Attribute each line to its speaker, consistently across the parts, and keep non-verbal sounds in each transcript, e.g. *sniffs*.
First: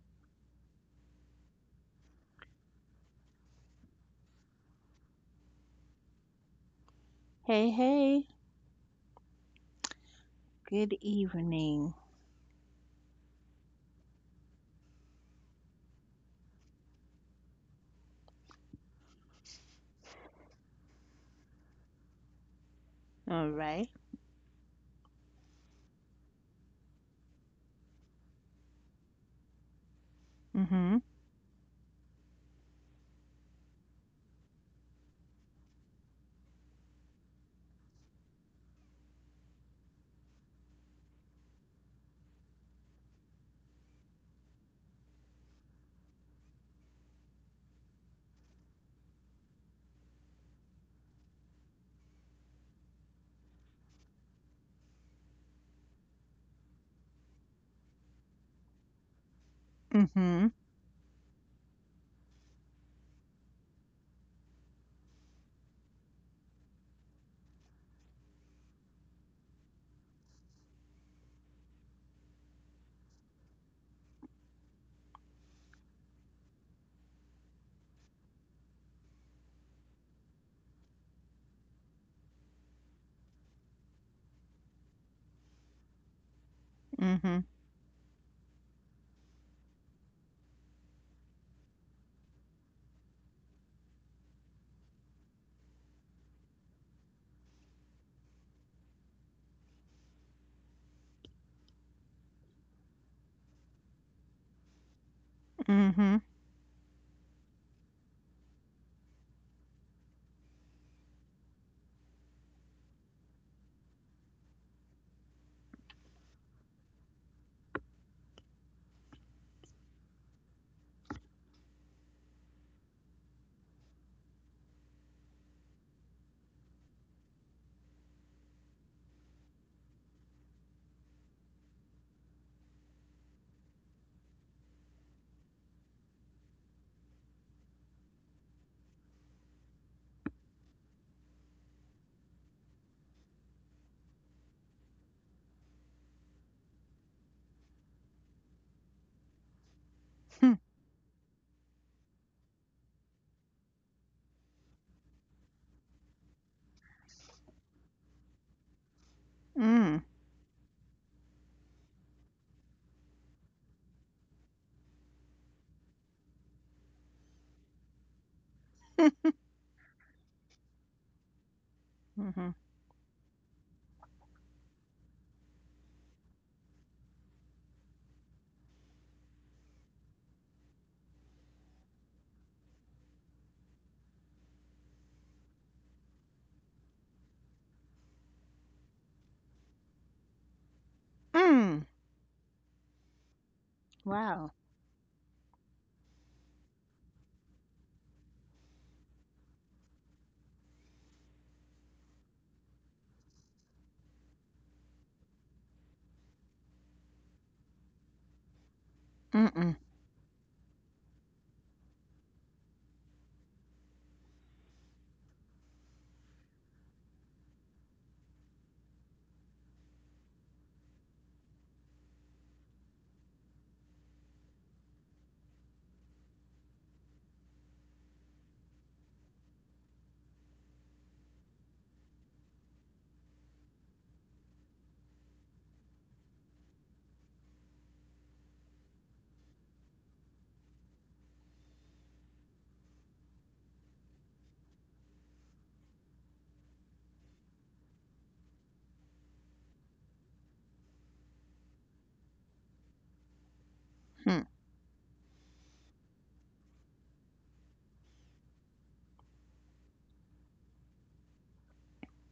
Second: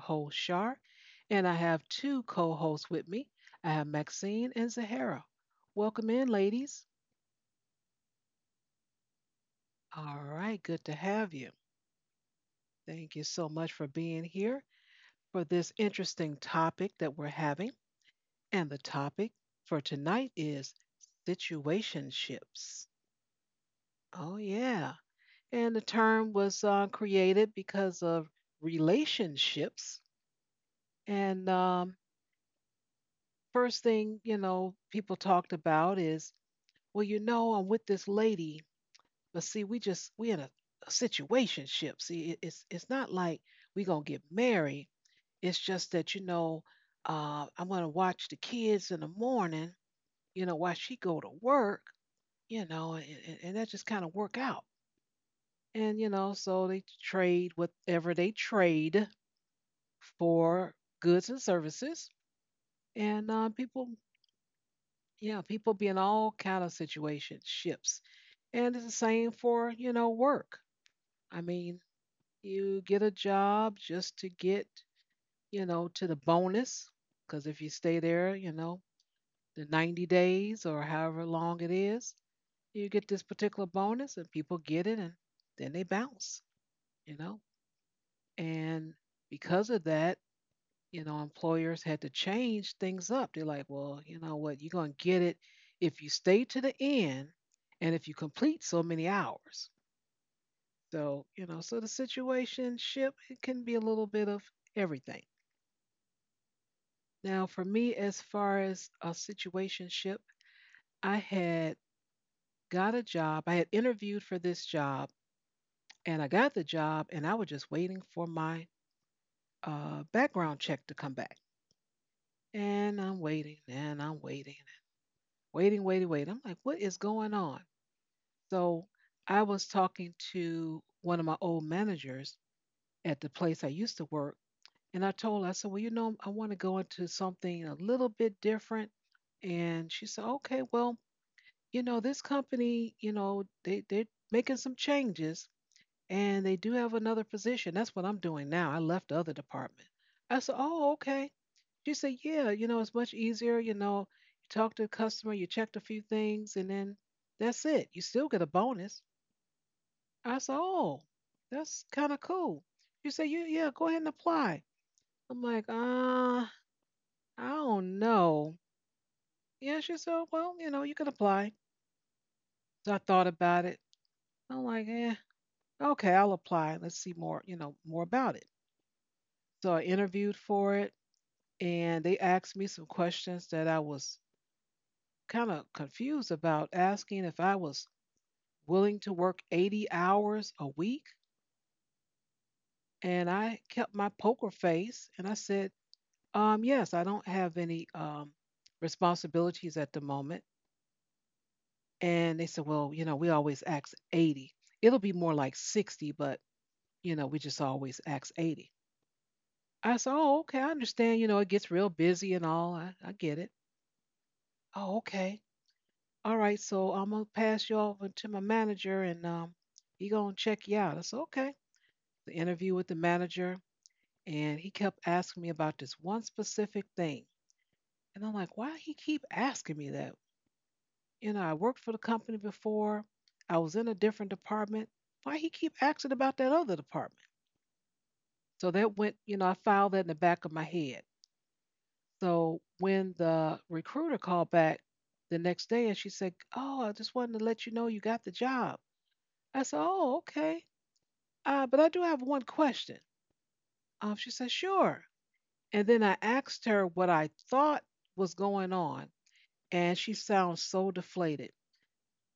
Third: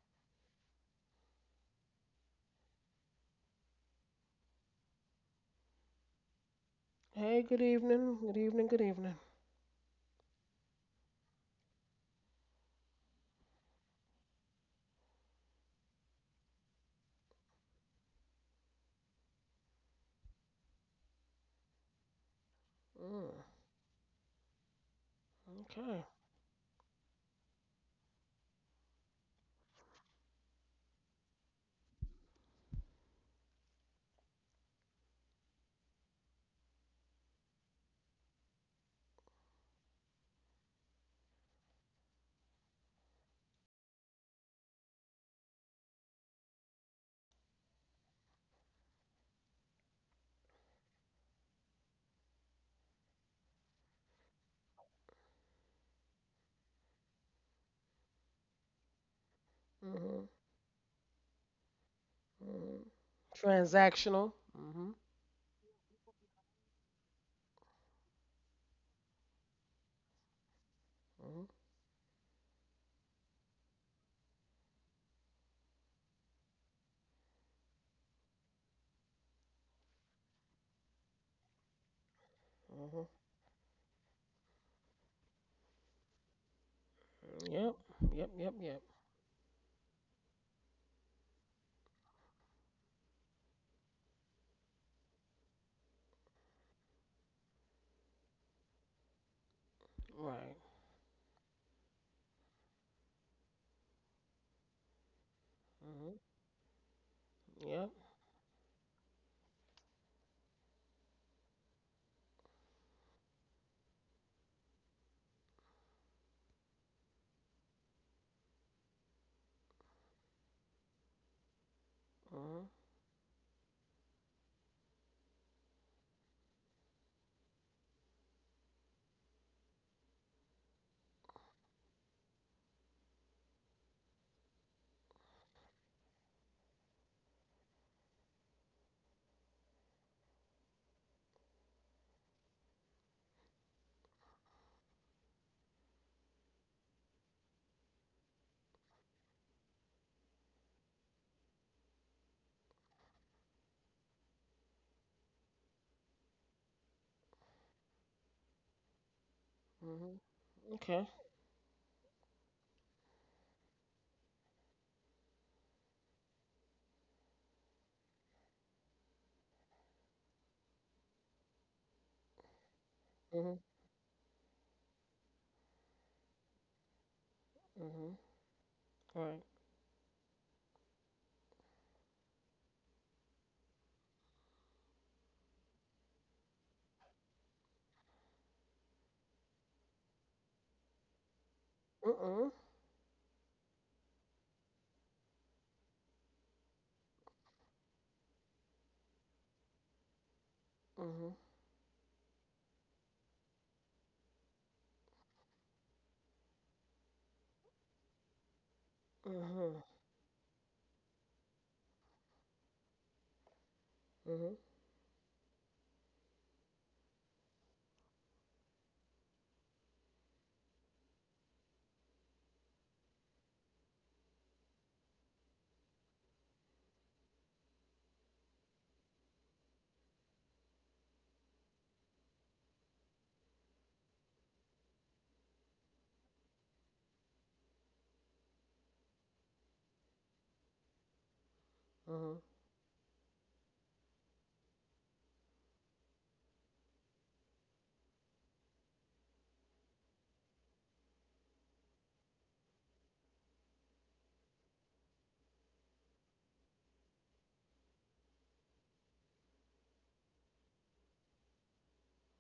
Speaker 1: host, Shar, and I have two co hosts with me. I have Maxine and Zahara. Welcome in, ladies.
Speaker 2: Hey, good
Speaker 3: Hey,
Speaker 2: evening.
Speaker 3: hey.
Speaker 2: Good evening. Good evening.
Speaker 1: All right, good to
Speaker 3: Good
Speaker 1: have you.
Speaker 3: evening.
Speaker 1: Thank you so much for being here for this interesting topic that we're having. And the topic for tonight is situationships.
Speaker 2: Mm,
Speaker 3: All right.
Speaker 1: Oh, yeah. And the
Speaker 2: okay.
Speaker 1: term was created because of relationships
Speaker 3: Mm-hmm.
Speaker 1: and first thing you know people talked about is, well, you know, I'm with this lady, but see we just we in a situation. See it's not like we gonna get married. It's just that, you know, I'm gonna watch the kids in the morning, you know, while she go to work, you know, and that just kind of work out. And, you know, so they trade whatever they trade
Speaker 2: Mhm.
Speaker 3: Mm-hmm.
Speaker 1: for goods and services.
Speaker 2: Mhm.
Speaker 1: And people.
Speaker 2: Transactional. Mhm.
Speaker 1: Yeah, people be in all kind of situations, ships. And it's the same for, you know, work. I
Speaker 2: Mhm.
Speaker 1: mean, you get a job just to get, you know, to the bonus. Because if you stay there, you know, the 90 days or however long it is, you
Speaker 2: Mhm.
Speaker 1: get this particular bonus and people get it and then they bounce, you
Speaker 3: Mm-hmm.
Speaker 1: know.
Speaker 2: Yep. Yep. Yep. Yep.
Speaker 1: And because of that, you know, employers had to change things up. They're like, well, you know what, you're going to get it if you stay to the end and if you complete so many hours.
Speaker 2: Right.
Speaker 1: So, you know, so the situation ship, it can be a little bit of everything.
Speaker 2: Mhm.
Speaker 3: Mm-hmm.
Speaker 1: Now, for
Speaker 2: Yep.
Speaker 1: me, as far as a situationship, I had got a job, I had interviewed for this job, and I got the job, and I was just waiting for my background check to come back.
Speaker 2: Mhm.
Speaker 1: And I'm waiting, waiting, waiting, waiting. I'm like, what is going on? So I was talking to one of my old managers at the place I used to work, and I told her, I said, well, you know, I want to go into something a little bit different. And she said, okay, well, you know, this company, you know, they're making some changes and they do have another position. That's what I'm doing now. I left the other department. I said,
Speaker 3: Hmm.
Speaker 1: oh, okay. She said, "Yeah, you know, it's much easier. You know, you talk to the customer, you checked a few things, and then that's it. You still get a bonus."
Speaker 3: Mm.
Speaker 2: Mhm.
Speaker 1: I said,
Speaker 2: Okay.
Speaker 1: "Oh, that's kind of cool." She said, "You yeah, go ahead and apply." I'm like, "I don't know." Yeah, she said, "Well, you know, you can apply."
Speaker 3: Mm-hmm.
Speaker 1: So I thought
Speaker 2: Mhm.
Speaker 1: about it. I'm like, "Eh, okay, I'll apply. Let's see more, you know, more
Speaker 2: Mhm.
Speaker 1: about it."
Speaker 2: Right.
Speaker 1: So I interviewed for it, and they asked me some questions that I was kind of confused about, asking if I was willing to work 80 hours a week.
Speaker 3: Mm.
Speaker 2: Mm.
Speaker 1: And I kept my poker
Speaker 3: Wow.
Speaker 1: face and I said, yes, I don't have any responsibilities at the moment.
Speaker 2: Mhm.
Speaker 1: And they said, well, you know, we always ask 80. It'll be more like 60, but, you know, we just always ask 80.
Speaker 2: Mhm.
Speaker 3: Mm-mm.
Speaker 1: I said, oh, okay, I understand. You know, it gets real busy and all. I get it.
Speaker 2: Mhm.
Speaker 1: Oh, okay. All right. So I'm going to pass you over to my manager, and he going to check you out. I said, okay. The interview with the manager, and he kept asking me about this one specific thing. And I'm like, why he keep asking me that? You know, I worked for the company before. I was in a different department. Why he keep asking about that other department? So that went, you know, I filed that in the back of my head.
Speaker 2: Mhm.
Speaker 1: So when the recruiter called back the next day and she said, "Oh, I just wanted to let you know you got the job." I said, "Oh, okay. But I do have one question." She
Speaker 3: Hmm.
Speaker 1: said, "Sure." And then I asked her what I thought was going on, and she sounds so deflated.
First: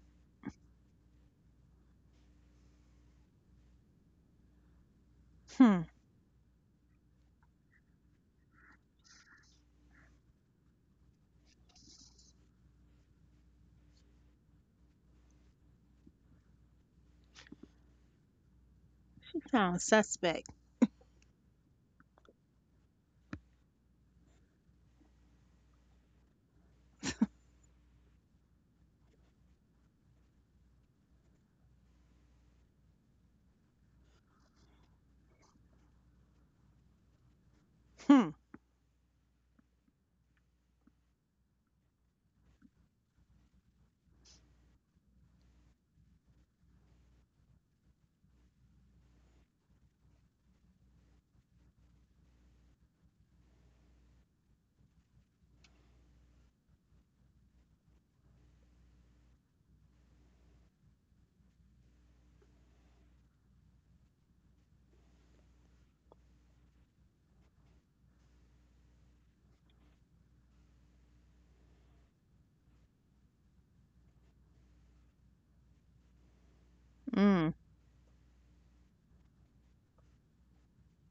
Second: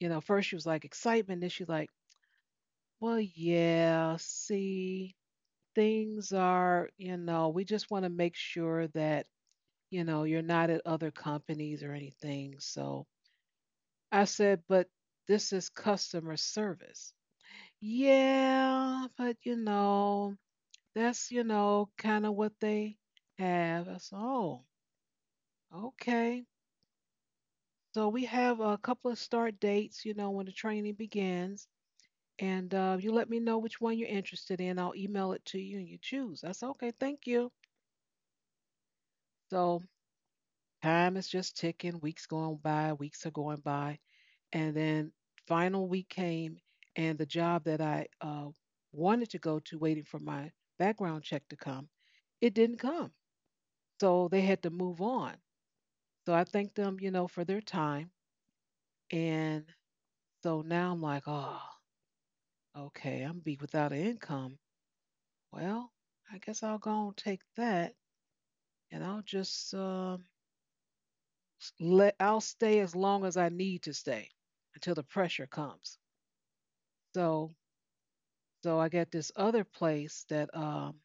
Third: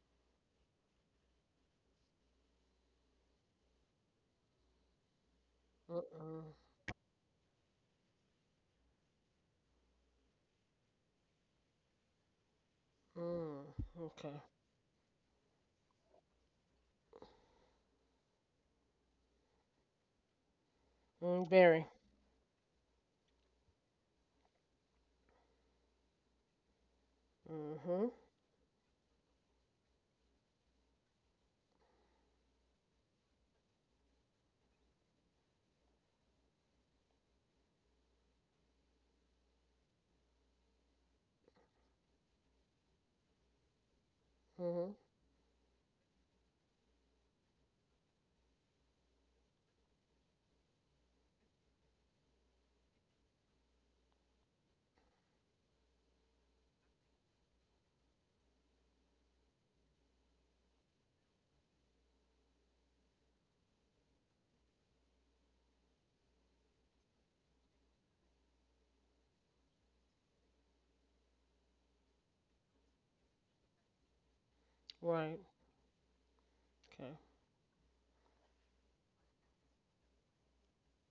Speaker 1: You know, first she was like excitement, then she's like, "Well, yeah, see,
Speaker 3: Hmm. You
Speaker 1: things
Speaker 2: Mhm.
Speaker 1: are, you know, we just want to make sure that, you know, you're not at other companies or anything." So
Speaker 2: Mm.
Speaker 1: I
Speaker 2: Okay.
Speaker 1: said, "But this is customer service." Yeah, but you
Speaker 3: Sound
Speaker 1: know,
Speaker 3: suspect.
Speaker 1: that's,
Speaker 2: Mm,
Speaker 1: you
Speaker 2: very.
Speaker 1: know, kind of what they have. I said, "Oh, okay." So
Speaker 2: Mhm.
Speaker 1: we have a couple of start dates, you know, when the training begins, and you let me know which one you're interested in. I'll email it to you and you choose. I said, okay, thank you.
Speaker 3: Hmm.
Speaker 1: So time is just ticking, weeks going by, weeks are going by. And
Speaker 2: Mhm.
Speaker 1: then final week came, and the job that I wanted to go to, waiting for my background check to come, it didn't come. So they had to move on. So I thanked them, you know, for their time. And so now I'm like, oh, okay, I'm gonna be without an income. Well, I guess I'll go and take that, and I'll just let I'll stay as long as I need to stay until the
Speaker 2: Right.
Speaker 1: pressure comes.
Speaker 2: Okay.
Speaker 3: Mm.
Speaker 1: So I got this other place that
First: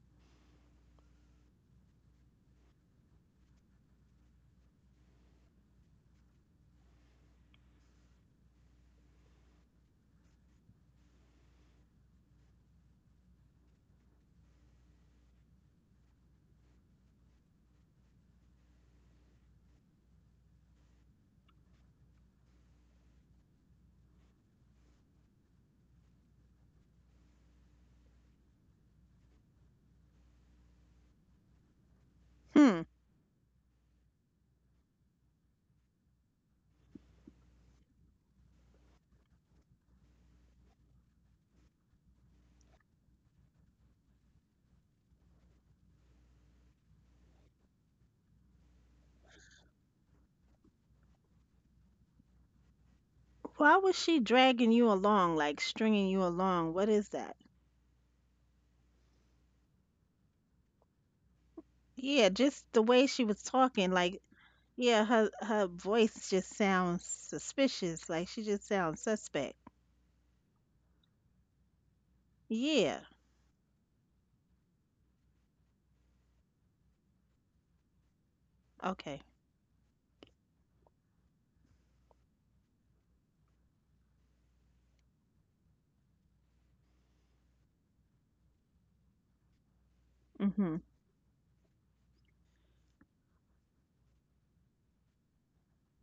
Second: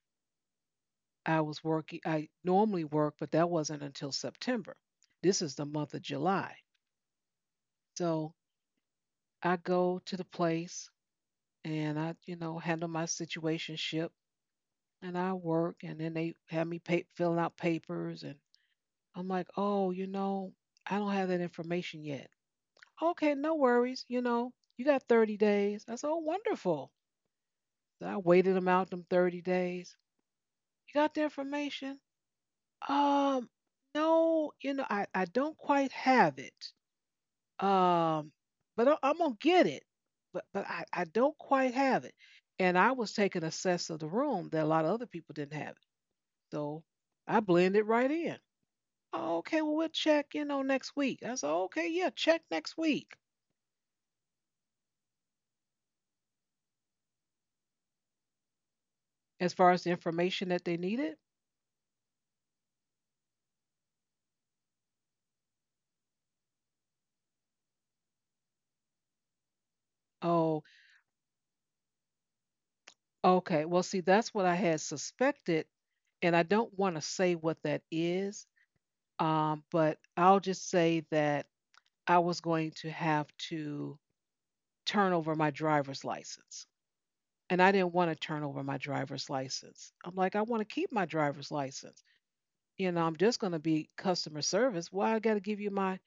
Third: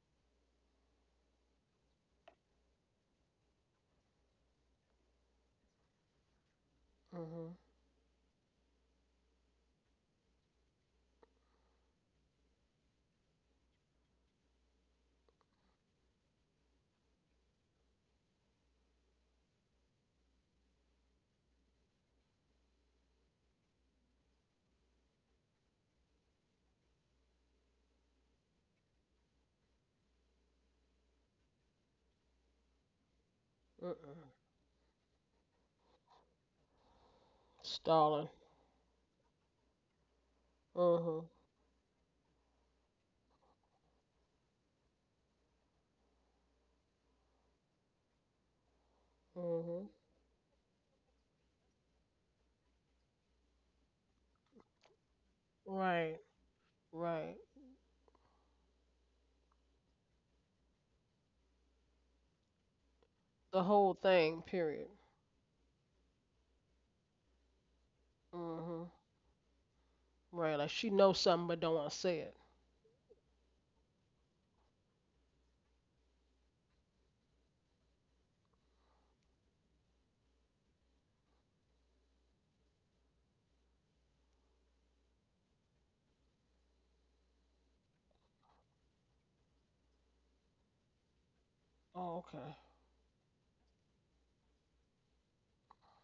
Speaker 1: I was working. I normally work, but that wasn't until September. This is the month of July.
Speaker 2: Mhm.
Speaker 1: So I go to the place, and I, you know, handle my situationship, and I work, and then they have me pay, filling out papers, and I'm like, oh, you know, I don't have that information yet. Okay, no worries. You know, you got 30 days. I said, oh, wonderful. Then I waited them out them 30 days. You got the information?
Speaker 3: Hmm.
Speaker 1: Um,
Speaker 2: Mm.
Speaker 1: no, you know, I don't quite have it. Um,
Speaker 2: Stalling.
Speaker 1: but I'm gonna get it. But I
Speaker 2: Mhm.
Speaker 1: don't quite have it. And I was taking a sense of the room that a lot of other people didn't have it. So I blended right in. "Oh, okay, well
Speaker 2: Mhm.
Speaker 1: we'll check, you know, next week. I said, okay, yeah, check next week.
Speaker 3: Why was she dragging you along, like stringing you
Speaker 2: Right.
Speaker 3: along? What is that?
Speaker 2: Right.
Speaker 1: As far as the information that they needed.
Speaker 3: Yeah, just the way she was
Speaker 2: The
Speaker 3: talking,
Speaker 2: whole
Speaker 3: like
Speaker 2: thing, period.
Speaker 3: yeah, her voice just sounds suspicious. Like she just
Speaker 2: Mhm.
Speaker 3: sounds suspect.
Speaker 2: Right,
Speaker 1: Oh,
Speaker 2: like she knows something but don't want to say it.
Speaker 3: Yeah.
Speaker 1: okay, well, see, that's what I had suspected, and I don't want to say what that is,
Speaker 3: Okay.
Speaker 1: but I'll just say that I was going to have to turn over my driver's license. And I didn't want to turn over my driver's license. I'm like, I want to
Speaker 3: Mm-hmm.
Speaker 1: keep my driver's license.
Speaker 2: Oh, okay.
Speaker 1: You know, I'm just going to be customer service. Why I got to give you my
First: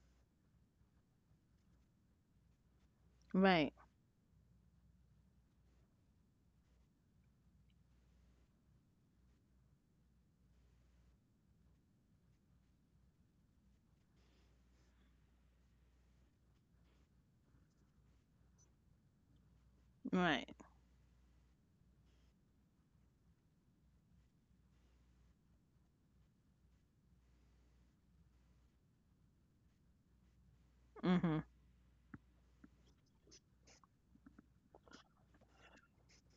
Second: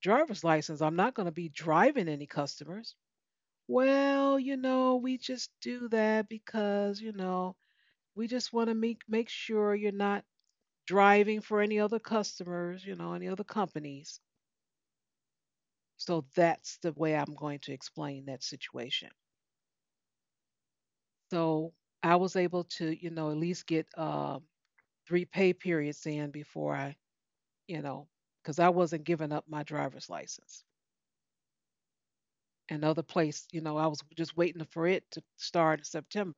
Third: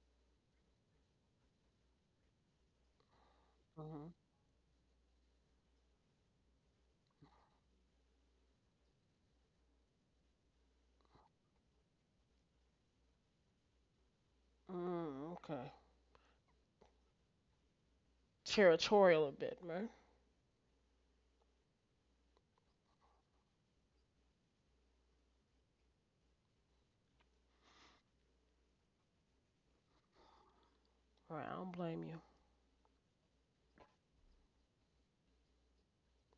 Speaker 1: driver's license? I'm not going to be driving any customers.
Speaker 3: Right.
Speaker 2: Mhm.
Speaker 1: Well, you know, we just do that because, you know, we just want to make sure you're not driving for any other customers, you know, any other companies.
Speaker 2: Mm, okay.
Speaker 1: So that's the way I'm going to explain that situation.
Speaker 2: Territorial a bit, right?
Speaker 3: Right.
Speaker 1: So I was able to, you know, at least get three pay periods in before I, you know, because I wasn't giving up my driver's license.
Speaker 3: Mm-hmm.
Speaker 2: Right, I don't blame you.
Speaker 1: Another place, you know, I was just waiting for it to start in September.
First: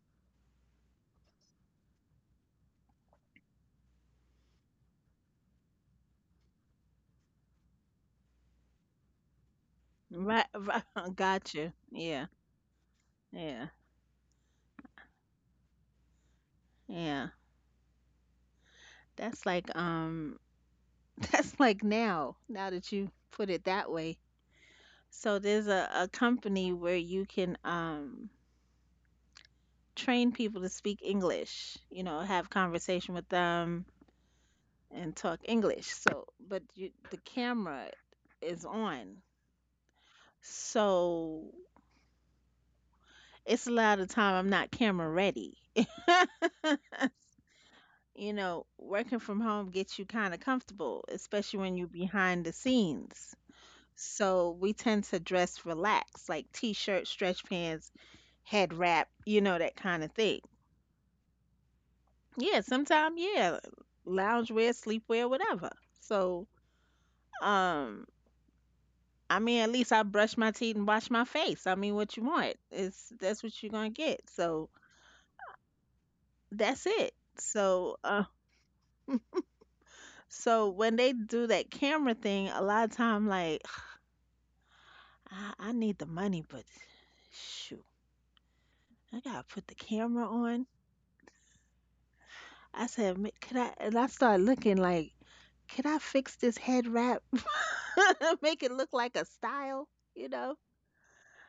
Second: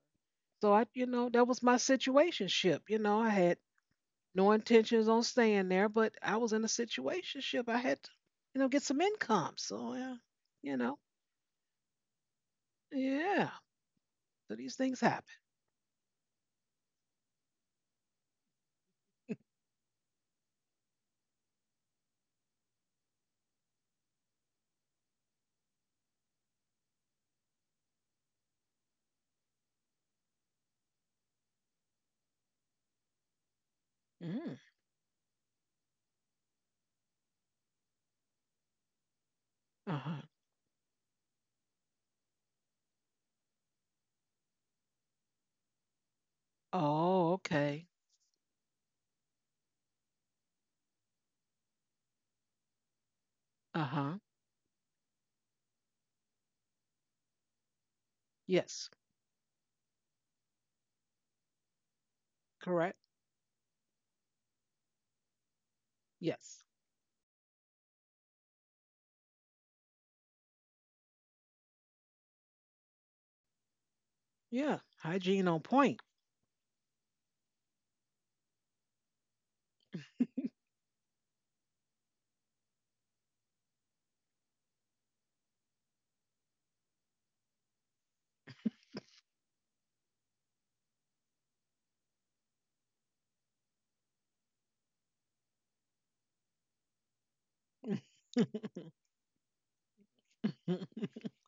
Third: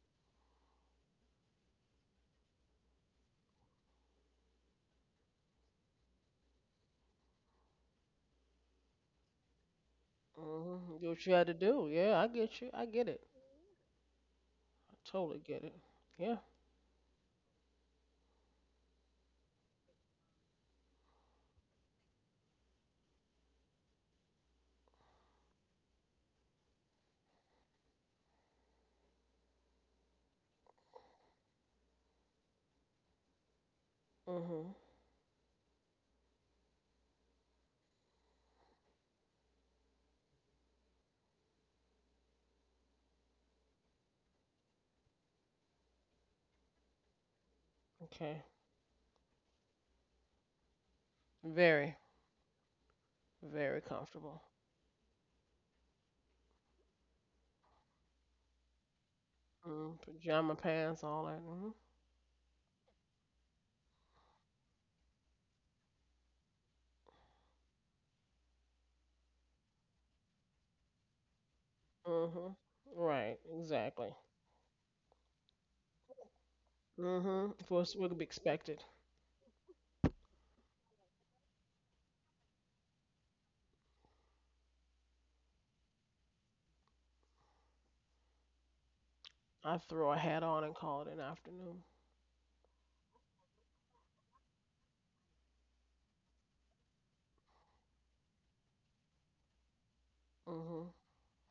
Speaker 1: So I, you know, that was my situationship. You know, I had no intentions on staying there, but I was in a situationship. I had to, you know, get some income. So, yeah,
Speaker 3: Right,
Speaker 1: you
Speaker 3: right,
Speaker 2: Mhm.
Speaker 1: know.
Speaker 2: Do
Speaker 3: *laughs*
Speaker 2: what you had to
Speaker 3: got you.
Speaker 2: do. Yeah,
Speaker 3: Yeah,
Speaker 2: I get you. I get it.
Speaker 1: Yeah.
Speaker 3: yeah,
Speaker 1: So these
Speaker 2: I
Speaker 1: things happen.
Speaker 2: totally get it. Yeah.
Speaker 3: yeah. That's like *laughs* that's like now. Now that you put it that way, so there's a company where you can train people to speak English. You know, have conversation with them
Speaker 1: Mm.
Speaker 2: Mhm.
Speaker 3: and talk English. So, but you, the camera is on,
Speaker 1: Uh-huh.
Speaker 3: so it's a lot of time I'm not camera ready. *laughs*
Speaker 1: Oh, okay.
Speaker 3: You
Speaker 2: Okay.
Speaker 3: know, working from home gets you kind of comfortable, especially when you're
Speaker 2: Very,
Speaker 3: behind the scenes.
Speaker 2: very
Speaker 1: Uh-huh.
Speaker 2: comfortable.
Speaker 3: So we tend to dress relaxed, like t shirt, stretch pants, head
Speaker 1: Yes.
Speaker 3: wrap, you know, that
Speaker 2: Mm,
Speaker 3: kind of thing.
Speaker 2: pajama pants, all that. Mhm.
Speaker 3: Yeah,
Speaker 1: Correct.
Speaker 3: sometimes, yeah, loungewear, sleepwear, whatever. So,
Speaker 1: Yes.
Speaker 3: um, I mean, at least I brush my teeth and wash my face. I mean, what you
Speaker 2: Mhm.
Speaker 3: want is
Speaker 2: Right,
Speaker 3: that's what you're gonna
Speaker 2: exactly.
Speaker 3: get. So
Speaker 1: Yeah. Hygiene on point.
Speaker 3: that's it.
Speaker 2: Mhm. Of course, what could be expected.
Speaker 3: So when they do that camera thing, a lot of time, like, I need the money, but shoot, I gotta put the
Speaker 2: I throw a
Speaker 3: camera
Speaker 2: hat on
Speaker 3: on.
Speaker 2: and call it an afternoon.
Speaker 3: I said, "Ma- could I? And I started looking like, could I fix this head wrap? *laughs*
Speaker 1: *laughs*
Speaker 3: Make it look like a style, you know?
Speaker 2: Mhm.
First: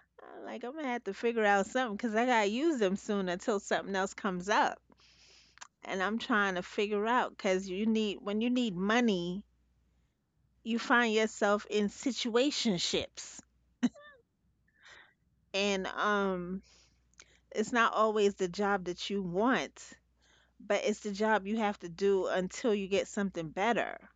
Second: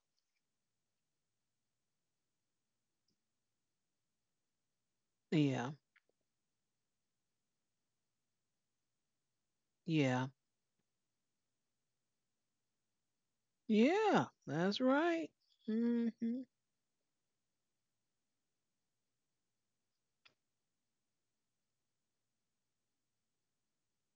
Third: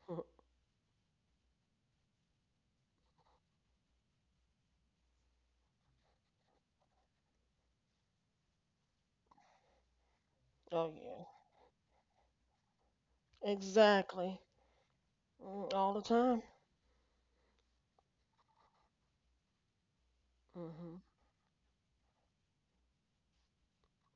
Speaker 2: *laughs*
Speaker 3: I'm like, I'm gonna have to figure out something because I gotta use them soon until something else comes up.
Speaker 1: Yeah.
Speaker 3: And I'm trying to figure out because you need, when you need money,
Speaker 1: Yeah.
Speaker 3: you
Speaker 2: Oh
Speaker 3: find
Speaker 2: yeah.
Speaker 3: yourself in situationships.
Speaker 1: Yeah.
Speaker 2: Exactly.
Speaker 1: That's right.
Speaker 2: Mm,
Speaker 3: And
Speaker 2: all the
Speaker 1: Hmm.
Speaker 2: time.
Speaker 3: It's not always the job that you want but it's
Speaker 2: Mhm.
Speaker 3: the job you have to do until you get something better.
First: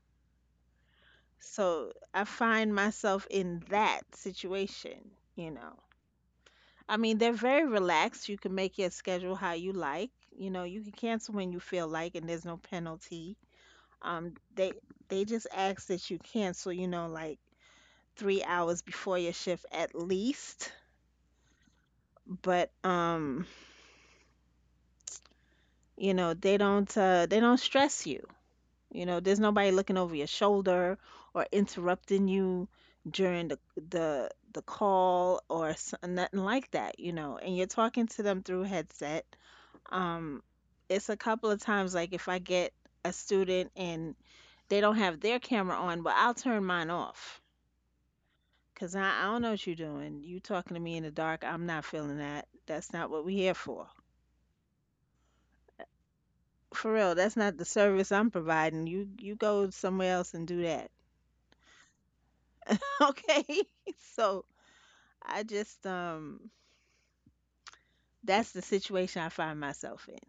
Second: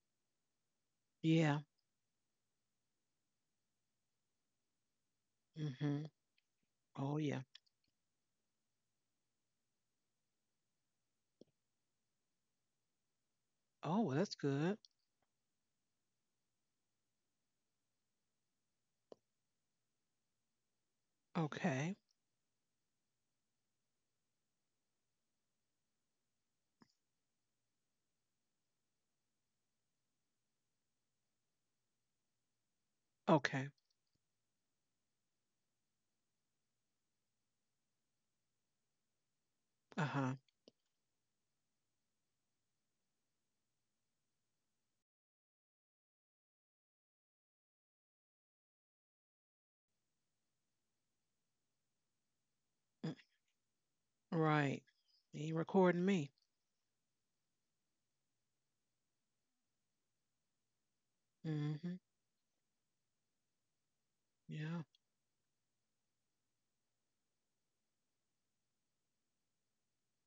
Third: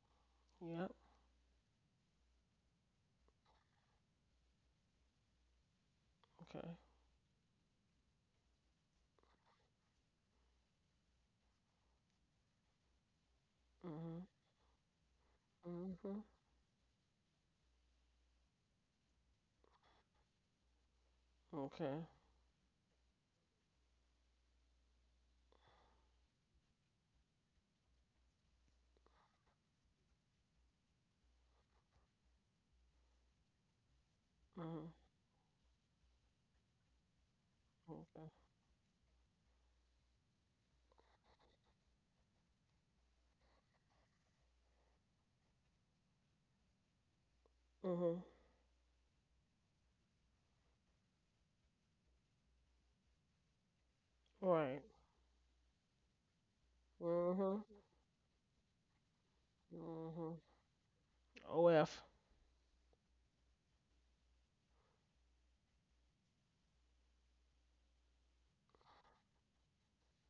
Speaker 2: Yep.
Speaker 1: Yeah.
Speaker 3: So I find myself in that situation, you know.
Speaker 1: Hmm.
Speaker 2: Okay.
Speaker 3: I mean,
Speaker 1: Oh,
Speaker 3: they're
Speaker 1: yeah.
Speaker 3: very relaxed. You can make your schedule how you like. You know, you can cancel when you feel like, and there's no penalty.
Speaker 1: Oh, well,
Speaker 2: Mhm.
Speaker 3: Um,
Speaker 1: that's
Speaker 3: they
Speaker 1: good.
Speaker 3: they just ask that you
Speaker 2: Mhm.
Speaker 3: cancel, you know, like 3 hours before your shift at least.
Speaker 1: Okay.
Speaker 2: Okay.
Speaker 3: But you know, they don't stress you. You know, there's nobody looking over your shoulder or interrupting you during the
Speaker 1: Okay.
Speaker 3: the
Speaker 2: Mhm.
Speaker 3: call or s- nothing like that, you know. And you're talking to
Speaker 2: Okay.
Speaker 3: them through headset.
Speaker 1: Uh-huh.
Speaker 3: Um, it's a couple of times like if I get a student and they don't have their camera on, but I'll turn mine off.
Speaker 2: Mhm.
Speaker 3: Cause I don't know what you're doing. You talking to me in the dark. I'm not feeling that. That's not
Speaker 1: Mm,
Speaker 3: what we here for.
Speaker 2: Right.
Speaker 1: right. He recording me.
Speaker 3: For real, that's not
Speaker 2: Mhm.
Speaker 3: the service I'm providing. You go somewhere else
Speaker 2: Mhm.
Speaker 3: and do that. *laughs*
Speaker 1: Hmm.
Speaker 2: OF.
Speaker 3: Okay? *laughs* So
Speaker 1: Yeah.
Speaker 3: I just that's the situation I find myself in.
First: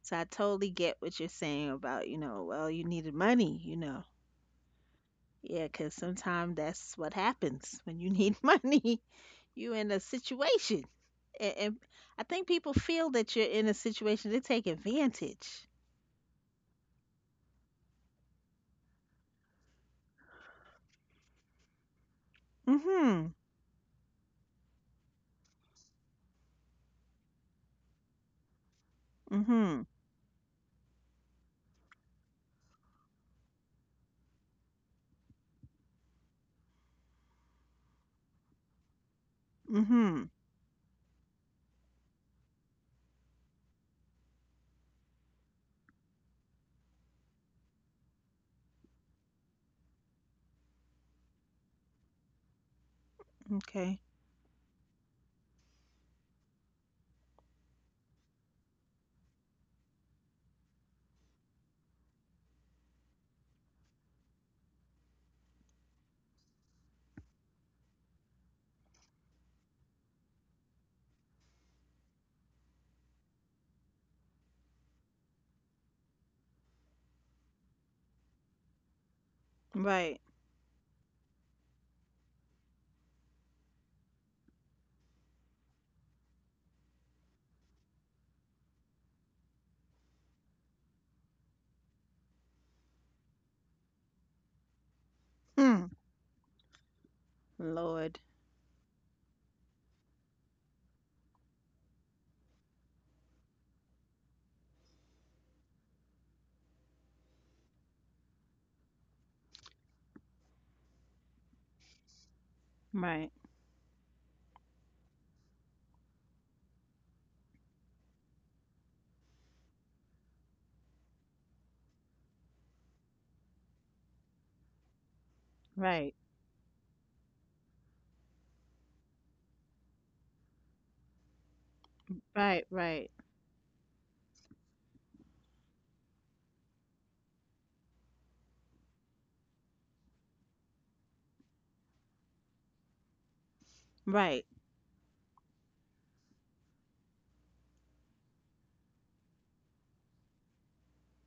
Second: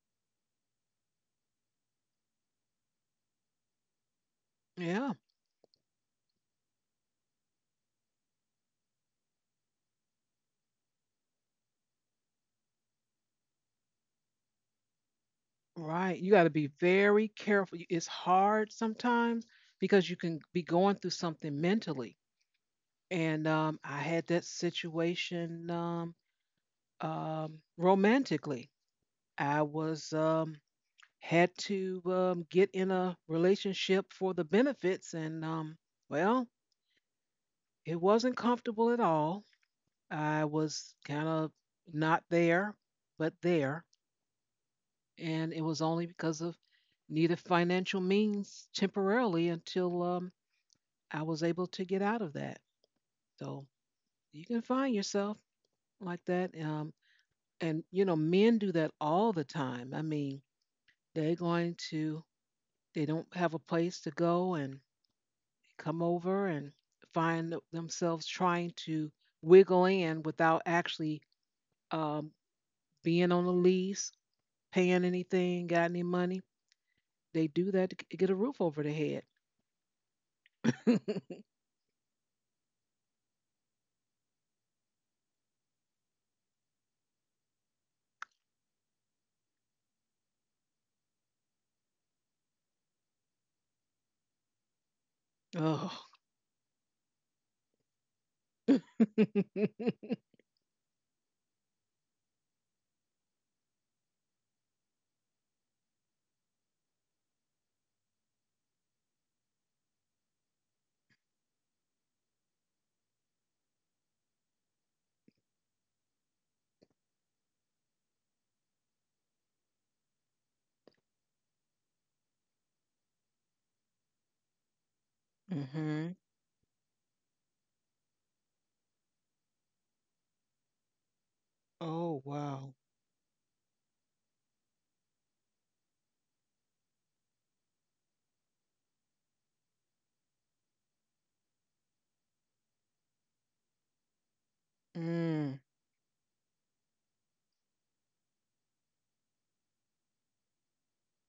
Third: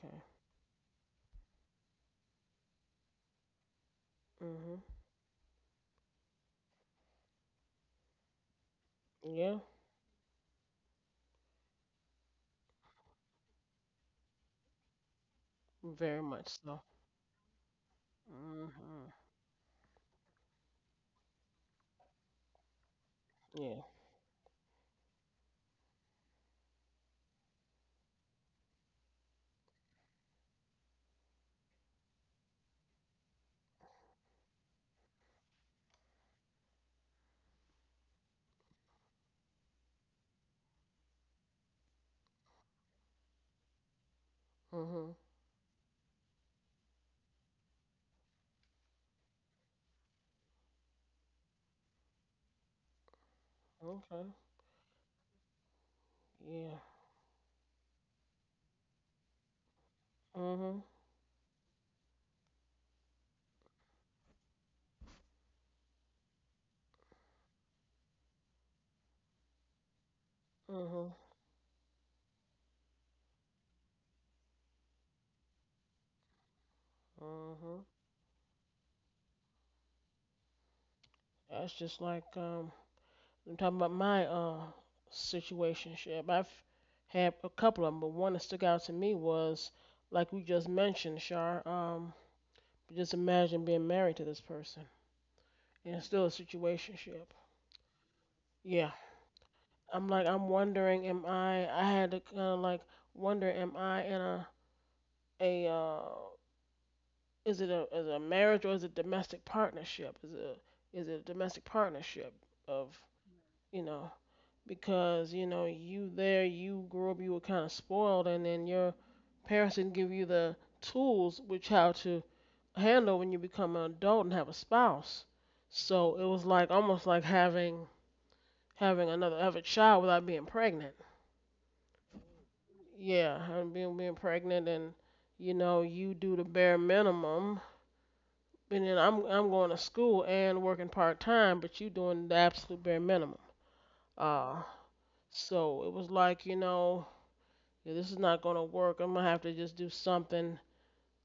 Speaker 3: So I totally get what you're saying about, you know, well, you needed money, you know.
Speaker 2: Mhm.
Speaker 1: Yeah.
Speaker 3: Yeah, 'cause sometimes that's what happens when you need *laughs* money.
Speaker 2: Yeah.
Speaker 3: You in a situation. And I think people feel that you're in a situation they take advantage.
Speaker 1: Right.
Speaker 2: Very
Speaker 1: You got
Speaker 2: much
Speaker 1: to be
Speaker 2: so.
Speaker 1: very careful. You- it's hard
Speaker 2: Mhm.
Speaker 1: sometimes because you can be going through something mentally.
Speaker 3: Mhm.
Speaker 1: And
Speaker 2: Yeah.
Speaker 1: I had that situation romantically. I
Speaker 3: Mhm.
Speaker 1: was had to get in a relationship for the benefits, and well, it wasn't comfortable at all.
Speaker 3: Mhm.
Speaker 1: I was kind of not there, but there.
Speaker 2: Mhm.
Speaker 1: And it was only because of needed financial means temporarily until I was able to get out of that. So
Speaker 3: Okay.
Speaker 2: Okay.
Speaker 1: you can find yourself like that,
Speaker 2: Yeah.
Speaker 1: and you know men do that all the time. I mean,
Speaker 2: Mhm.
Speaker 1: they're going to they don't have a place to go and come over and find themselves trying to wiggle in without
Speaker 2: Mhm.
Speaker 1: actually um, being on a lease, paying anything, got any money. They do
Speaker 2: Mhm.
Speaker 1: that to g- get a roof over their head.
Speaker 3: Right.
Speaker 2: That's just like I'm talking about my situationship. I've had a couple of them, but one that stuck out to me was, like we just mentioned, Shar. Just imagine being married to this person,
Speaker 3: Hmm.
Speaker 2: and
Speaker 1: Oh,
Speaker 2: it's still a situationship.
Speaker 3: Lord.
Speaker 1: *laughs*
Speaker 2: Yeah, I'm like, I'm wondering, am I? I had to kind of like wonder, am I in a is it a marriage, or is it domestic partnership? Is it a domestic partnership of,
Speaker 3: Right.
Speaker 2: you know, because you know you there, you grew up, you were kind of spoiled, and then your parents didn't give you the tools which how to handle when you become an adult and have a spouse.
Speaker 1: mm-hmm.
Speaker 3: Right.
Speaker 2: So it was like almost like having another other child without being pregnant,
Speaker 1: Oh
Speaker 3: Right,
Speaker 1: wow.
Speaker 3: right.
Speaker 2: yeah, being pregnant, and you know you do the bare minimum. And then I'm going to school and working part time, but you doing the absolute bare minimum,
Speaker 3: Right.
Speaker 2: uh
Speaker 1: Mm.
Speaker 2: so it was like, you know, yeah, this is not gonna work. I'm gonna have to just do something.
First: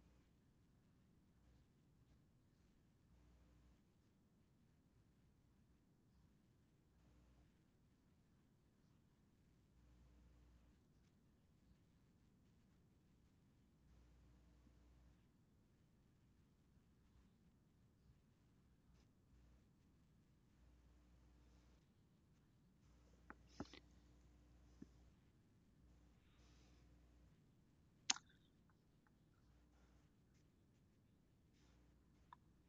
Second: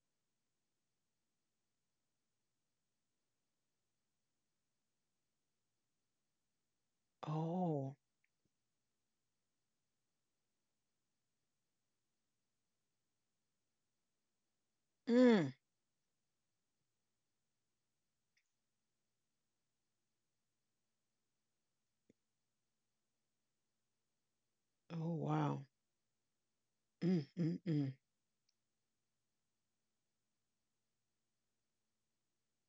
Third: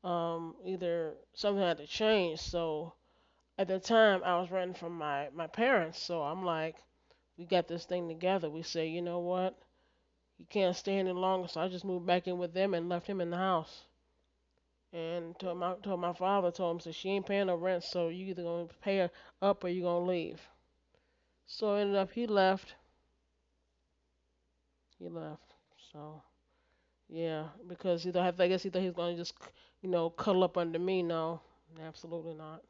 Speaker 2: Either something had to change. So at the time, I was renting from my parents. So I'm like, we got this
Speaker 1: Oh.
Speaker 2: thing together. We say, you know what? He can't stay any longer. So I just moved back in with them and left him in the house. And
Speaker 1: Mm.
Speaker 2: told my father, told him, so she ain't paying no rent. So you either gonna pay her up or you gonna leave. So ended up he left. He
Speaker 1: Oh
Speaker 2: left.
Speaker 1: wow.
Speaker 2: So
Speaker 1: Mm.
Speaker 2: yeah,
Speaker 1: Mm. Mm.
Speaker 2: because he thought, I guess he thought he was gonna just, you know, cuddle up under me. No, absolutely not.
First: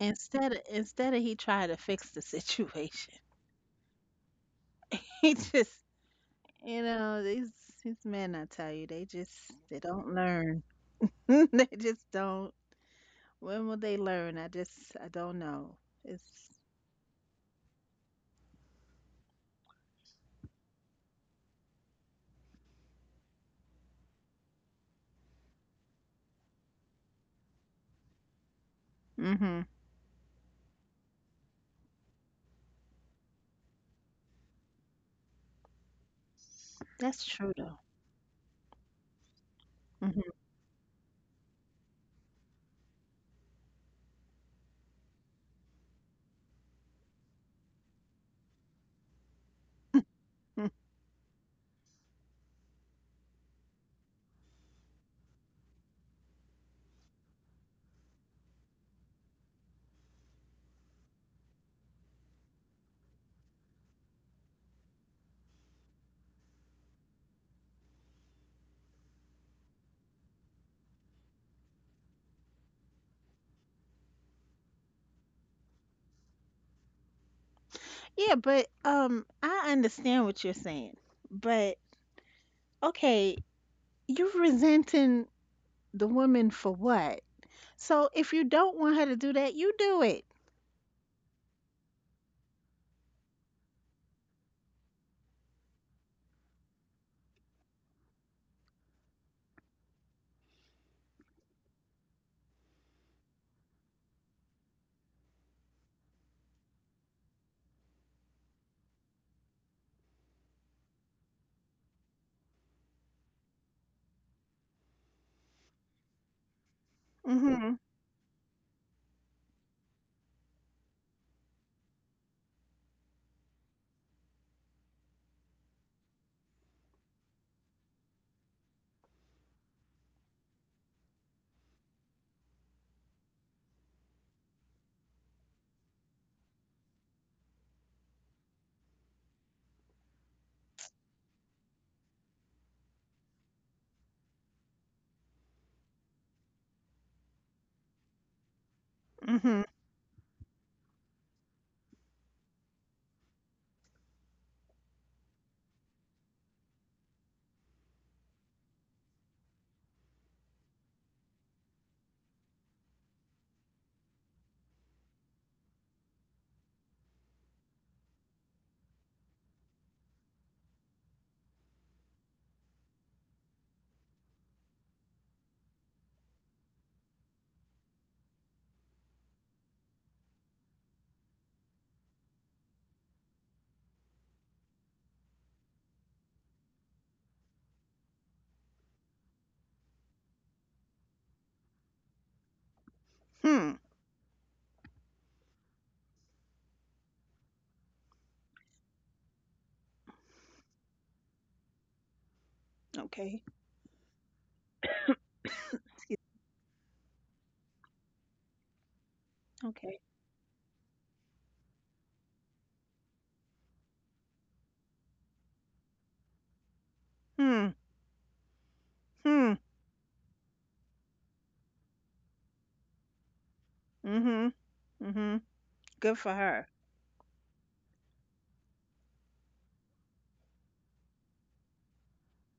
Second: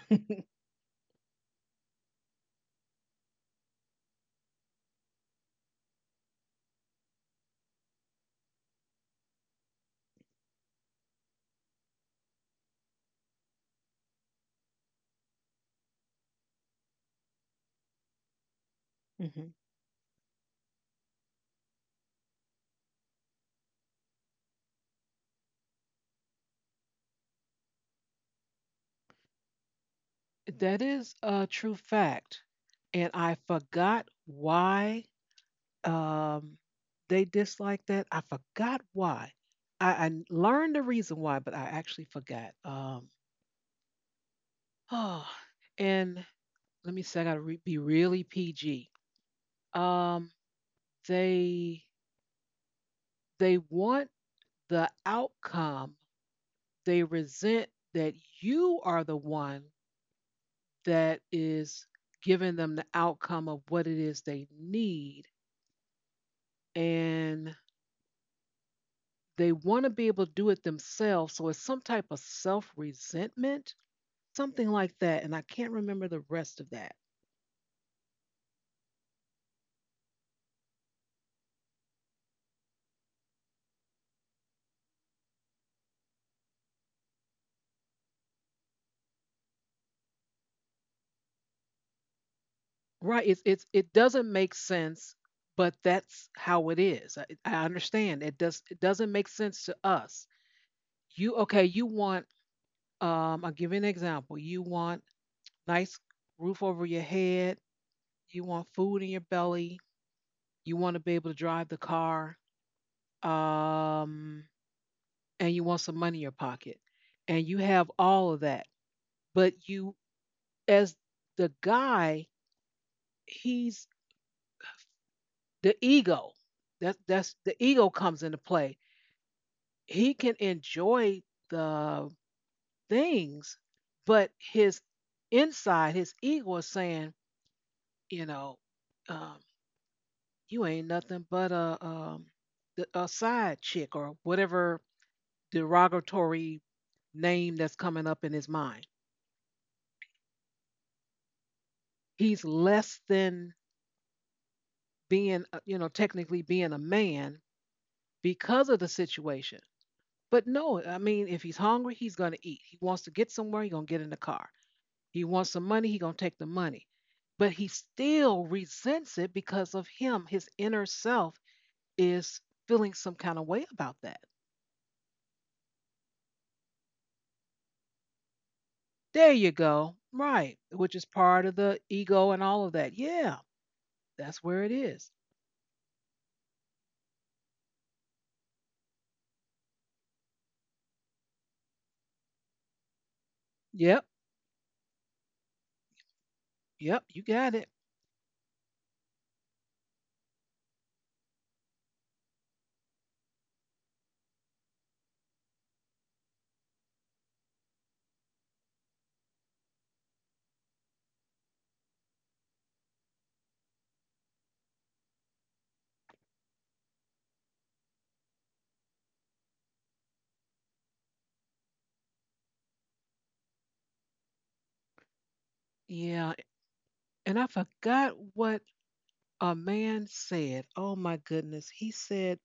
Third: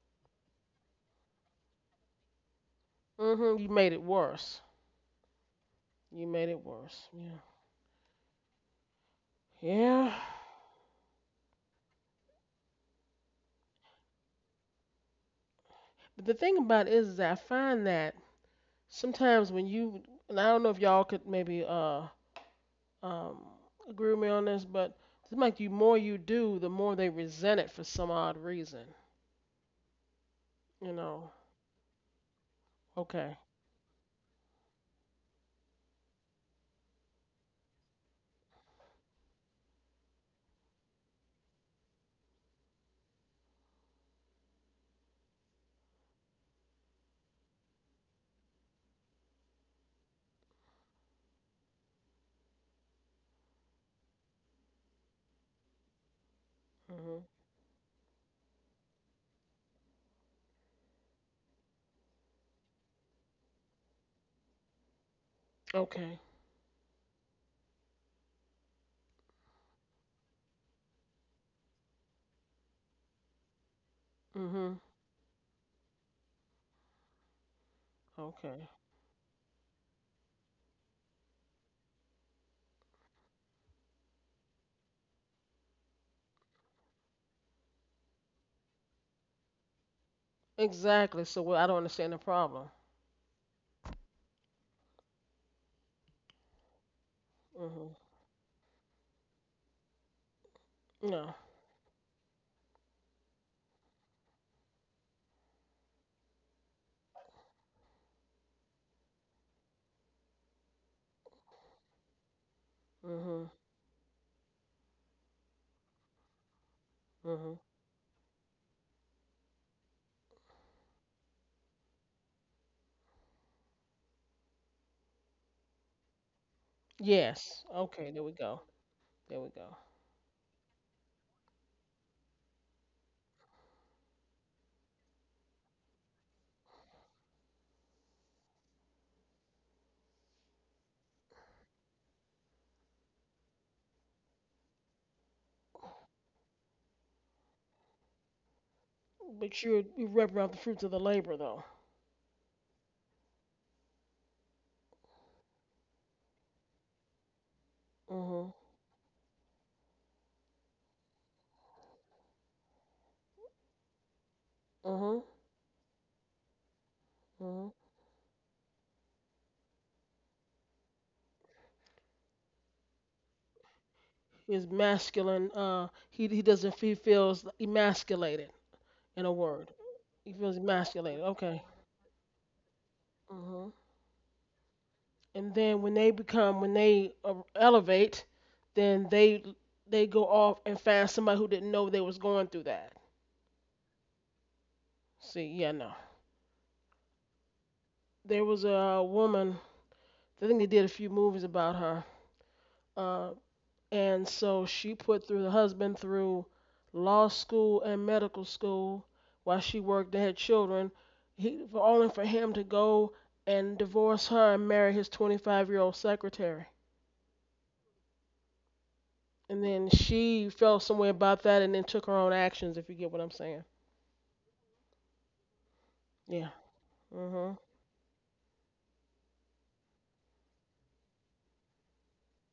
Speaker 3: Instead of, instead of he tried to fix the situation,
Speaker 2: Mhm. You made it worse.
Speaker 3: *laughs* he just
Speaker 2: You made it
Speaker 3: you
Speaker 2: worse.
Speaker 3: know
Speaker 2: Yeah.
Speaker 3: these men I tell you they just they don't
Speaker 2: Yeah.
Speaker 3: learn. *laughs* They just don't. When will they learn? I just I don't know.
Speaker 2: But the
Speaker 3: It's
Speaker 2: thing about it is I find that
Speaker 1: Mm-hmm.
Speaker 2: sometimes when you, and I don't know if y'all could maybe um agree with me on this, but it's like you more you do, the more they resent it for some odd reason.
Speaker 3: hmm.
Speaker 1: That
Speaker 2: You
Speaker 1: is
Speaker 2: know.
Speaker 1: a true fact. And I
Speaker 2: Okay.
Speaker 1: forgot why um
Speaker 3: That's
Speaker 1: they
Speaker 3: true though.
Speaker 1: disliked that. I forgot why. I learned the reason why, but I actually forgot. *sighs* Oh, and let me say I gotta re- be really PG. Um
Speaker 3: Hmm.
Speaker 1: they they want the outcome. They
Speaker 2: Mhm.
Speaker 1: resent that you are the one that is giving them the outcome of what it is they need.
Speaker 2: Okay.
Speaker 1: And they want to be able to do it themselves. So it's some type of self resentment, something
Speaker 2: Mhm.
Speaker 1: like that. And I can't remember the rest of that.
Speaker 3: *laughs* Yeah, but
Speaker 2: Okay.
Speaker 3: I understand what you're saying. But okay, you're resenting the woman for what? So if you don't want her to do that, you do it.
Speaker 2: Exactly. So well, I don't understand the problem.
Speaker 1: Right. It doesn't make sense, but that's how it is. I
Speaker 2: Mhm.
Speaker 1: understand. It doesn't make sense to us.
Speaker 2: No.
Speaker 1: You, okay, you want, I'll give you an example. You want nice roof over your head. You want food in your belly. You want to be able to drive the car.
Speaker 2: Mhm.
Speaker 1: Um, and you want some money in your pocket. And
Speaker 2: Mhm.
Speaker 1: you
Speaker 3: Mm-hmm.
Speaker 1: have all of that. But you, as the guy, he's the ego. That's the
Speaker 2: Yes.
Speaker 1: ego
Speaker 2: Okay. There
Speaker 1: comes
Speaker 2: we
Speaker 1: into
Speaker 2: go.
Speaker 1: play.
Speaker 2: There we go.
Speaker 1: He can enjoy the things, but his inside, his ego is saying, you know, um, you ain't nothing but a side chick or whatever derogatory name that's coming up in his mind.
Speaker 2: But
Speaker 3: Mm-hmm.
Speaker 2: you're you repping out the fruits of the labor though.
Speaker 1: He's less than being, technically being a man
Speaker 2: Mhm.
Speaker 1: because of the situation. But no, I mean, if he's hungry, he's going to eat. He wants to get somewhere, he's going to get in the car.
Speaker 2: Mhm.
Speaker 1: He wants some money, he's going to take the money. But he
Speaker 2: Mhm.
Speaker 1: still resents it because of him. His inner self is feeling some kind of way about that.
Speaker 2: His masculine. He doesn't. He feels emasculated. In a
Speaker 1: There you
Speaker 2: word,
Speaker 1: go.
Speaker 2: he
Speaker 1: Right.
Speaker 2: feels
Speaker 1: Which is
Speaker 2: emasculated.
Speaker 1: part of
Speaker 2: Okay.
Speaker 1: the ego and all of that. Yeah,
Speaker 2: Mhm.
Speaker 1: that's where it is.
Speaker 2: And then when they elevate, then they go off and find somebody who didn't know they was going through that.
Speaker 3: Hmm.
Speaker 1: Yep.
Speaker 2: See, yeah, no.
Speaker 1: Yep. You got it.
Speaker 2: There was a woman. I think they did a few movies about her. uh,
Speaker 3: Okay.
Speaker 2: And so she put through the husband through law school and medical school while she
Speaker 3: Okay.
Speaker 2: worked and had children, he, for only for him to go and divorce her and marry his 25-year-old secretary.
Speaker 3: Hmm. Hmm.
Speaker 2: And then she felt some way about that and then took her own actions, if you get what I'm saying.
Speaker 3: Mhm. Mhm. Good for
Speaker 1: Yeah.
Speaker 2: Yeah.
Speaker 3: her.
Speaker 1: And I
Speaker 2: Hmm.
Speaker 1: forgot what a man said. Oh my goodness. He said,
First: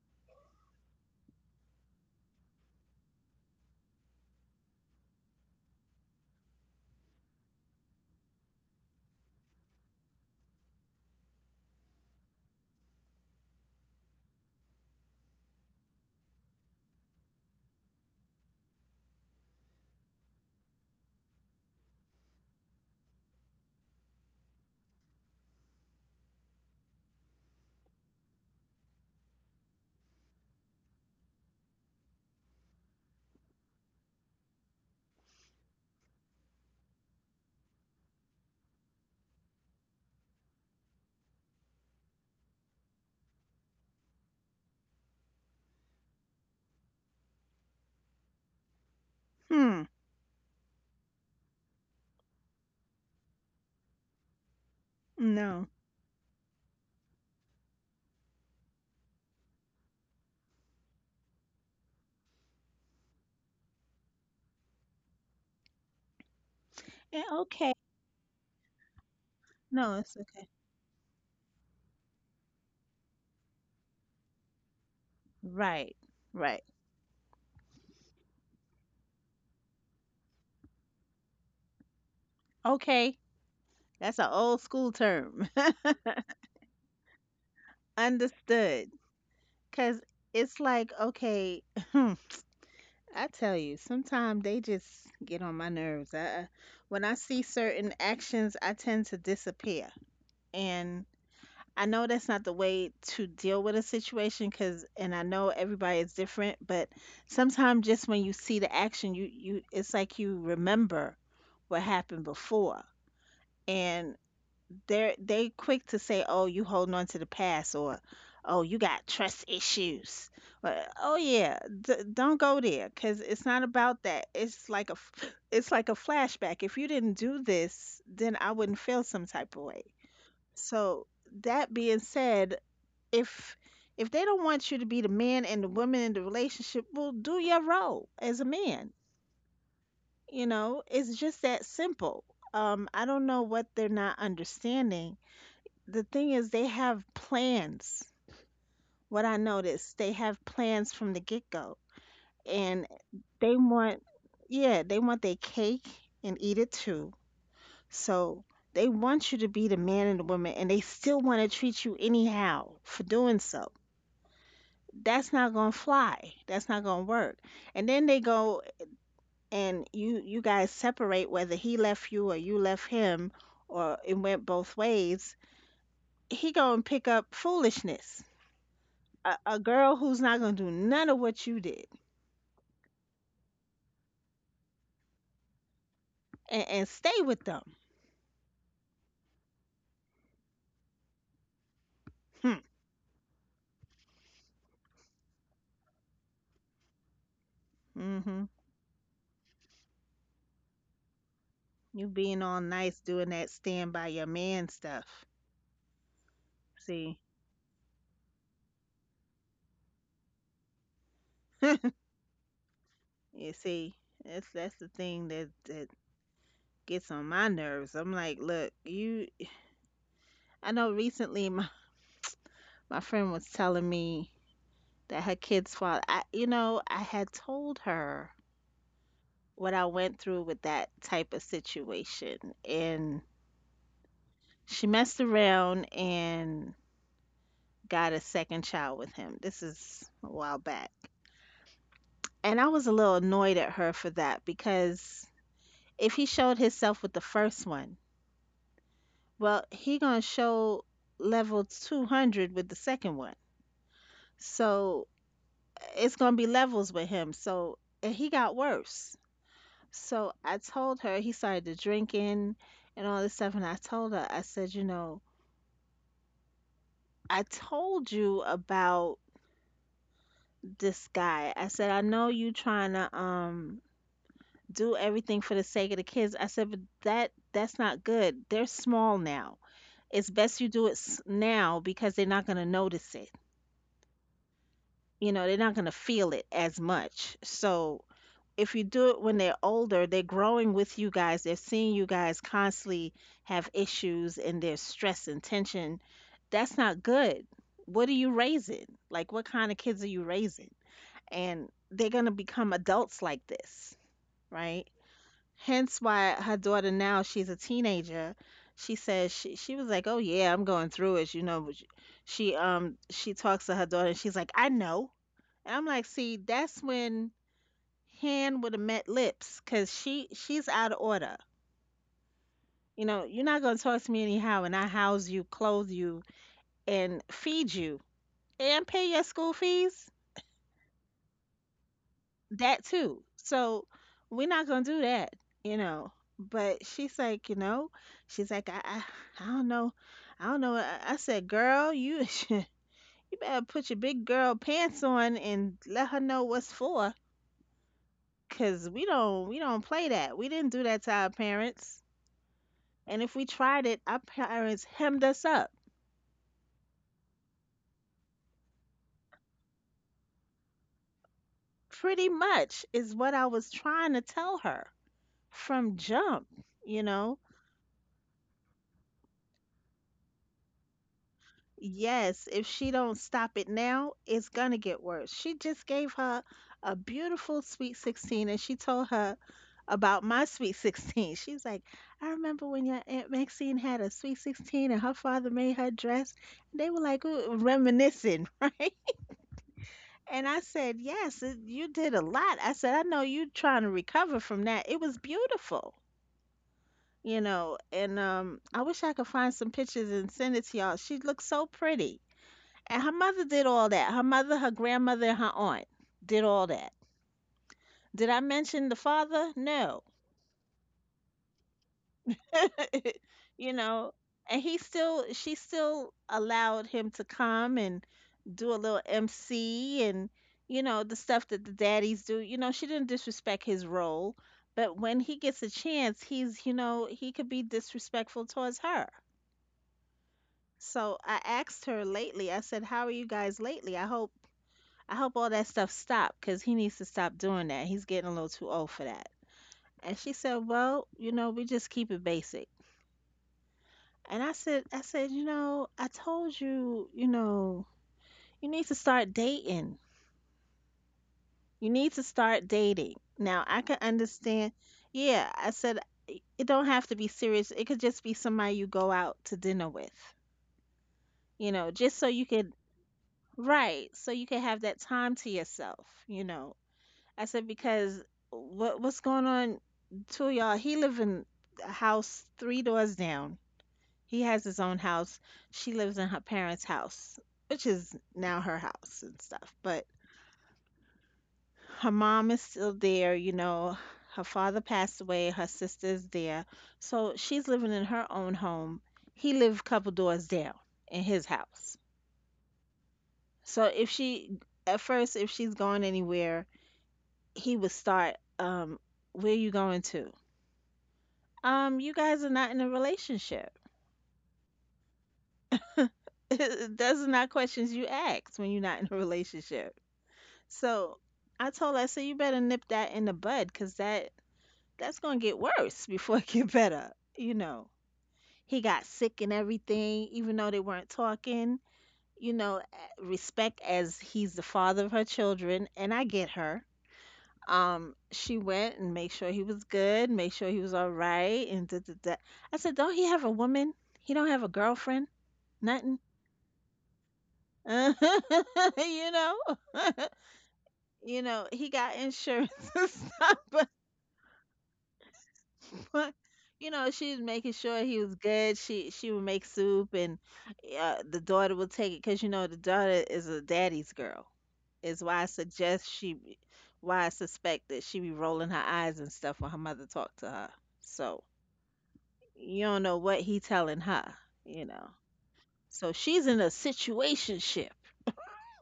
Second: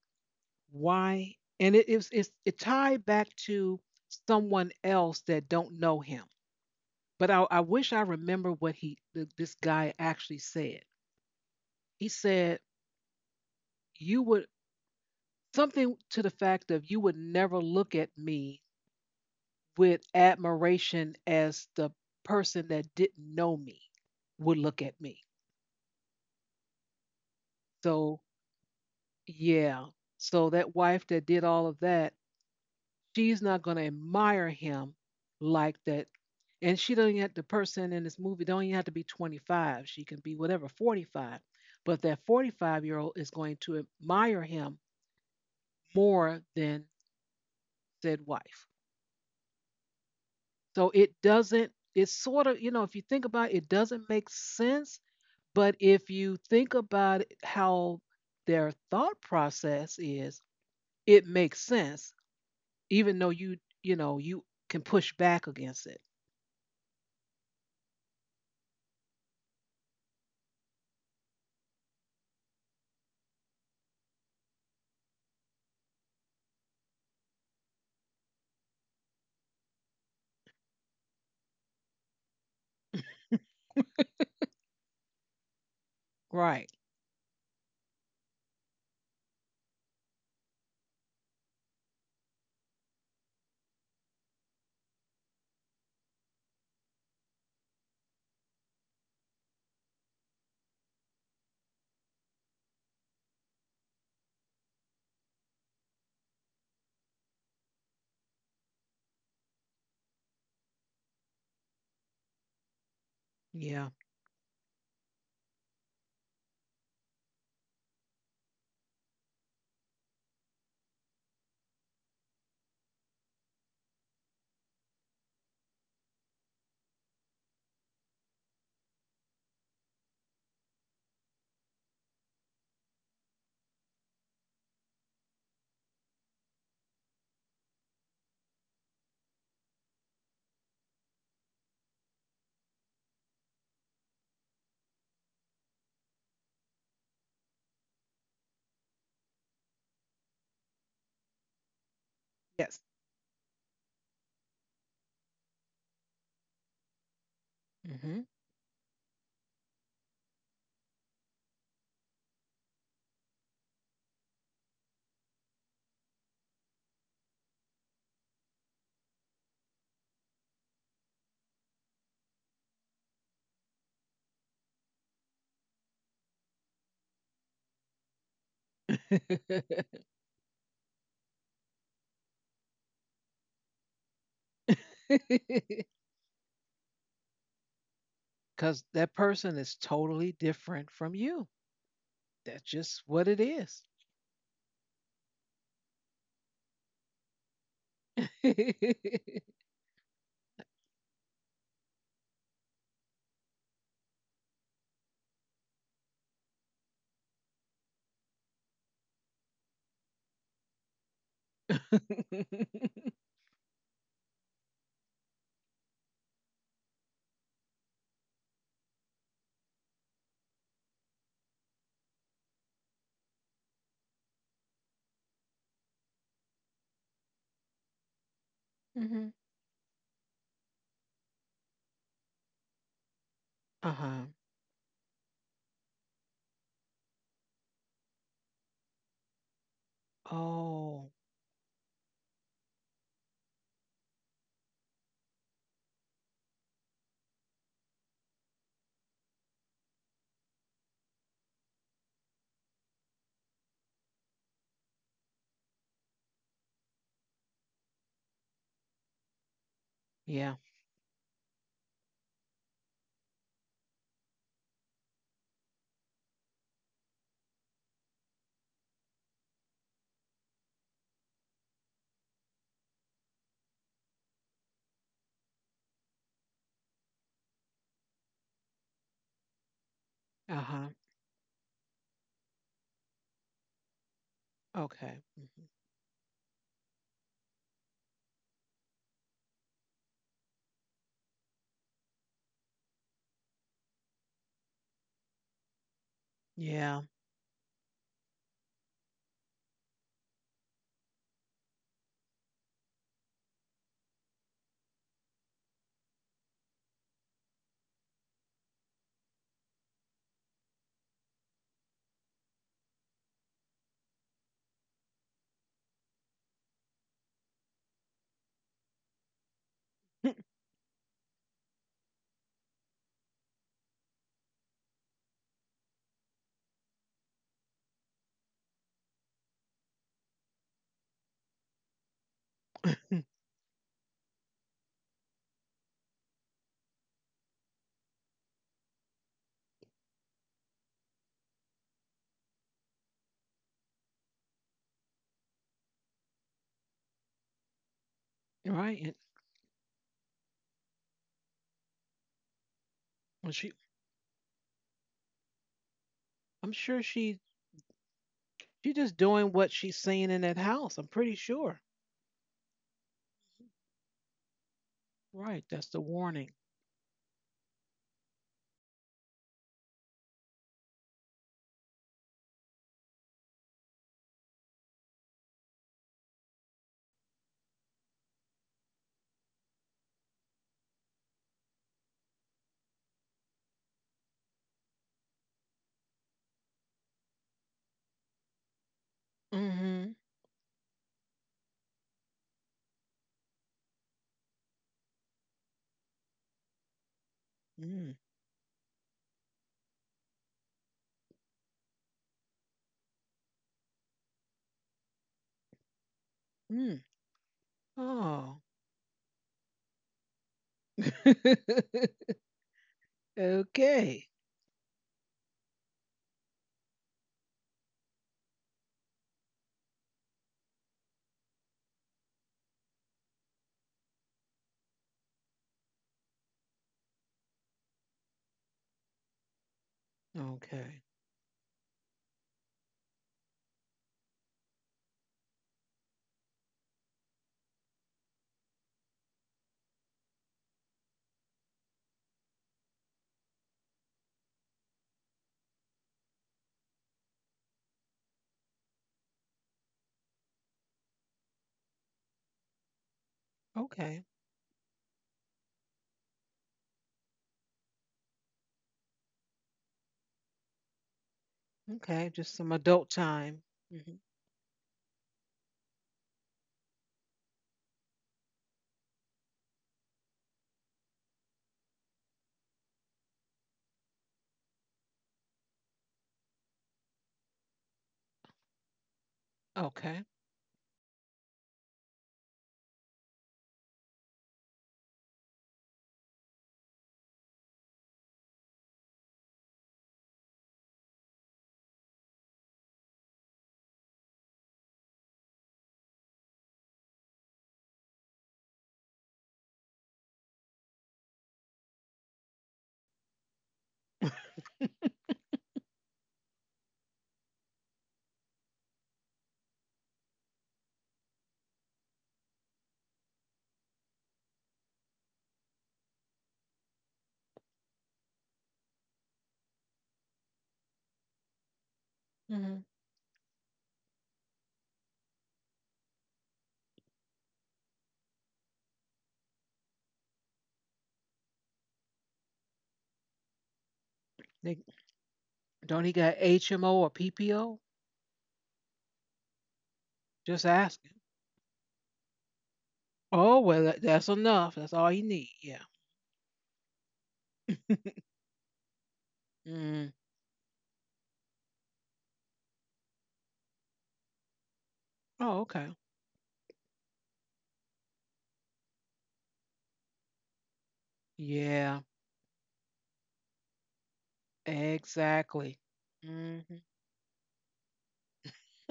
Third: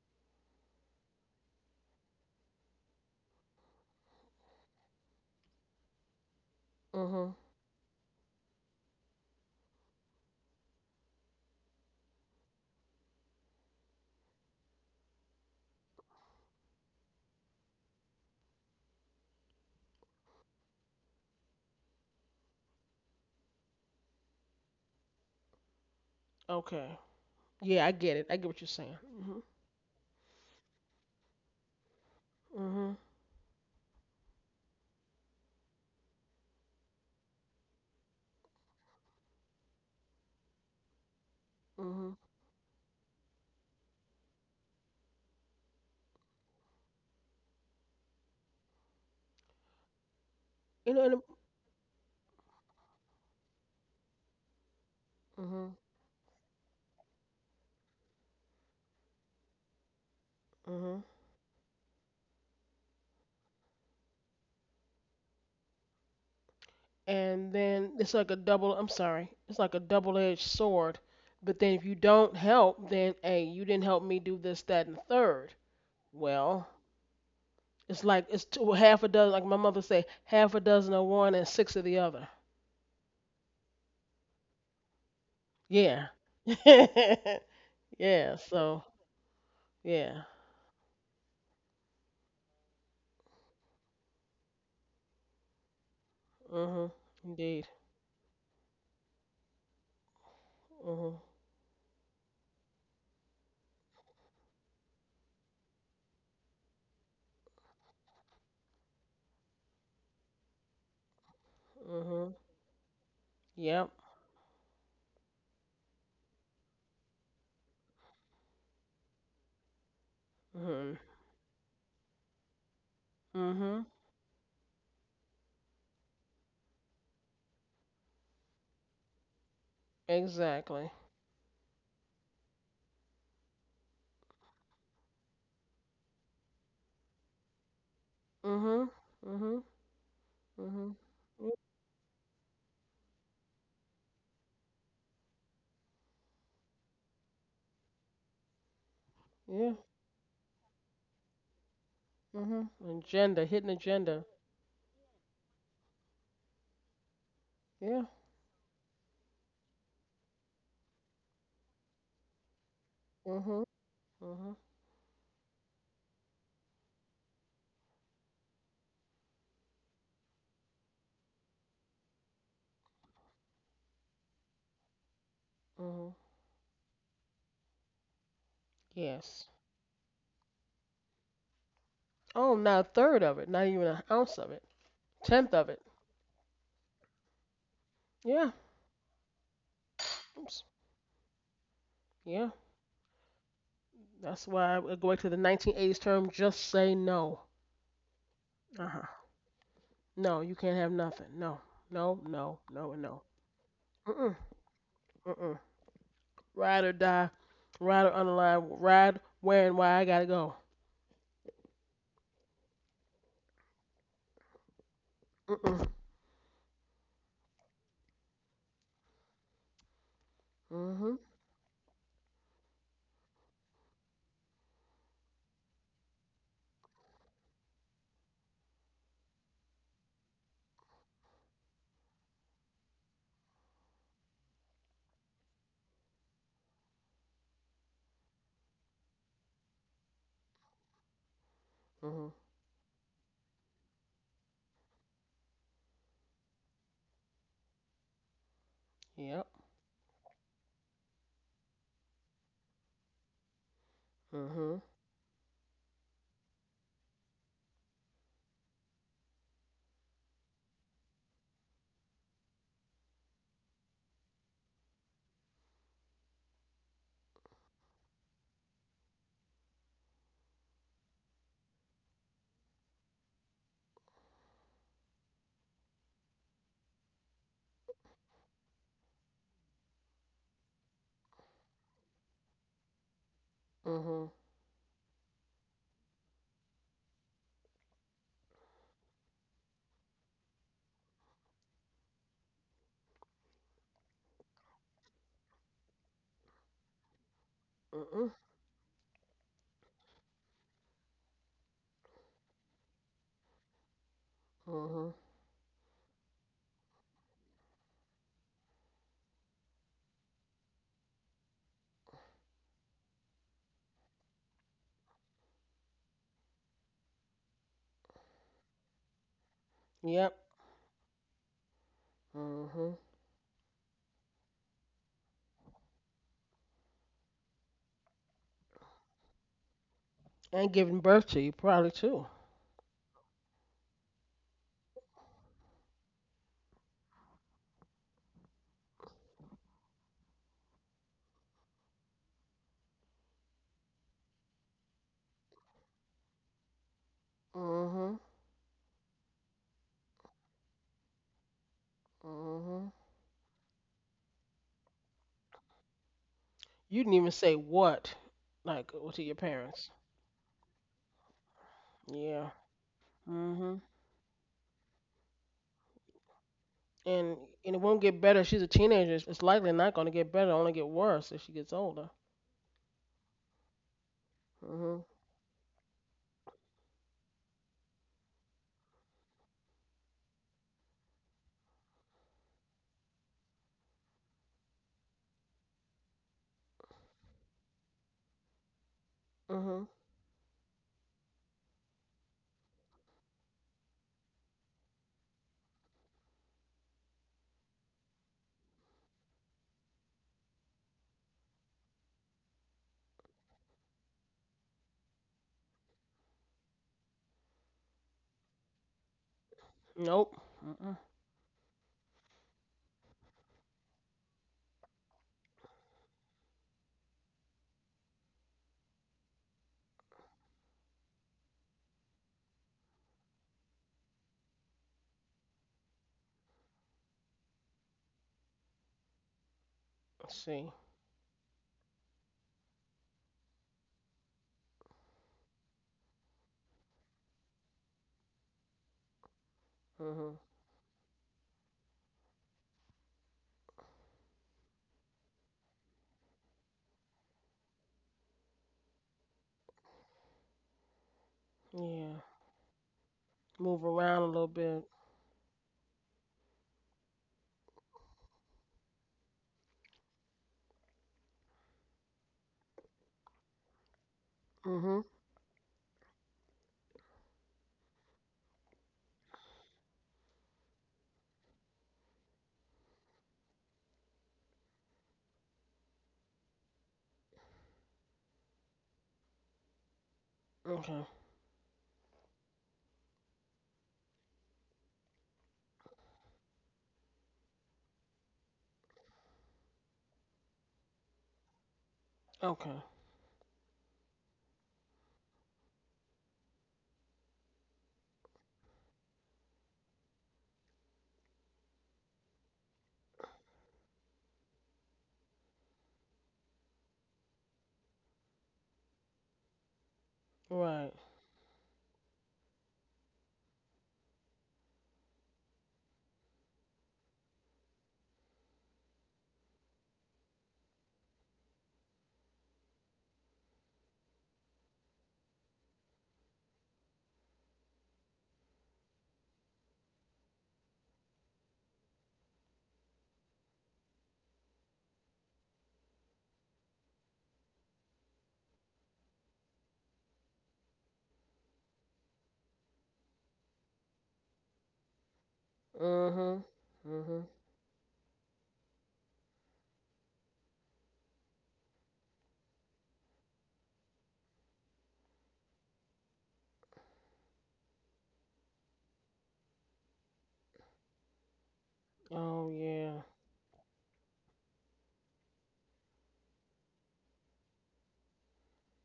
Speaker 1: why? And it tied back to someone else that don't know him. But
Speaker 2: Hmm.
Speaker 1: I wish I remember what this guy actually said. He said, you would something to the fact of, you would never look at me with admiration as the person that didn't know me would look at me.
Speaker 2: Okay. Yeah, I
Speaker 1: So,
Speaker 2: get it. I get what you're saying. Hmm.
Speaker 1: yeah. So that wife that did all of that,
Speaker 2: Hmm.
Speaker 1: she's not going to admire him like that. And she does not have the person in this movie don't even have to be 25. She can be whatever 45. But
Speaker 2: Hmm.
Speaker 1: that 45-year-old is going to admire him more than said wife.
Speaker 3: Hmm.
Speaker 1: So
Speaker 2: You know,
Speaker 1: it
Speaker 2: and,
Speaker 1: doesn't. It's sort of if you think about it, it doesn't make sense.
Speaker 3: No.
Speaker 1: But
Speaker 2: hmm
Speaker 1: if you think about it, how their thought process is,
Speaker 2: hmm
Speaker 1: it makes sense, even though you can push back against it.
Speaker 3: Eh,
Speaker 2: and
Speaker 3: okay.
Speaker 2: then it's like a double, I'm sorry, it's like a
Speaker 3: No, it's
Speaker 2: double-edged
Speaker 3: okay.
Speaker 2: sword, but then if you don't help, then hey, you didn't help me do this, that, and the third.
Speaker 3: Right.
Speaker 2: Well,
Speaker 3: Right.
Speaker 2: it's like it's two, half a dozen, like my mother say, half a dozen of one and six of the other,
Speaker 3: Okay. That's an old school term. *laughs*
Speaker 2: yeah.
Speaker 1: Right.
Speaker 2: *laughs* Yeah, so
Speaker 3: Understood. Cause
Speaker 2: yeah.
Speaker 3: it's like okay. *clears throat* I tell you, sometimes they just get on my nerves. I-
Speaker 2: Mhm.
Speaker 3: when I see
Speaker 2: Indeed.
Speaker 3: certain actions, I tend to disappear, and
Speaker 2: Mhm.
Speaker 3: I know that's not the way to deal with a situation cuz and I know everybody is different, but sometimes just when you see the action, you it's like you remember what happened
Speaker 2: Mhm.
Speaker 3: before.
Speaker 1: Yeah.
Speaker 2: Yep.
Speaker 3: And they quick to say, "Oh, you holding on to the past," or "Oh, you got trust issues." Or,
Speaker 2: Mhm.
Speaker 3: oh yeah, d- don't go there cuz it's not
Speaker 2: Mhm.
Speaker 3: about that. It's like a f- *laughs* *sniffs* it's like a flashback. If you didn't do this, then I wouldn't feel some type of way.
Speaker 2: Exactly.
Speaker 3: So, that being said, if if they don't want you to be the man and the woman in the relationship, well, do your role as a
Speaker 2: Mhm.
Speaker 3: man.
Speaker 2: Mhm.
Speaker 3: You know,
Speaker 2: Mhm.
Speaker 3: it's just that simple. I don't know what they're not understanding. The thing is, they have plans. What I
Speaker 2: Yeah.
Speaker 3: noticed, they have plans from the get go,
Speaker 2: Mhm.
Speaker 1: Yes.
Speaker 3: and
Speaker 2: Agenda,
Speaker 3: they
Speaker 2: hidden
Speaker 3: want,
Speaker 2: agenda.
Speaker 3: yeah, they want their cake and eat it too.
Speaker 2: Yeah.
Speaker 1: Hmm.
Speaker 3: So they want you to be the man and the woman, and they still want to treat you anyhow for doing
Speaker 2: Mhm.
Speaker 3: so.
Speaker 2: Mhm.
Speaker 3: That's not gonna fly. That's not gonna work. And then they go and you guys separate whether he left you or you left him or it went both ways.
Speaker 2: Mhm.
Speaker 3: He gonna pick up foolishness.
Speaker 2: Yes.
Speaker 3: A
Speaker 1: *laughs*
Speaker 3: girl who's not gonna do none of what you did
Speaker 2: Oh, not a third of it. Not even an ounce of it. Tenth of it.
Speaker 3: and stay with them.
Speaker 2: Yeah.
Speaker 1: Because that person is totally
Speaker 2: Oops.
Speaker 1: different from you.
Speaker 2: Yeah.
Speaker 1: That's
Speaker 3: Hmm.
Speaker 1: just what it is.
Speaker 2: That's why I would go back to the 1980s term. Just say no.
Speaker 3: Mm-hmm.
Speaker 2: Uh huh.
Speaker 1: *laughs*
Speaker 2: No, you can't have nothing. No.
Speaker 3: You
Speaker 2: No.
Speaker 3: being
Speaker 2: No.
Speaker 3: all
Speaker 2: No. And
Speaker 3: nice
Speaker 2: no.
Speaker 3: doing that stand by
Speaker 2: Mm.
Speaker 3: your
Speaker 2: Mm.
Speaker 3: man stuff.
Speaker 2: Mm. Mm. Ride or
Speaker 3: See,
Speaker 2: die. Ride or underline. Ride where and why I gotta go.
Speaker 1: *laughs*
Speaker 3: you see, that's the thing that
Speaker 2: Mm.
Speaker 3: that gets on my nerves. I'm like, look, you. I know
Speaker 2: Mhm.
Speaker 3: recently my friend was telling me that her kid's father, I, you know, I had told her
Speaker 1: Mm-hmm.
Speaker 3: what I went through with that type of situation. And
Speaker 1: Uh-huh.
Speaker 3: she messed around and got a second child with him. This is a while back.
Speaker 1: Oh,
Speaker 2: Mhm.
Speaker 3: And I was a little annoyed at her for that because if he showed himself with the first one,
Speaker 2: Yep.
Speaker 3: well, he gonna show level 200 with the second one.
Speaker 2: Mhm.
Speaker 3: So it's gonna be levels with him. So and he got worse. So
Speaker 1: yeah.
Speaker 3: I told her he started to drinking and all this stuff. And I told her, I said, you know, I told you about this guy. I said, I know you trying to do everything for the sake of the kids. I said, but that's not good. They're small now. It's best you
Speaker 1: Uh-huh.
Speaker 3: do it s- now because they're not gonna notice it.
Speaker 2: Mhm.
Speaker 1: Okay.
Speaker 3: You know, they're
Speaker 1: Mhm.
Speaker 3: not gonna feel it as much. So if you do it when they're older, they're growing with you guys. They're seeing you guys constantly have issues and there's stress and tension. That's
Speaker 1: Yeah.
Speaker 3: not good. What are
Speaker 2: Mhm.
Speaker 3: you raising? Like, what kind of kids are you raising? And they're going to become adults like this, right?
Speaker 2: Mhm.
Speaker 3: Hence why her daughter now, she's a teenager. She says she was like, "Oh yeah, I'm going through it," you know. But she talks to her daughter and she's like, "I know." And I'm like, "See, that's when hand with a met lips because she
Speaker 2: Yep.
Speaker 3: she's out of order,
Speaker 2: Mhm.
Speaker 3: you know. You're not going to talk to me anyhow and I house you, clothe you and feed you and pay your school fees,
Speaker 2: And giving birth to you probably too.
Speaker 3: that
Speaker 1: Hmm.
Speaker 3: too. So we're not going to do that, you know. But she's like, you know, she's like, I don't know, I said girl you *laughs* you better put your big girl pants on and let her know what's for
Speaker 2: Mhm.
Speaker 1: Right.
Speaker 3: because
Speaker 1: And
Speaker 3: we don't play that. We didn't do that to our parents.
Speaker 2: Mhm.
Speaker 3: And if
Speaker 1: well,
Speaker 3: we
Speaker 1: she
Speaker 3: tried it, our parents hemmed us up.
Speaker 1: I'm sure
Speaker 2: You didn't even
Speaker 1: she
Speaker 2: say what,
Speaker 1: she
Speaker 2: like
Speaker 1: just
Speaker 2: to your
Speaker 1: doing what
Speaker 2: parents.
Speaker 1: she's seeing in that house. I'm pretty sure.
Speaker 3: Pretty
Speaker 2: Yeah.
Speaker 3: much is what I was
Speaker 2: Mhm.
Speaker 3: trying to tell her
Speaker 1: Right. That's the
Speaker 3: from
Speaker 1: warning.
Speaker 3: jump, you
Speaker 2: And
Speaker 3: know.
Speaker 2: and it won't get better. She's a teenager. It's likely not going to get better. It'll only get worse as she gets older.
Speaker 3: Yes, if she don't stop it now, it's gonna
Speaker 2: Mhm.
Speaker 3: get worse. She just gave her a beautiful sweet 16 and she told her about my *laughs* sweet 16. She's like, "I remember when your Aunt Maxine had a sweet 16 and her father made her dress." They were like ooh, reminiscing, *laughs* right?
Speaker 2: Mhm.
Speaker 1: Mm-hmm.
Speaker 3: And I said, Yes, it, you did a lot. I said, I know you trying to recover from that. It was beautiful, you know.
Speaker 1: Mm.
Speaker 3: And I wish I could find some pictures and send it to y'all. She looked so pretty. And her mother did all that. Her mother, her grandmother, and her aunt did all that.
Speaker 1: Mm.
Speaker 3: Did I
Speaker 1: Oh.
Speaker 3: mention the father? No.
Speaker 2: Nope.
Speaker 1: *laughs*
Speaker 3: *laughs*
Speaker 1: Okay.
Speaker 3: You know,
Speaker 1: Okay.
Speaker 3: and he still, she still allowed him to come and do a little MC and, you know, the stuff that the daddies do. You know, she didn't disrespect his role, but when he gets a chance, he's, you know, he could be disrespectful towards her.
Speaker 2: Let's see.
Speaker 3: So I asked her lately, I said, How are you guys lately? I hope all that stuff stopped because he needs to stop doing that. He's getting a little too old for that. And
Speaker 2: Mhm.
Speaker 3: she said, "Well, you know, we just keep it basic." And I said, "You know, I told you, you need to start dating. You need
Speaker 2: Yeah.
Speaker 3: to start dating." Now, I
Speaker 2: Move
Speaker 3: can
Speaker 1: Okay.
Speaker 2: around a little
Speaker 3: understand.
Speaker 2: bit.
Speaker 3: Yeah, I said, "I- it don't have to be serious. It could just be somebody you go out to dinner with. You know, just
Speaker 1: Okay.
Speaker 3: so you
Speaker 1: Just some
Speaker 3: could"
Speaker 1: adult time. Hmm.
Speaker 3: Right, so you can have
Speaker 2: Mhm.
Speaker 3: that time to yourself, you know. I said, because what's going on to y'all? He live in a house 3 doors down. He has his own house. She lives in her parents' house, which is now her house and stuff. But
Speaker 1: Okay.
Speaker 2: Okay.
Speaker 3: her mom is still there, you know. Her father passed away, her sister is there. So she's living in her own home. He lived a couple doors down in his house.
Speaker 2: Okay.
Speaker 3: So if she at first, if she's going anywhere, he would start, "Where you going to? You guys are not in a relationship."
Speaker 1: *laughs*
Speaker 3: *laughs* Those are not questions you ask when you're not in a relationship.
Speaker 2: Right.
Speaker 3: So I told her, I said, "You better nip that in the bud, because that's gonna get worse *laughs* before it get better." You know, he got sick and everything, even though they weren't talking. You
Speaker 1: Mm-hmm.
Speaker 3: know, a- respect, as he's the father of her children, and I get her. She went and made sure he was good, make sure he was all right, and da, da, da. I said, "Don't he have a woman? He don't have
Speaker 1: They,
Speaker 3: a girlfriend,
Speaker 1: don't he
Speaker 3: nothing."
Speaker 1: got HMO or PPO?
Speaker 3: *laughs* you know,
Speaker 1: Just ask.
Speaker 3: he got insurance *laughs* and
Speaker 1: Oh, well,
Speaker 3: stuff,
Speaker 1: that's enough. That's all you need. Yeah.
Speaker 2: Mhm.
Speaker 3: *laughs* you know,
Speaker 2: Mhm.
Speaker 3: she was making sure he
Speaker 1: *laughs*
Speaker 3: was good. She would make
Speaker 1: Mm.
Speaker 3: soup, and the daughter would take it, because you know the daughter is a daddy's girl. Is why I
Speaker 1: Oh, okay.
Speaker 3: suggest she, be- why I suspect that she be rolling her eyes and stuff when her mother talked to her. So
Speaker 1: Yeah,
Speaker 2: Oh
Speaker 3: you
Speaker 2: yeah.
Speaker 3: don't know what he telling her, you know.
Speaker 1: exactly.
Speaker 3: So she's
Speaker 1: Hmm.
Speaker 3: in a situationship.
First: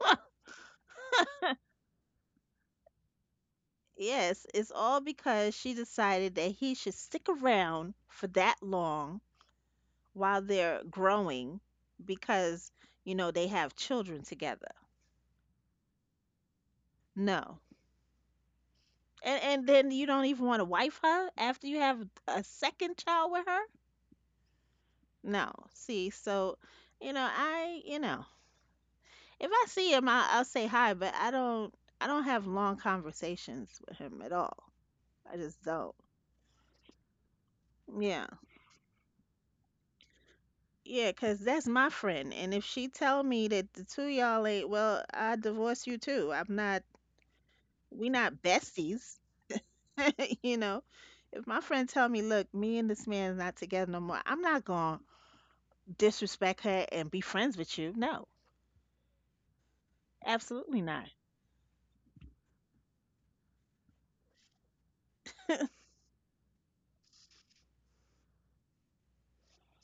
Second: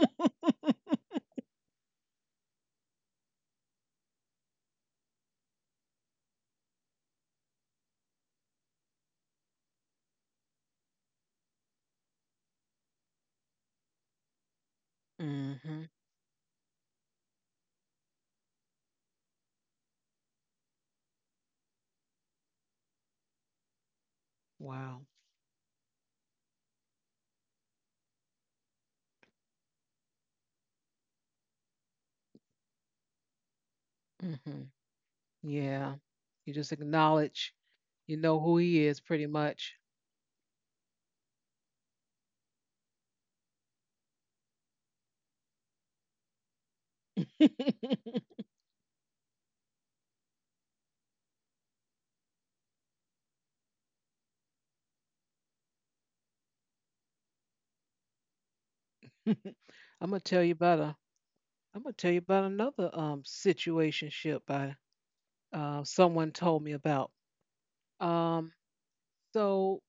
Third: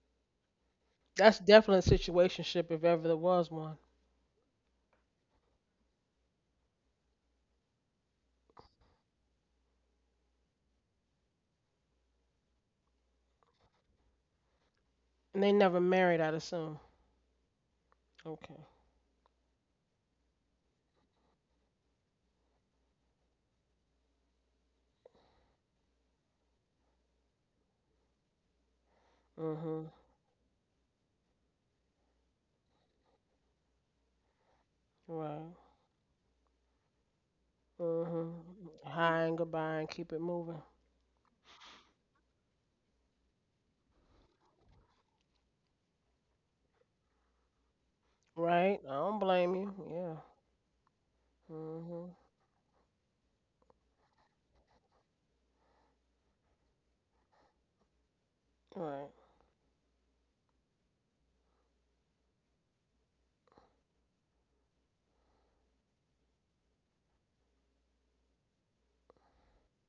Speaker 3: *laughs*
Speaker 2: That's definitely a situationship if ever there was one.
Speaker 3: Yes, it's all because she decided that he should stick around for that long while they're growing, because you know they have children together.
Speaker 2: And they never
Speaker 1: Hmm.
Speaker 2: married, I'd assume.
Speaker 3: No.
Speaker 2: Okay.
Speaker 3: And then you don't even want to wife her after you have a second child with her?
Speaker 1: Wow.
Speaker 3: No. See, so you know, I, you know, if I
Speaker 2: Mhm.
Speaker 3: see him, I'll say hi, but I don't have long conversations with him at all.
Speaker 1: Hmm.
Speaker 3: I
Speaker 2: Right.
Speaker 3: just don't.
Speaker 1: Yeah. You just acknowledge you
Speaker 3: Yeah.
Speaker 2: Mhm.
Speaker 1: know who he is
Speaker 2: High
Speaker 1: pretty
Speaker 2: and goodbye
Speaker 1: much.
Speaker 2: and keep it moving.
Speaker 3: Yeah, 'cause that's my friend. And if she tell me that the two of y'all ain't, well, I divorce you too. I'm not,
Speaker 1: *laughs*
Speaker 3: we
Speaker 1: I'm
Speaker 3: not
Speaker 2: Right? I don't
Speaker 3: besties.
Speaker 2: blame you. Yeah.
Speaker 3: *laughs* You know, if my friend tell
Speaker 2: Mhm.
Speaker 3: me, look, me and this man is not together no more, I'm not gonna disrespect her and be friends with you. No,
Speaker 2: Right.
Speaker 1: gonna tell you about
Speaker 3: absolutely
Speaker 1: a
Speaker 3: not.
Speaker 1: I'm gonna tell you about another situationship I someone told me about. Um so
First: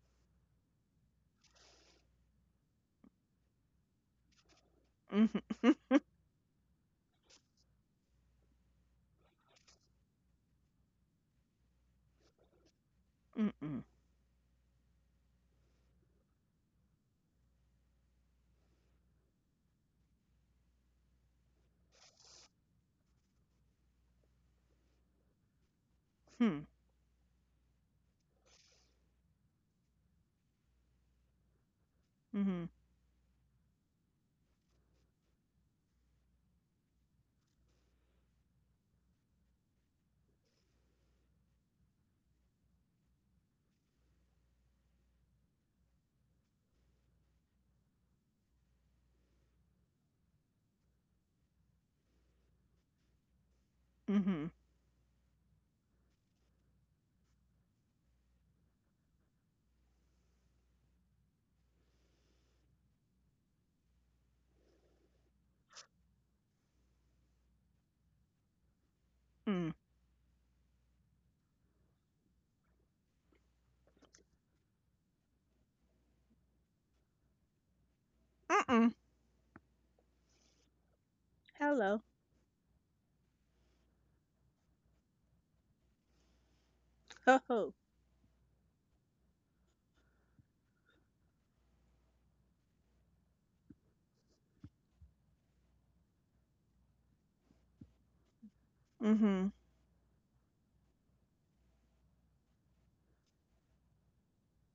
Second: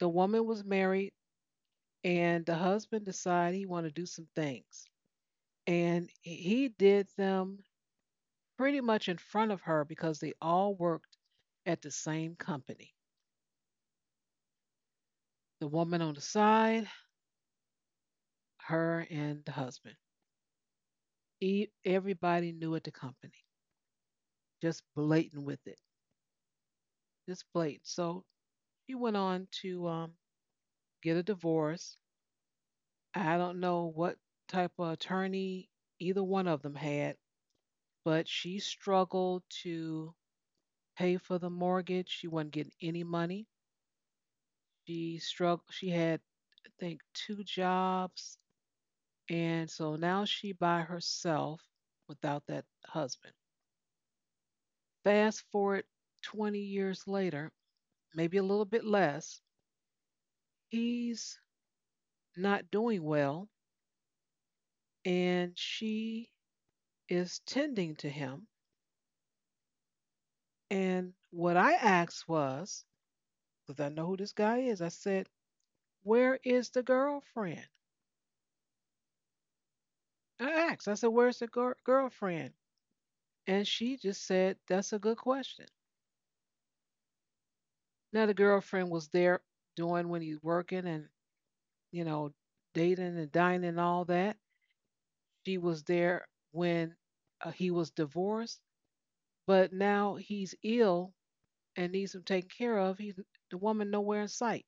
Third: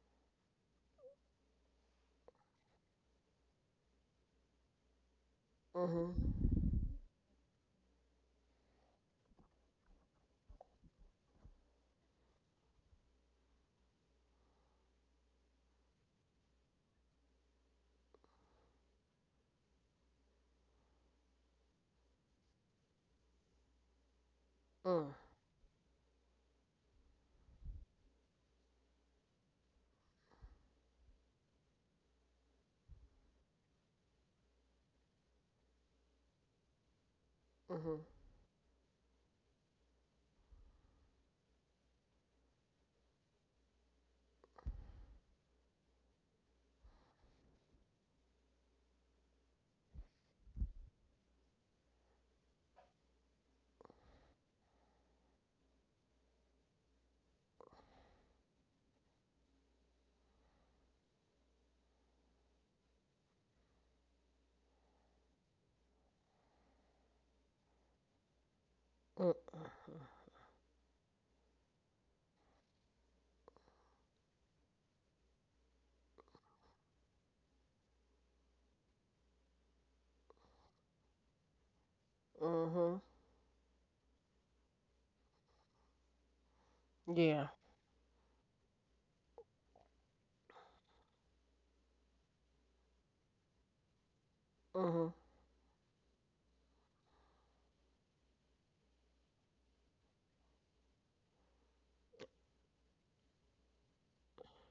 Speaker 1: the woman was married and the husband decided he wanted to do some things.
Speaker 3: Mm-hmm.
Speaker 1: And
Speaker 2: Mhm.
Speaker 1: he did them pretty much in front of her because they all worked at the same company.
Speaker 3: Mm-mm.
Speaker 1: The woman on the side, her and the husband. Everybody knew at the company, just
Speaker 2: Mm.
Speaker 1: blatant with it,
Speaker 3: Hmm.
Speaker 1: just blatant. So he went on to get a divorce.
Speaker 3: Mm-hmm.
Speaker 1: I don't know what type of attorney either one of them had,
Speaker 2: Mhm.
Speaker 1: but she struggled to pay for the mortgage. She wasn't getting any money. She struggled. She had think two jobs. And so now she by herself without that husband.
Speaker 3: Mm-hmm.
Speaker 1: Fast forward 20 years later, maybe a little bit less, he's not doing well and she is tending to him.
Speaker 2: Mm.
Speaker 3: Mm.
Speaker 1: And what I asked was, because I know who this guy is, I said, where is the girlfriend?
Speaker 3: Mm-mm.
Speaker 1: I asked, I said, where's the gir-
Speaker 3: Hello.
Speaker 1: girlfriend?
Speaker 2: Mhm.
Speaker 1: And she just said, that's a good question.
Speaker 3: Ho
Speaker 2: Yeah.
Speaker 3: ho.
Speaker 1: Another girlfriend was there doing when he's working and you know dating and dining and all that,
Speaker 2: Mhm.
Speaker 1: she was there when he was divorced,
Speaker 3: Mm-hmm.
Speaker 1: but now he's ill and needs him taken care of, he's the woman nowhere in sight.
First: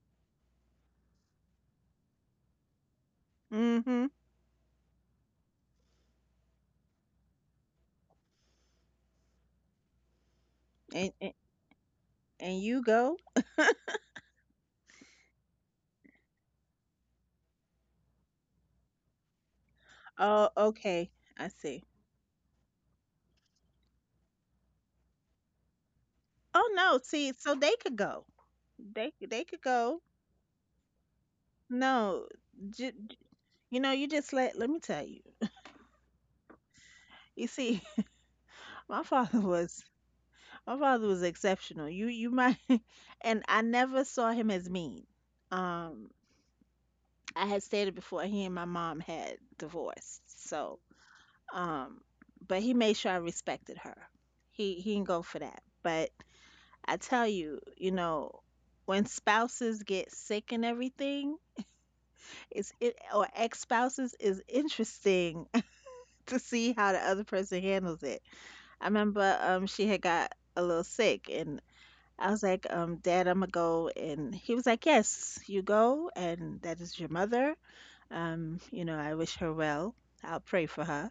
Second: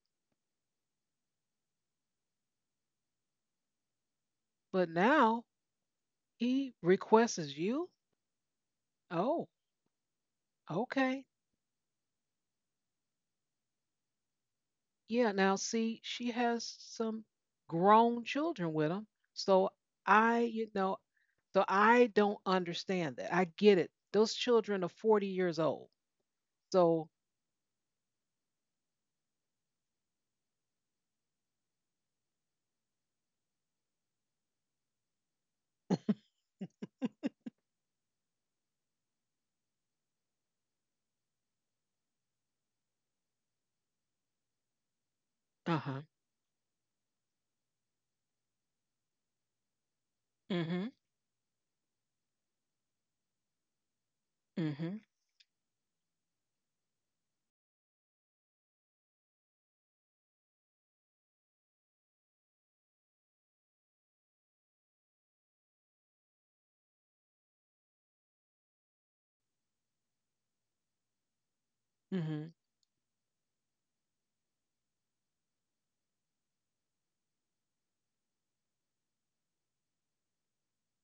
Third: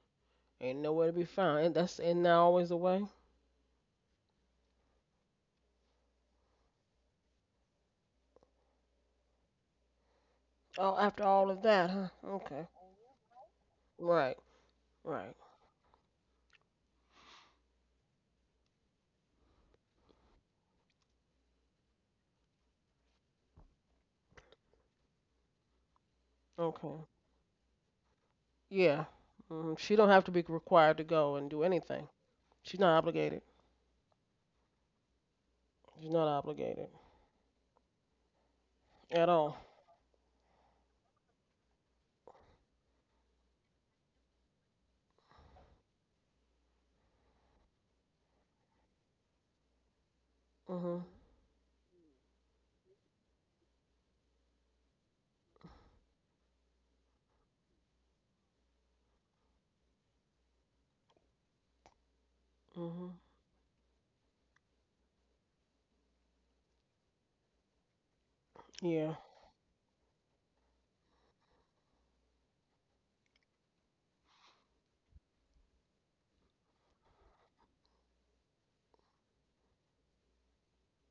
Speaker 2: Ain't nowhere to be found. And that's and now always the way.
Speaker 3: Mm-hmm.
Speaker 1: But now he requests you. Oh,
Speaker 2: Oh,
Speaker 3: And,
Speaker 1: okay.
Speaker 2: after
Speaker 3: and
Speaker 2: all of that, huh?
Speaker 3: and
Speaker 2: Okay.
Speaker 3: you go?
Speaker 2: Right.
Speaker 1: Yeah,
Speaker 2: Right.
Speaker 1: now see, she has some grown children with him, so i
Speaker 3: Oh,
Speaker 1: you know
Speaker 3: okay. I
Speaker 1: so
Speaker 3: see.
Speaker 1: I don't understand that. I get it. Those children are 40 years old.
Speaker 3: Oh no.
Speaker 2: Okay.
Speaker 1: So
Speaker 3: See, so they could go.
Speaker 2: Yeah.
Speaker 3: They could
Speaker 2: Mhm. She
Speaker 3: go.
Speaker 2: don't have to be required to go and do anything.
Speaker 3: No,
Speaker 2: She's
Speaker 3: ju-
Speaker 2: not
Speaker 3: ju-
Speaker 2: obligated.
Speaker 3: you know, you just let me tell you.
Speaker 2: She's not obligated
Speaker 3: You see, *laughs* my
Speaker 2: at
Speaker 3: father
Speaker 2: all.
Speaker 3: was My father was exceptional. You might *laughs* and I never saw him as mean.
Speaker 1: uh-huh.
Speaker 3: Um I had stated before he and my mom had divorced. So
Speaker 1: Mm.
Speaker 2: Mhm.
Speaker 3: um but he made sure I respected her. He
Speaker 1: Mhm.
Speaker 3: didn't go for that. But I tell you, you know, when spouses get sick and everything, it's it
Speaker 2: Mhm.
Speaker 3: or ex spouses is interesting *laughs* to see how the other person handles it. I
Speaker 2: Yeah.
Speaker 3: remember she had got a little sick, and
Speaker 1: Mhm.
Speaker 3: I was
Speaker 1: Mhm.
Speaker 3: like, "Dad, I'm gonna go." And he was like, "Yes, you go. And that is your mother. You know, I wish her well. I'll pray for her."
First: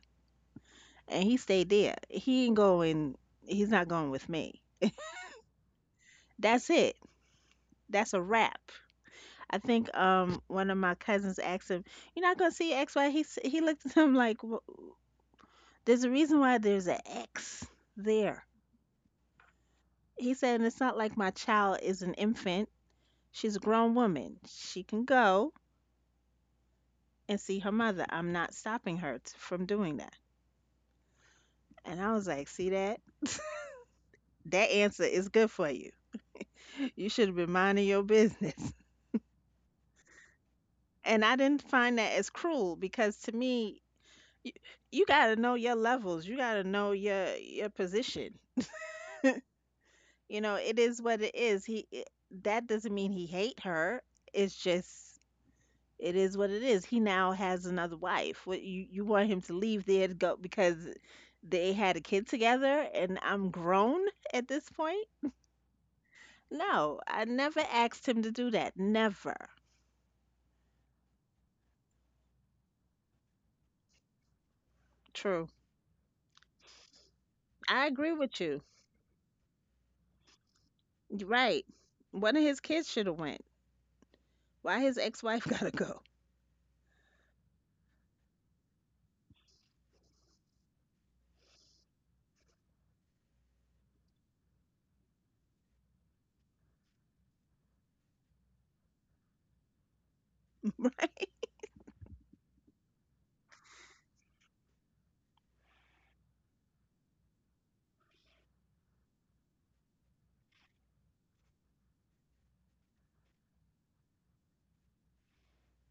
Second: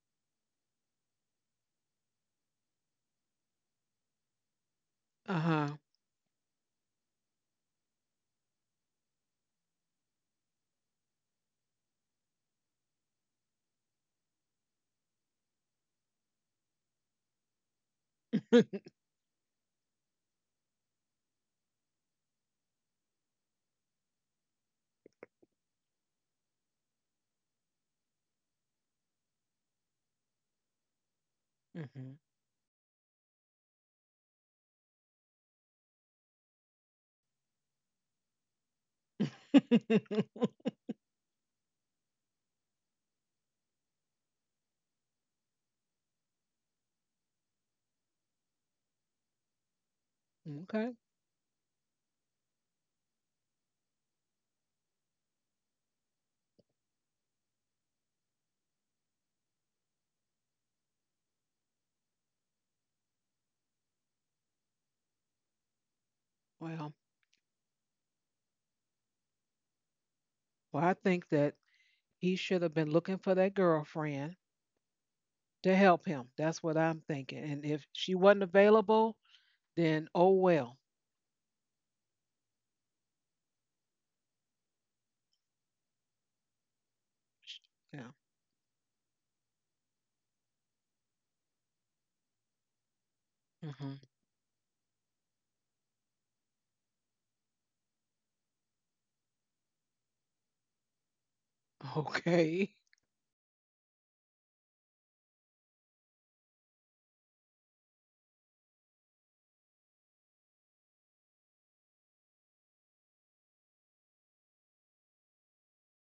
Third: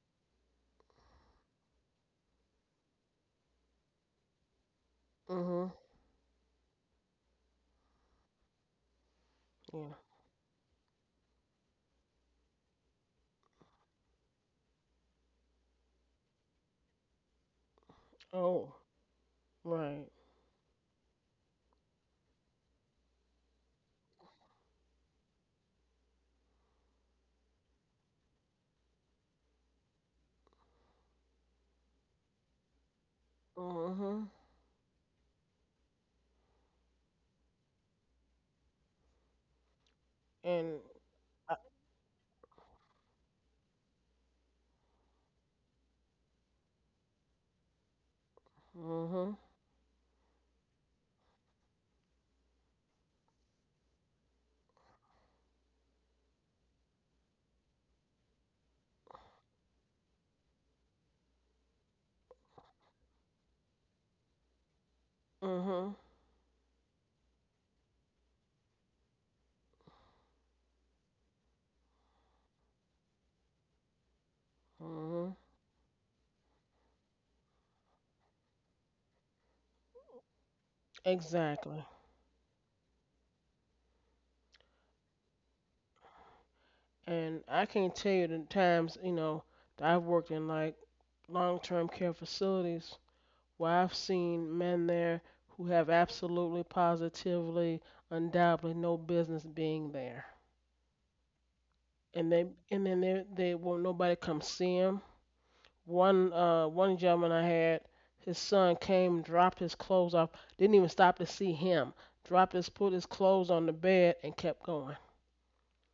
Speaker 3: And he stayed there. He ain't going, he's not going with me.
Speaker 1: Uh-huh.
Speaker 2: Mhm.
Speaker 3: That's it. That's a wrap. I
Speaker 2: Yeah.
Speaker 3: think one of my cousins asked him, "You're not gonna see X, Y?" He, s- he looked at him like, "Wh- there's a reason why there's an X there."
Speaker 2: Oh.
Speaker 1: *laughs*
Speaker 2: Right.
Speaker 3: He said, "And it's not like my child is an infant. She's a grown woman. She can go and see her mother. I'm not stopping her t- from doing that."
Speaker 1: Mm.
Speaker 3: And I
Speaker 1: Mhm.
Speaker 3: was like, see that? *laughs*
Speaker 2: Mhm.
Speaker 3: That answer is good for you. You should have been minding your business. *laughs*
Speaker 2: And
Speaker 1: *laughs*
Speaker 3: And I
Speaker 2: I,
Speaker 3: didn't find that as cruel, because to me, you, you got to know your levels. You got to know your position.
Speaker 2: mhm.
Speaker 3: You know, it
Speaker 1: Okay,
Speaker 3: is what it is. He it- that doesn't mean he hate her. It's just it is what it is. He now has another wife. What, you want him to leave there to go because they had a kid together and I'm grown at this point?
Speaker 2: Mhm.
Speaker 1: well,
Speaker 3: No, I never asked him to do that. Never.
Speaker 1: well, I think that he should have been looking for that girlfriend
Speaker 2: Mhm.
Speaker 3: True.
Speaker 1: to help him. That's what I'm thinking. And if
Speaker 3: I
Speaker 1: she
Speaker 3: agree
Speaker 1: wasn't
Speaker 3: with you.
Speaker 1: available, then oh well.
Speaker 3: You're right.
Speaker 2: Exactly.
Speaker 3: One of his kids should have went. Why his ex-wife *laughs* gotta go?
Speaker 2: And
Speaker 1: Sh-
Speaker 2: I can't
Speaker 1: Yeah.
Speaker 2: tell you the times, that I've worked in like long-term care facilities where
Speaker 1: Mhm.
Speaker 2: I've seen men there who have absolutely, positively, undoubtedly no business being there. And they
Speaker 1: Okay. *laughs*
Speaker 2: and then they won't nobody come see 'em. One gentleman I had, his son came, dropped his clothes off, didn't even stop to see him, dropped his put his clothes on the bed and kept going.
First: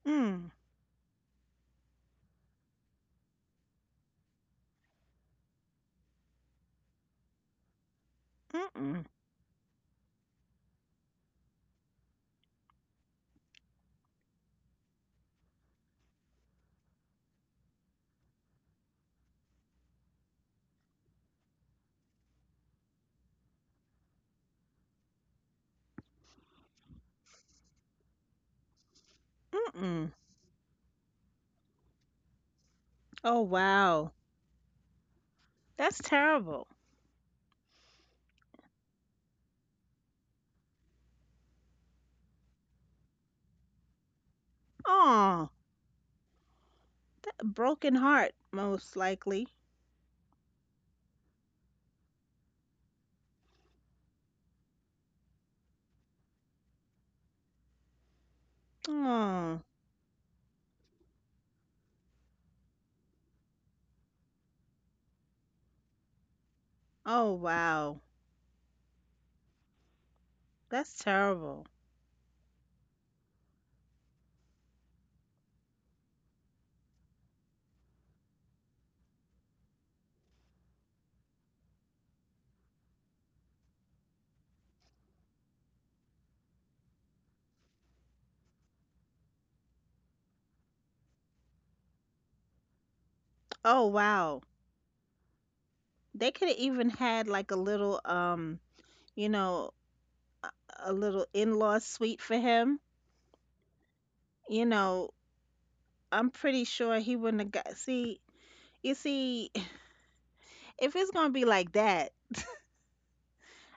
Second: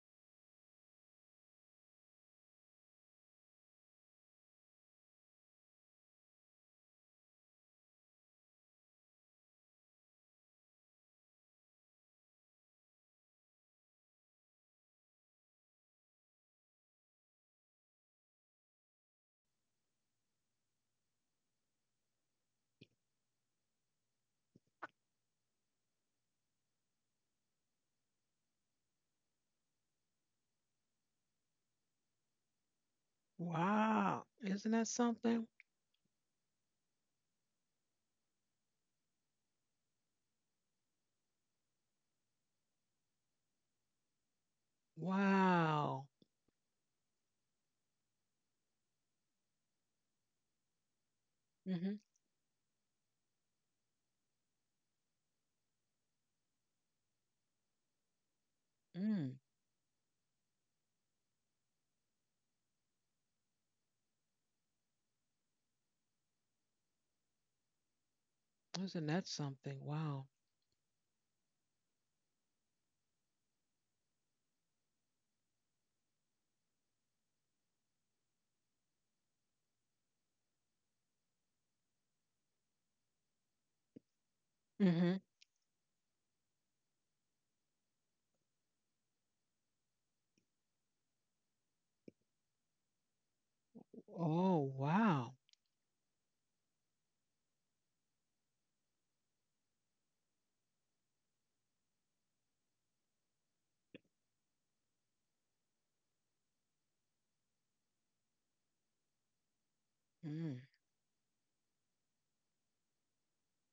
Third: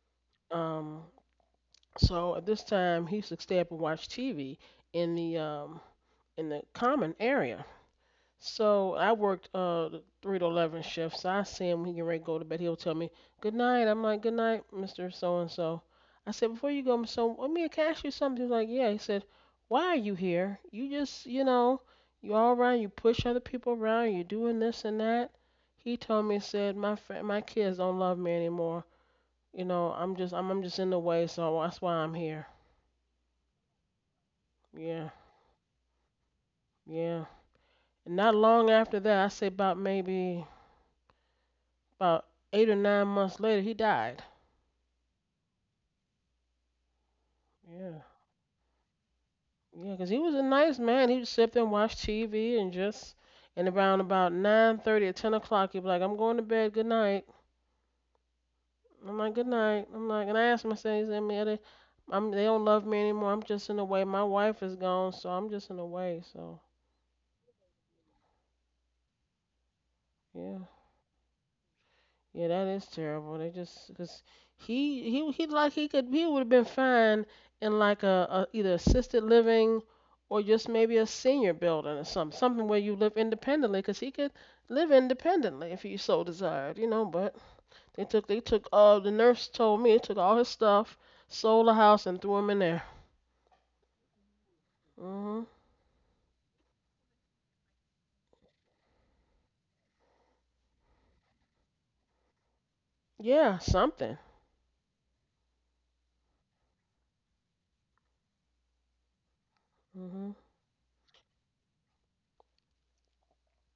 Speaker 3: Mm,
Speaker 2: Um, so at this time he used to stay up and watch TV in the um in the common area. So
Speaker 3: mm-mm,
Speaker 2: I worked the 3 to 11 shifts. So I see him when he get ready to go to bed. He'll tell me good night. I'm like good night, Mister So and So. I said before you go, Mister, so let me can ask you something. He was like yeah. He said why are you here? You just you all around. You push other people around. You're doing this and that. He told me said my kids don't love me anymore. You know
Speaker 3: mm-mm.
Speaker 2: I'm just in the way. So that's why I'm here.
Speaker 3: Oh wow.
Speaker 1: Wow. Isn't that
Speaker 2: Yeah,
Speaker 1: something?
Speaker 3: That's terrible.
Speaker 2: yeah. And not long after that, I say about maybe about 8 or 9 months later, he died.
Speaker 3: Oh,
Speaker 1: Wow.
Speaker 3: broken
Speaker 2: Yeah,
Speaker 3: heart most likely.
Speaker 2: yeah, 'cause he was a nice man. He'd sit there and
Speaker 1: Mm.
Speaker 2: watch
Speaker 1: Mhm.
Speaker 2: TV and just, and around about 9:30 or 10 o'clock, he'd be like, "I'm going to bed. Good night." I'm like,
Speaker 1: Mm.
Speaker 2: "Good
Speaker 3: Oh,
Speaker 2: night." I'm like, and I asked him, I said, "He's in They, I'm, they don't love me anymore. I'm just in the way. My wife is gone, so I'm just in the way." So
Speaker 3: oh wow.
Speaker 1: Isn't that something? Wow.
Speaker 2: yeah.
Speaker 3: That's terrible.
Speaker 2: Yeah, that is terrible. They just because he like he could he would have been fine in like a either assisted living or just maybe a senior building or something where you live independently because he could
Speaker 1: Mm.
Speaker 2: live
Speaker 1: Mhm.
Speaker 2: independently if he so desired, you know. But the nurse told me they took all his stuff, sold the house and threw him in there.
Speaker 3: Oh, wow.
Speaker 1: Oh wow.
Speaker 2: Mhm.
Speaker 3: They could have even had like a little, you know, a a little in-law suite for him.
Speaker 2: Yeah, something.
Speaker 3: You know, I'm pretty sure he wouldn't have got. See, you see, *sighs*
Speaker 2: Mhm.
Speaker 1: Mm.
Speaker 3: if it's gonna be like that,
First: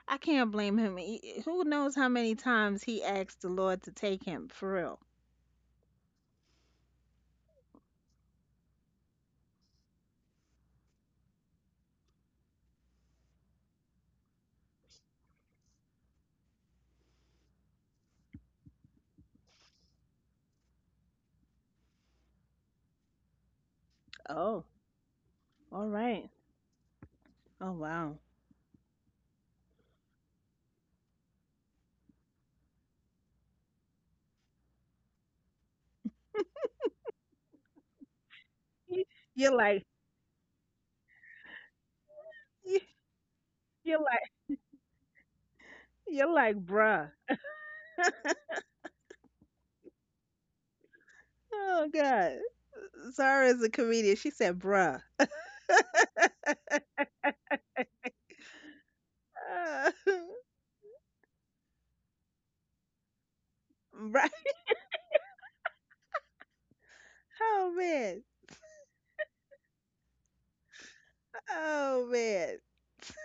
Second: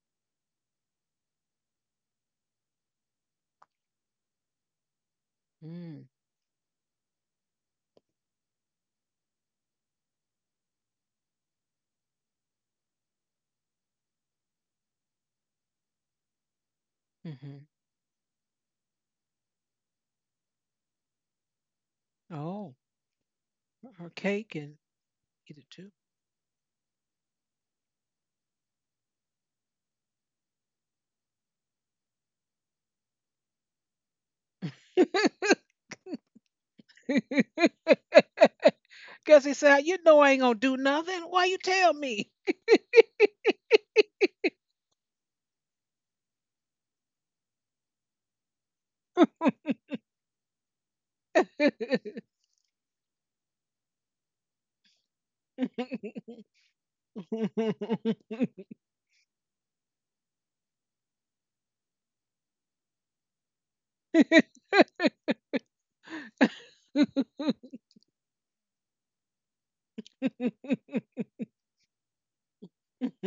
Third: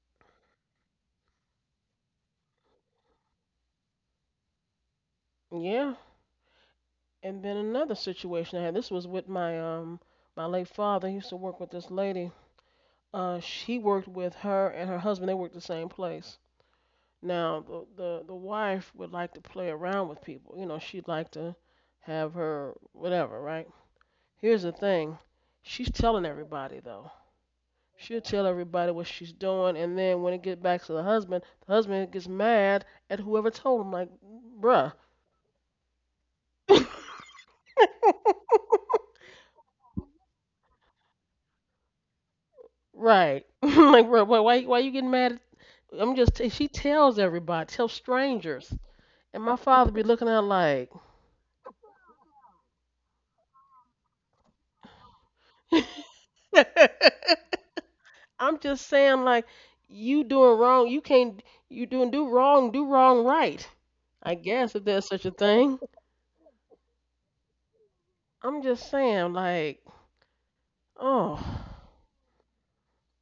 Speaker 3: I can't blame him. He- eh, who knows how many times he asked the Lord to take him for real?
Speaker 2: Yeah.
Speaker 1: Mm.
Speaker 2: And then another situation I had. This was with my my late father. He used to work with this lady, she worked with her and her husband. They worked the same place. Now
Speaker 1: Mhm.
Speaker 2: the wife would like to play around with people. You know, she'd like to have her
Speaker 1: Oh,
Speaker 2: whatever, right?
Speaker 1: her cake
Speaker 3: Oh,
Speaker 2: Here's the
Speaker 1: and
Speaker 2: thing.
Speaker 1: eat
Speaker 3: all
Speaker 2: She's telling
Speaker 3: right.
Speaker 2: everybody though.
Speaker 3: Oh, wow.
Speaker 2: She'll tell everybody what she's doing, and then when it gets back to the husband gets mad at whoever told him. Like, bruh.
Speaker 1: it too.
Speaker 2: *laughs*
Speaker 1: *laughs*
Speaker 3: You-
Speaker 1: Because
Speaker 3: you're
Speaker 1: he
Speaker 3: like,
Speaker 1: said, you know, I ain't going to do nothing. Why you tell me?
Speaker 3: you-
Speaker 2: Right. *laughs*
Speaker 3: you're
Speaker 2: Like, bruh,
Speaker 3: like,
Speaker 2: why you getting mad? At, I'm
Speaker 3: you're
Speaker 2: just.
Speaker 3: like,
Speaker 2: She
Speaker 3: bruh.
Speaker 2: tells everybody. Tells strangers. And my father be looking at like,
Speaker 3: Oh God. Zara is a comedian. She said, bruh.
Speaker 1: *laughs*
Speaker 2: *laughs* I'm just saying like,
Speaker 3: Uh,
Speaker 2: you doing wrong. You can't. You doing do wrong. Do wrong right. I
Speaker 3: *laughs*
Speaker 2: guess if there's such a thing.
Speaker 3: oh man.
Speaker 2: I'm just saying like, oh.
Speaker 3: Oh man.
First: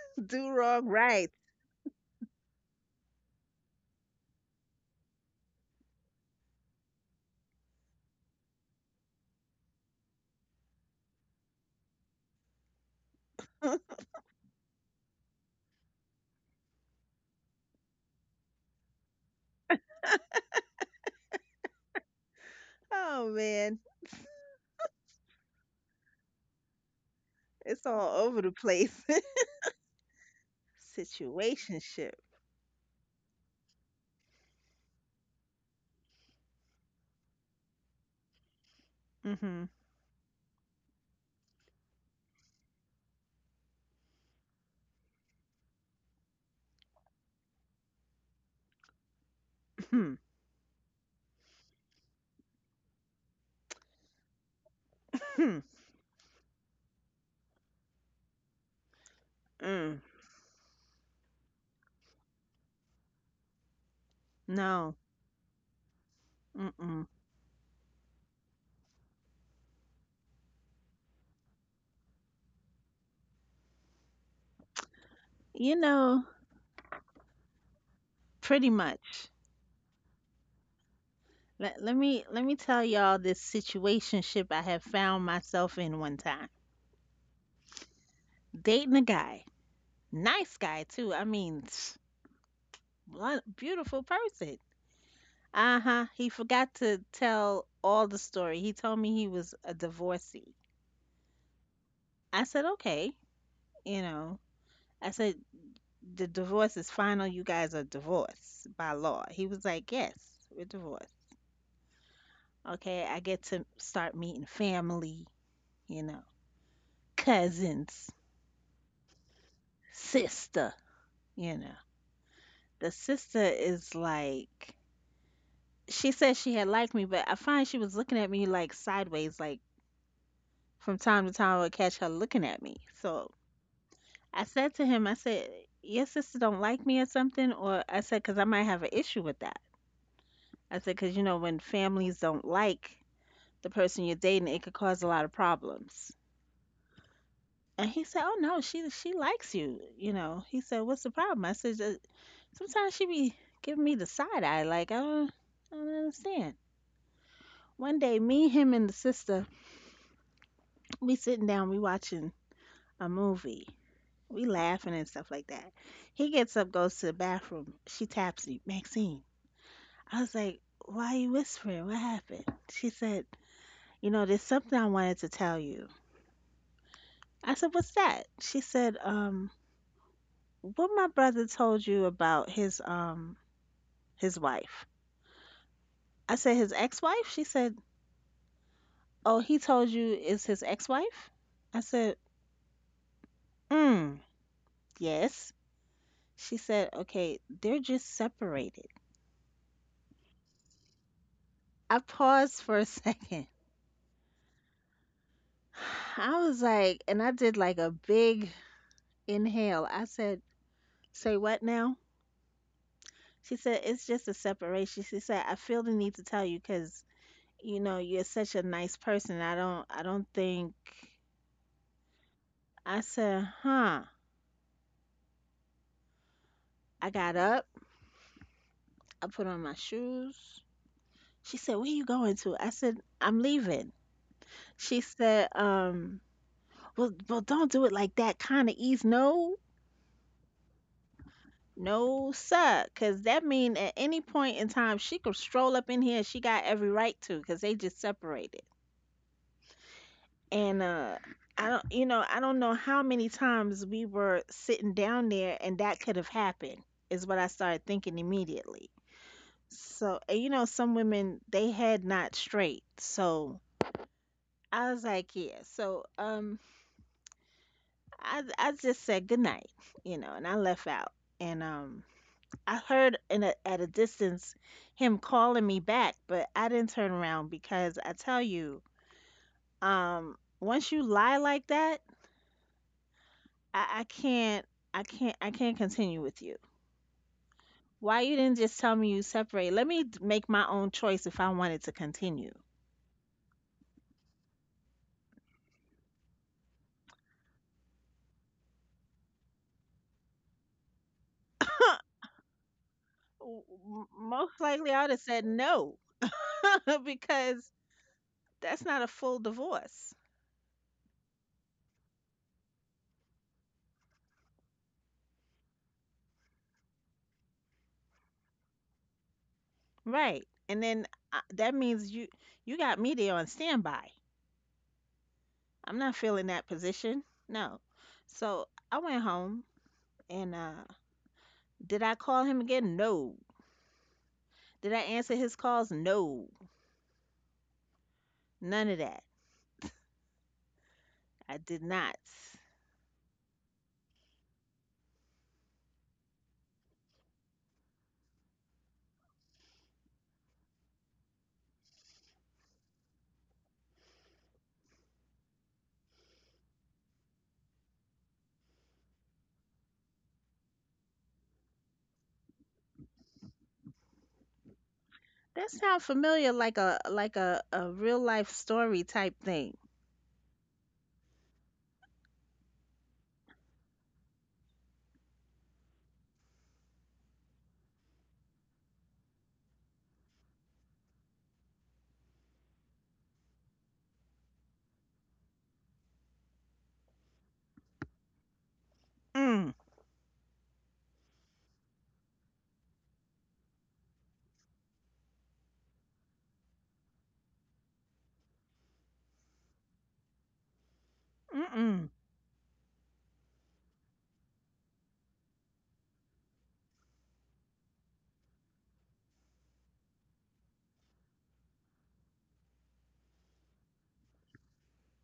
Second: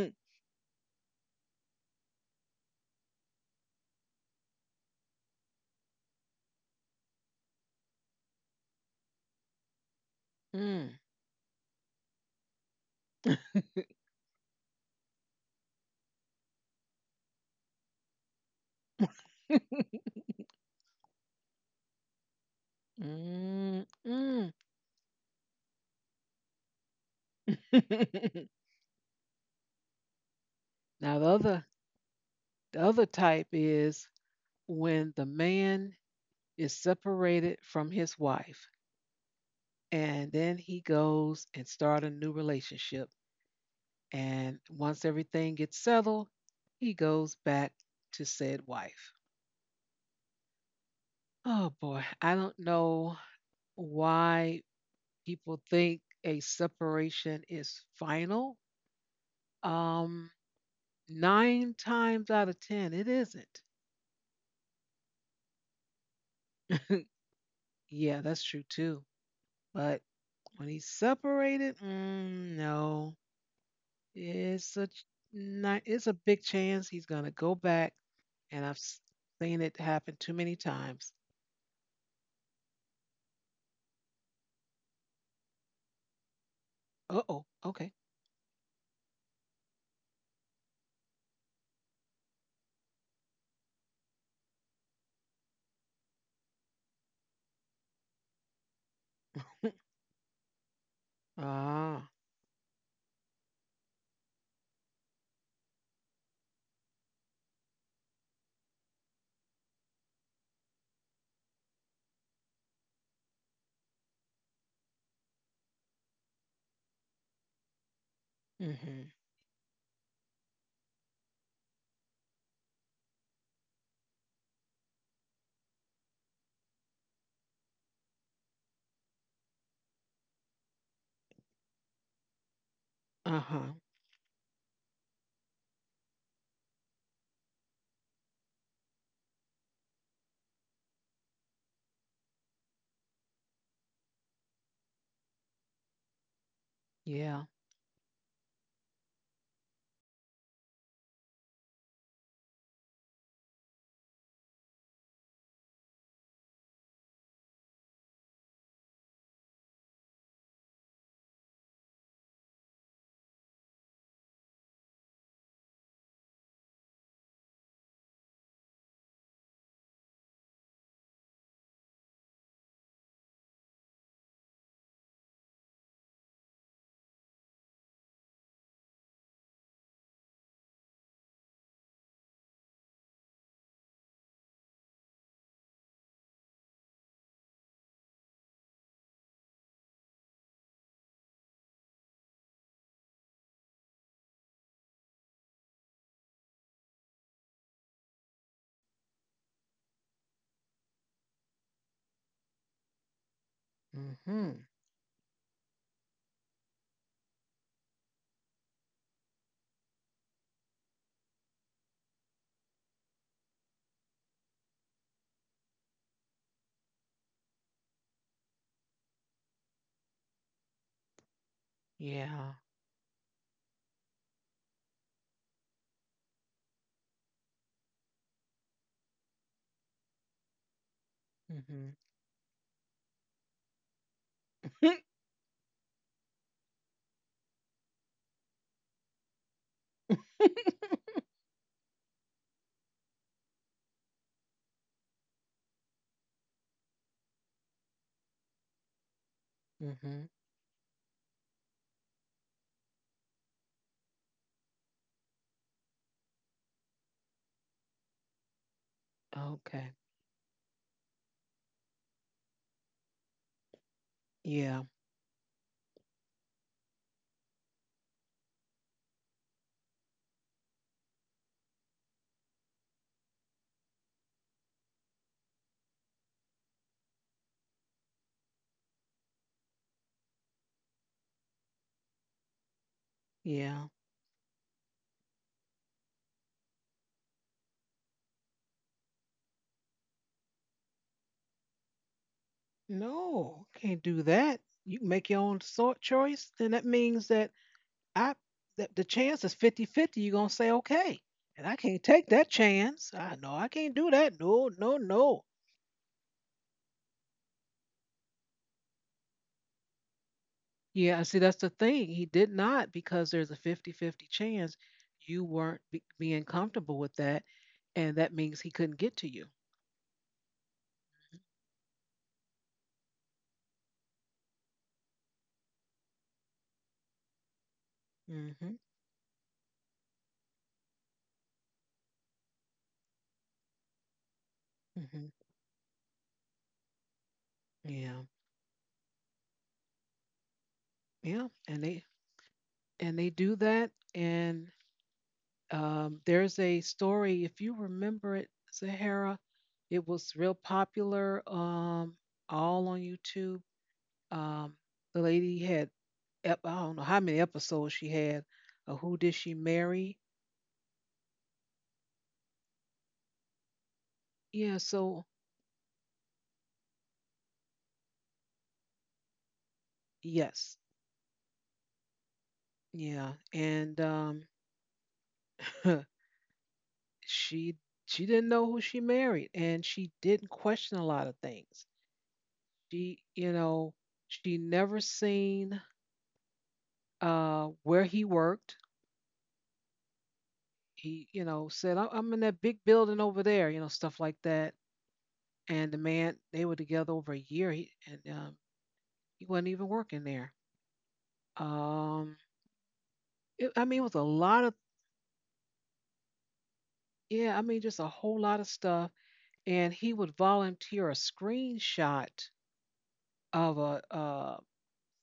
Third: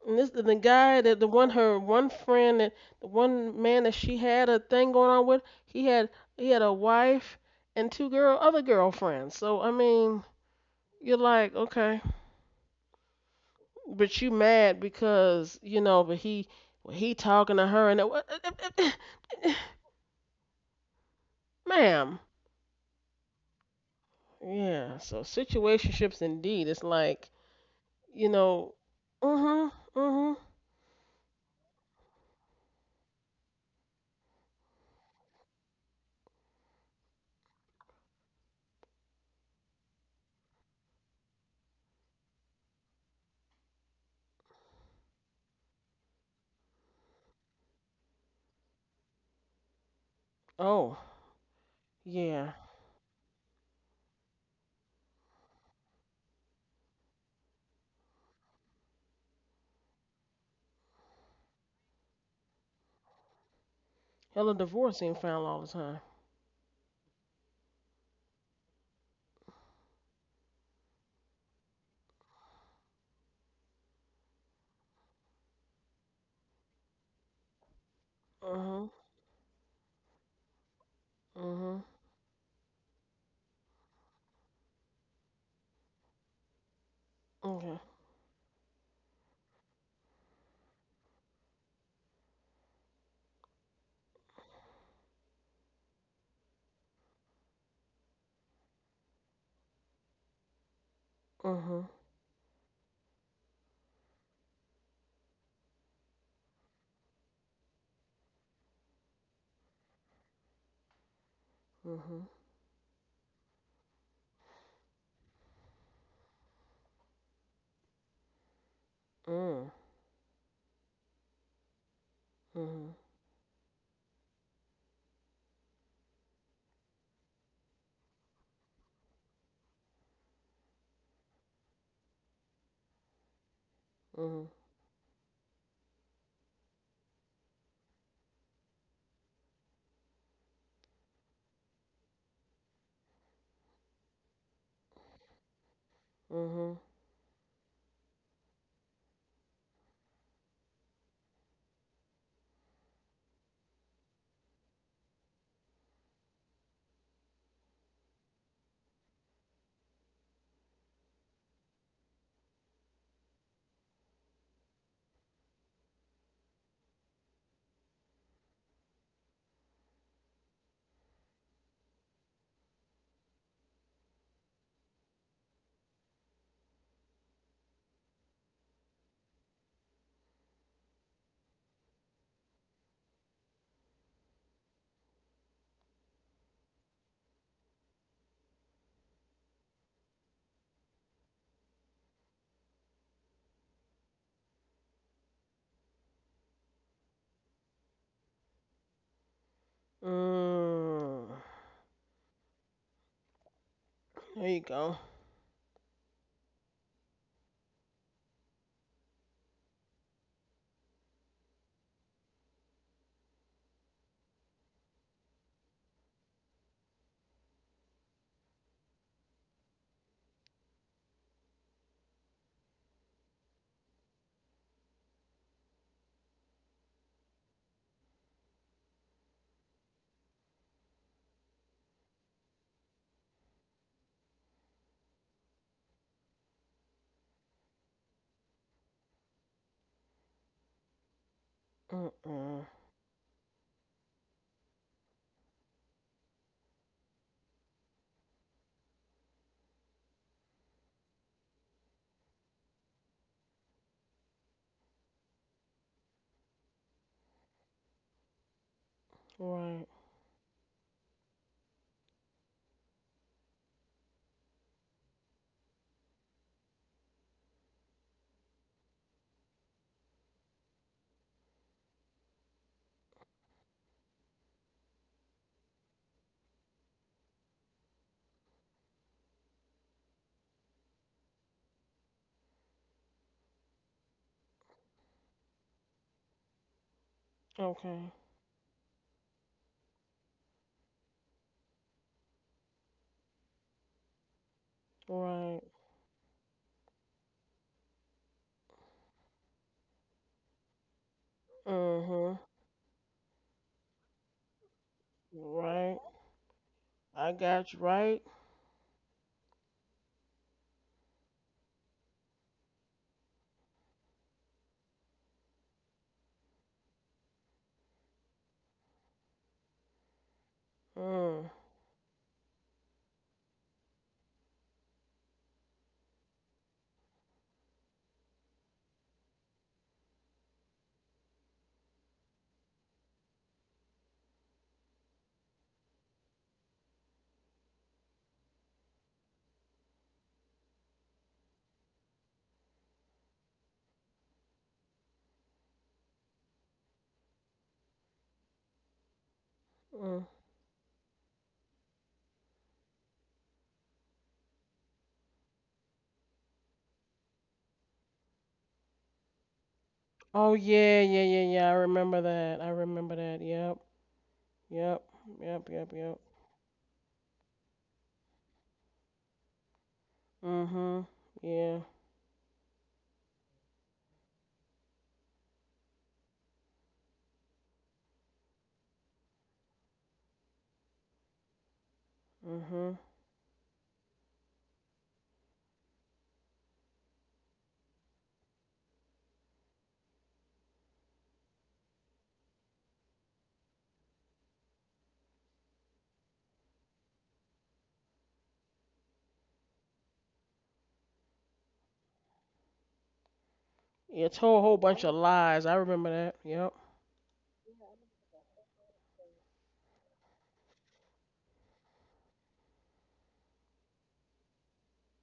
Speaker 2: And this
Speaker 3: Do
Speaker 2: the
Speaker 3: wrong
Speaker 2: guy that
Speaker 3: right.
Speaker 2: the one man that she had a thing going on with. He had a wife and two girl other girlfriends. So I mean,
Speaker 1: Mm.
Speaker 2: you're like okay. But you mad because, you know, but he talking to her and it, *laughs* ma'am,
Speaker 3: Oh man.
Speaker 1: Mm, mm.
Speaker 2: yeah. So situationships indeed. It's like,
Speaker 3: It's all
Speaker 2: you
Speaker 3: over the
Speaker 1: *laughs*
Speaker 2: know,
Speaker 3: place.
Speaker 2: mhm, mhm.
Speaker 3: *laughs*
Speaker 1: Now the other
Speaker 3: Situationship.
Speaker 1: the other type is when the man is separated from his wife
Speaker 3: Mm-hmm.
Speaker 1: and then he goes and start a new relationship. And once everything gets settled, he goes back to said wife.
Speaker 2: Oh
Speaker 1: Oh boy, I
Speaker 2: yeah,
Speaker 1: don't know why people think a separation is final.
Speaker 3: *clears throat* Mm.
Speaker 1: Um, Nine times out of 10, it isn't.
Speaker 2: hella
Speaker 3: No.
Speaker 2: divorce ain't found all the time.
Speaker 3: Mm-mm.
Speaker 1: *laughs* Yeah, that's true too. But when he's separated, no, it's a ch-
Speaker 3: You
Speaker 1: it's a
Speaker 3: know,
Speaker 1: big chance he's gonna go back, and
Speaker 3: pretty
Speaker 1: I've
Speaker 2: Mhm,
Speaker 1: s-
Speaker 3: much.
Speaker 1: seen it happen too many times.
Speaker 2: mhm.
Speaker 3: Let me let me tell y'all this situationship I have found myself in one time.
Speaker 1: Uh oh,
Speaker 2: Okay.
Speaker 1: okay.
Speaker 3: Dating a guy. Nice guy too. I mean, *sniffs* lo- beautiful person. Uh-huh. He forgot to tell all the story. He told me he was a
Speaker 1: *laughs*
Speaker 3: divorcee.
Speaker 2: Mhm,
Speaker 1: Ah.
Speaker 3: I said, "Okay, you know." I said, "The divorce is final. You guys are divorced by law." He was like, "Yes, we're divorced."
Speaker 2: mhm.
Speaker 3: Okay, I get to start meeting family, you know, cousins,
Speaker 1: Mm-hmm.
Speaker 2: Mm,
Speaker 3: sister, you know. The
Speaker 2: mhm,
Speaker 3: sister is like, she said she had liked me, but I find she was looking at me like sideways, like from time to time I would catch her looking at me. So
Speaker 1: Uh-huh.
Speaker 3: I
Speaker 2: mhm,
Speaker 3: said to him, "Your sister don't like me or something," or I said, "Because I might have an issue with that." I said, "Because you know, when families don't like the person you're dating, it could cause a lot of problems."
Speaker 2: mhm.
Speaker 1: Yeah.
Speaker 3: And he said, "Oh no, she likes you." You know, he said, "What's the problem?" I said, sometimes she be giving me the side eye, like I don't understand." One day, me, him, and the sister, we sitting down, we watching a movie, we laughing and stuff like that. He gets up, goes to the bathroom. She taps me, "Maxine." I was like, "Why are you whispering? What happened?" She said, "You know, there's something I wanted to tell you." I said, "What's that?" She said, "What my brother told you about his wife." I said, "His ex-wife?" She said, "Oh, he told you is his ex-wife?" I said, mm, "Yes." She said, "Okay, they're just separated."
Speaker 2: Mm.
Speaker 3: I paused for a *laughs* second.
Speaker 2: There
Speaker 1: Mm-hmm.
Speaker 2: you go.
Speaker 3: I was like, and I did like a big inhale. I said, "Say what now?" She said, "It's just a separation." She said, "I feel the need to tell you, because you know, you're such a nice person. I don't think."
Speaker 1: Yeah.
Speaker 3: I said, "Huh." I got up. I put on my shoes. She said, "Where
Speaker 1: Mm-hmm.
Speaker 3: you going to?" I said, "I'm leaving." She
Speaker 1: *laughs*
Speaker 3: said, "Well, well, don't do it like that, kind of ease." No, no,
Speaker 2: Mm-mm.
Speaker 3: sir. Because that mean at any point in time, she could stroll up in here. She got every right to, because they just separated.
Speaker 1: Mm-hmm.
Speaker 3: And uh, I don't, you know, I don't know how many times we were sitting down there and that could have happened, is what I started thinking immediately.
Speaker 2: Right.
Speaker 1: Okay.
Speaker 3: So, and you know, some women they had not straight. So
Speaker 1: Yeah.
Speaker 3: I was like, yeah, so I just said good night, you know, and I left out. And I heard in a, at a distance him calling me back, but I didn't turn around, because I tell you, once you lie like that,
Speaker 1: Yeah.
Speaker 3: I, I can't I can't continue with you.
Speaker 2: Okay.
Speaker 3: Why you didn't just tell me you separate? Let me d- make my own choice if I wanted to continue.
Speaker 1: No, can't do that. You can make your
Speaker 2: Right.
Speaker 1: own sort choice, then that means I that the chance is 50-50. You're gonna say okay. And I can't take
Speaker 2: Mhm.
Speaker 1: that chance. I know
Speaker 3: W-
Speaker 1: I can't
Speaker 3: m-
Speaker 1: do that.
Speaker 3: most
Speaker 1: No,
Speaker 3: likely
Speaker 1: no,
Speaker 3: I would have
Speaker 1: no.
Speaker 3: said
Speaker 2: Right.
Speaker 3: no *laughs*
Speaker 2: I got
Speaker 3: because
Speaker 2: you right.
Speaker 3: that's not a full divorce.
Speaker 1: Yeah, see, that's the thing. He did not because there's a 50-50 chance you weren't being comfortable with that, and that means he couldn't get to you.
Speaker 3: Right. And then
Speaker 2: Mm,
Speaker 3: that means you you got me there on standby. I'm not feeling that position. No.
Speaker 1: Mm.
Speaker 3: So
Speaker 1: Mhm.
Speaker 3: I went home and did I call him again? No. Did I
Speaker 1: Mm. Mhm.
Speaker 3: answer his calls? No.
Speaker 1: Yeah,
Speaker 3: None of that.
Speaker 1: yeah,
Speaker 3: I
Speaker 1: and
Speaker 3: did
Speaker 1: they
Speaker 3: not.
Speaker 1: and they do that. And there's a story, if you remember it, Sahara, it
Speaker 2: mm.
Speaker 1: was real popular, all on YouTube. Um, the lady had I don't know how many episodes she had. Who did she marry?
Speaker 2: Oh yeah, yeah, yeah, yeah. I remember that. I remember that. Yep,
Speaker 1: Yeah,
Speaker 2: yep,
Speaker 1: so
Speaker 2: yep,
Speaker 3: That
Speaker 2: yep,
Speaker 3: sounds
Speaker 2: yep.
Speaker 3: familiar, like a real life story type thing.
Speaker 1: yes.
Speaker 2: Mhm. Yeah.
Speaker 1: Yeah, and *laughs* she she didn't know who she married, and she didn't question a lot of things.
Speaker 2: Mhm.
Speaker 1: She, you know, she never seen where he worked.
Speaker 3: Mm,
Speaker 1: He said I'm, in that big building over there, stuff like that. And the man, they were together over a year, and he wasn't even working there.
Speaker 3: mm-mm,
Speaker 1: Um, it, I mean, it was a
Speaker 2: Yeah. Told a
Speaker 1: lot of
Speaker 2: whole bunch of lies. I remember that. Yep.
Speaker 1: yeah, I mean, just a whole lot of stuff. And he would volunteer a screenshot of a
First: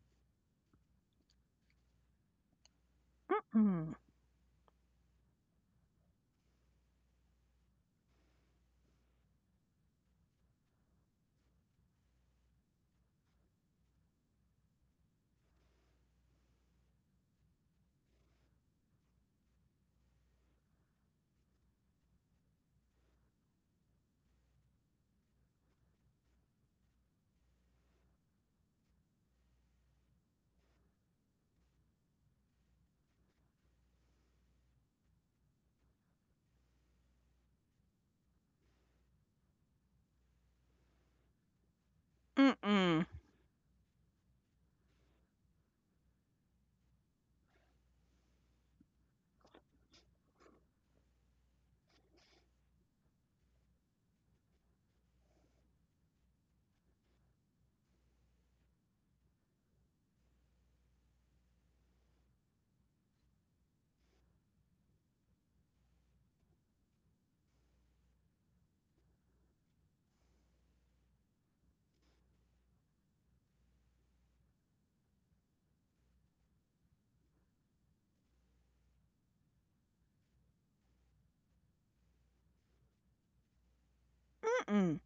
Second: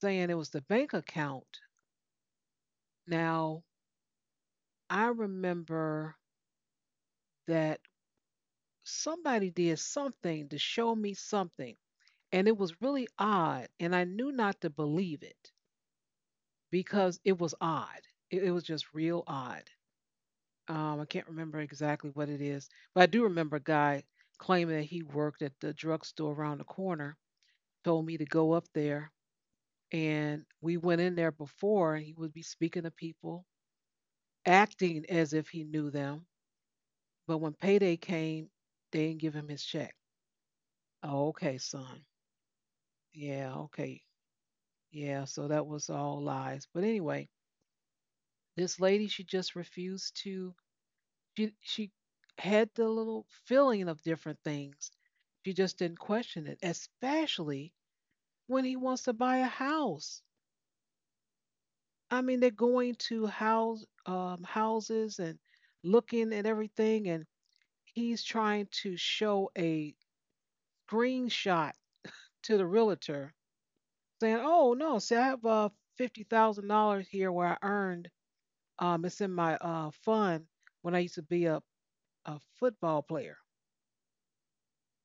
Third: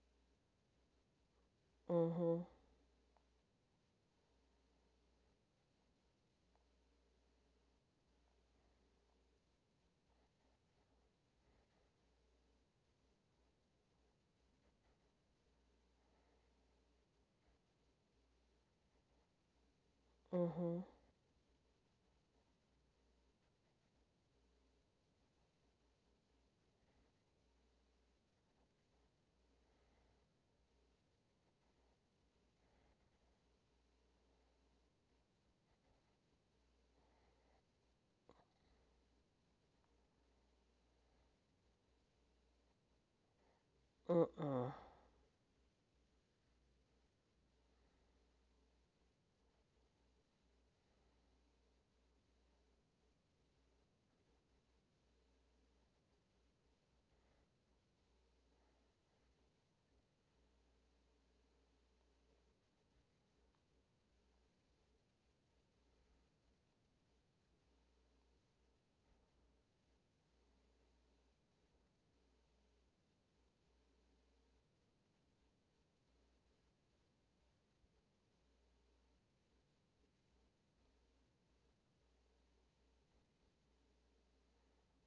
Speaker 1: saying it was the bank account.
Speaker 2: Mhm.
Speaker 1: Now,
Speaker 3: mm-mm,
Speaker 1: I remember that somebody did something to show me something, and it was really odd, and I knew not to believe it because it was odd. It was just real odd.
Speaker 2: Mhm.
Speaker 1: I can't remember exactly what it is, but I do remember a guy claiming that he worked at the drugstore around the corner, told me to go up there, and we went in there before, he would be speaking to people, acting as if he knew them. But when payday came, they didn't give him his check. Oh, okay, son.
Speaker 3: mm-mm,
Speaker 1: Yeah, okay.
Speaker 2: Mm.
Speaker 1: Yeah, so that was all lies. But anyway, this lady, she just refused to, she had the little feeling of different things. She just didn't question it, especially when he wants to buy a house. I mean, they're going to houses and looking at everything, and he's trying to show a screenshot to the realtor saying, "Oh no, see, I have $50,000 here where I earned. It's in my fund when I used to be a football player.
Speaker 3: mm-mm.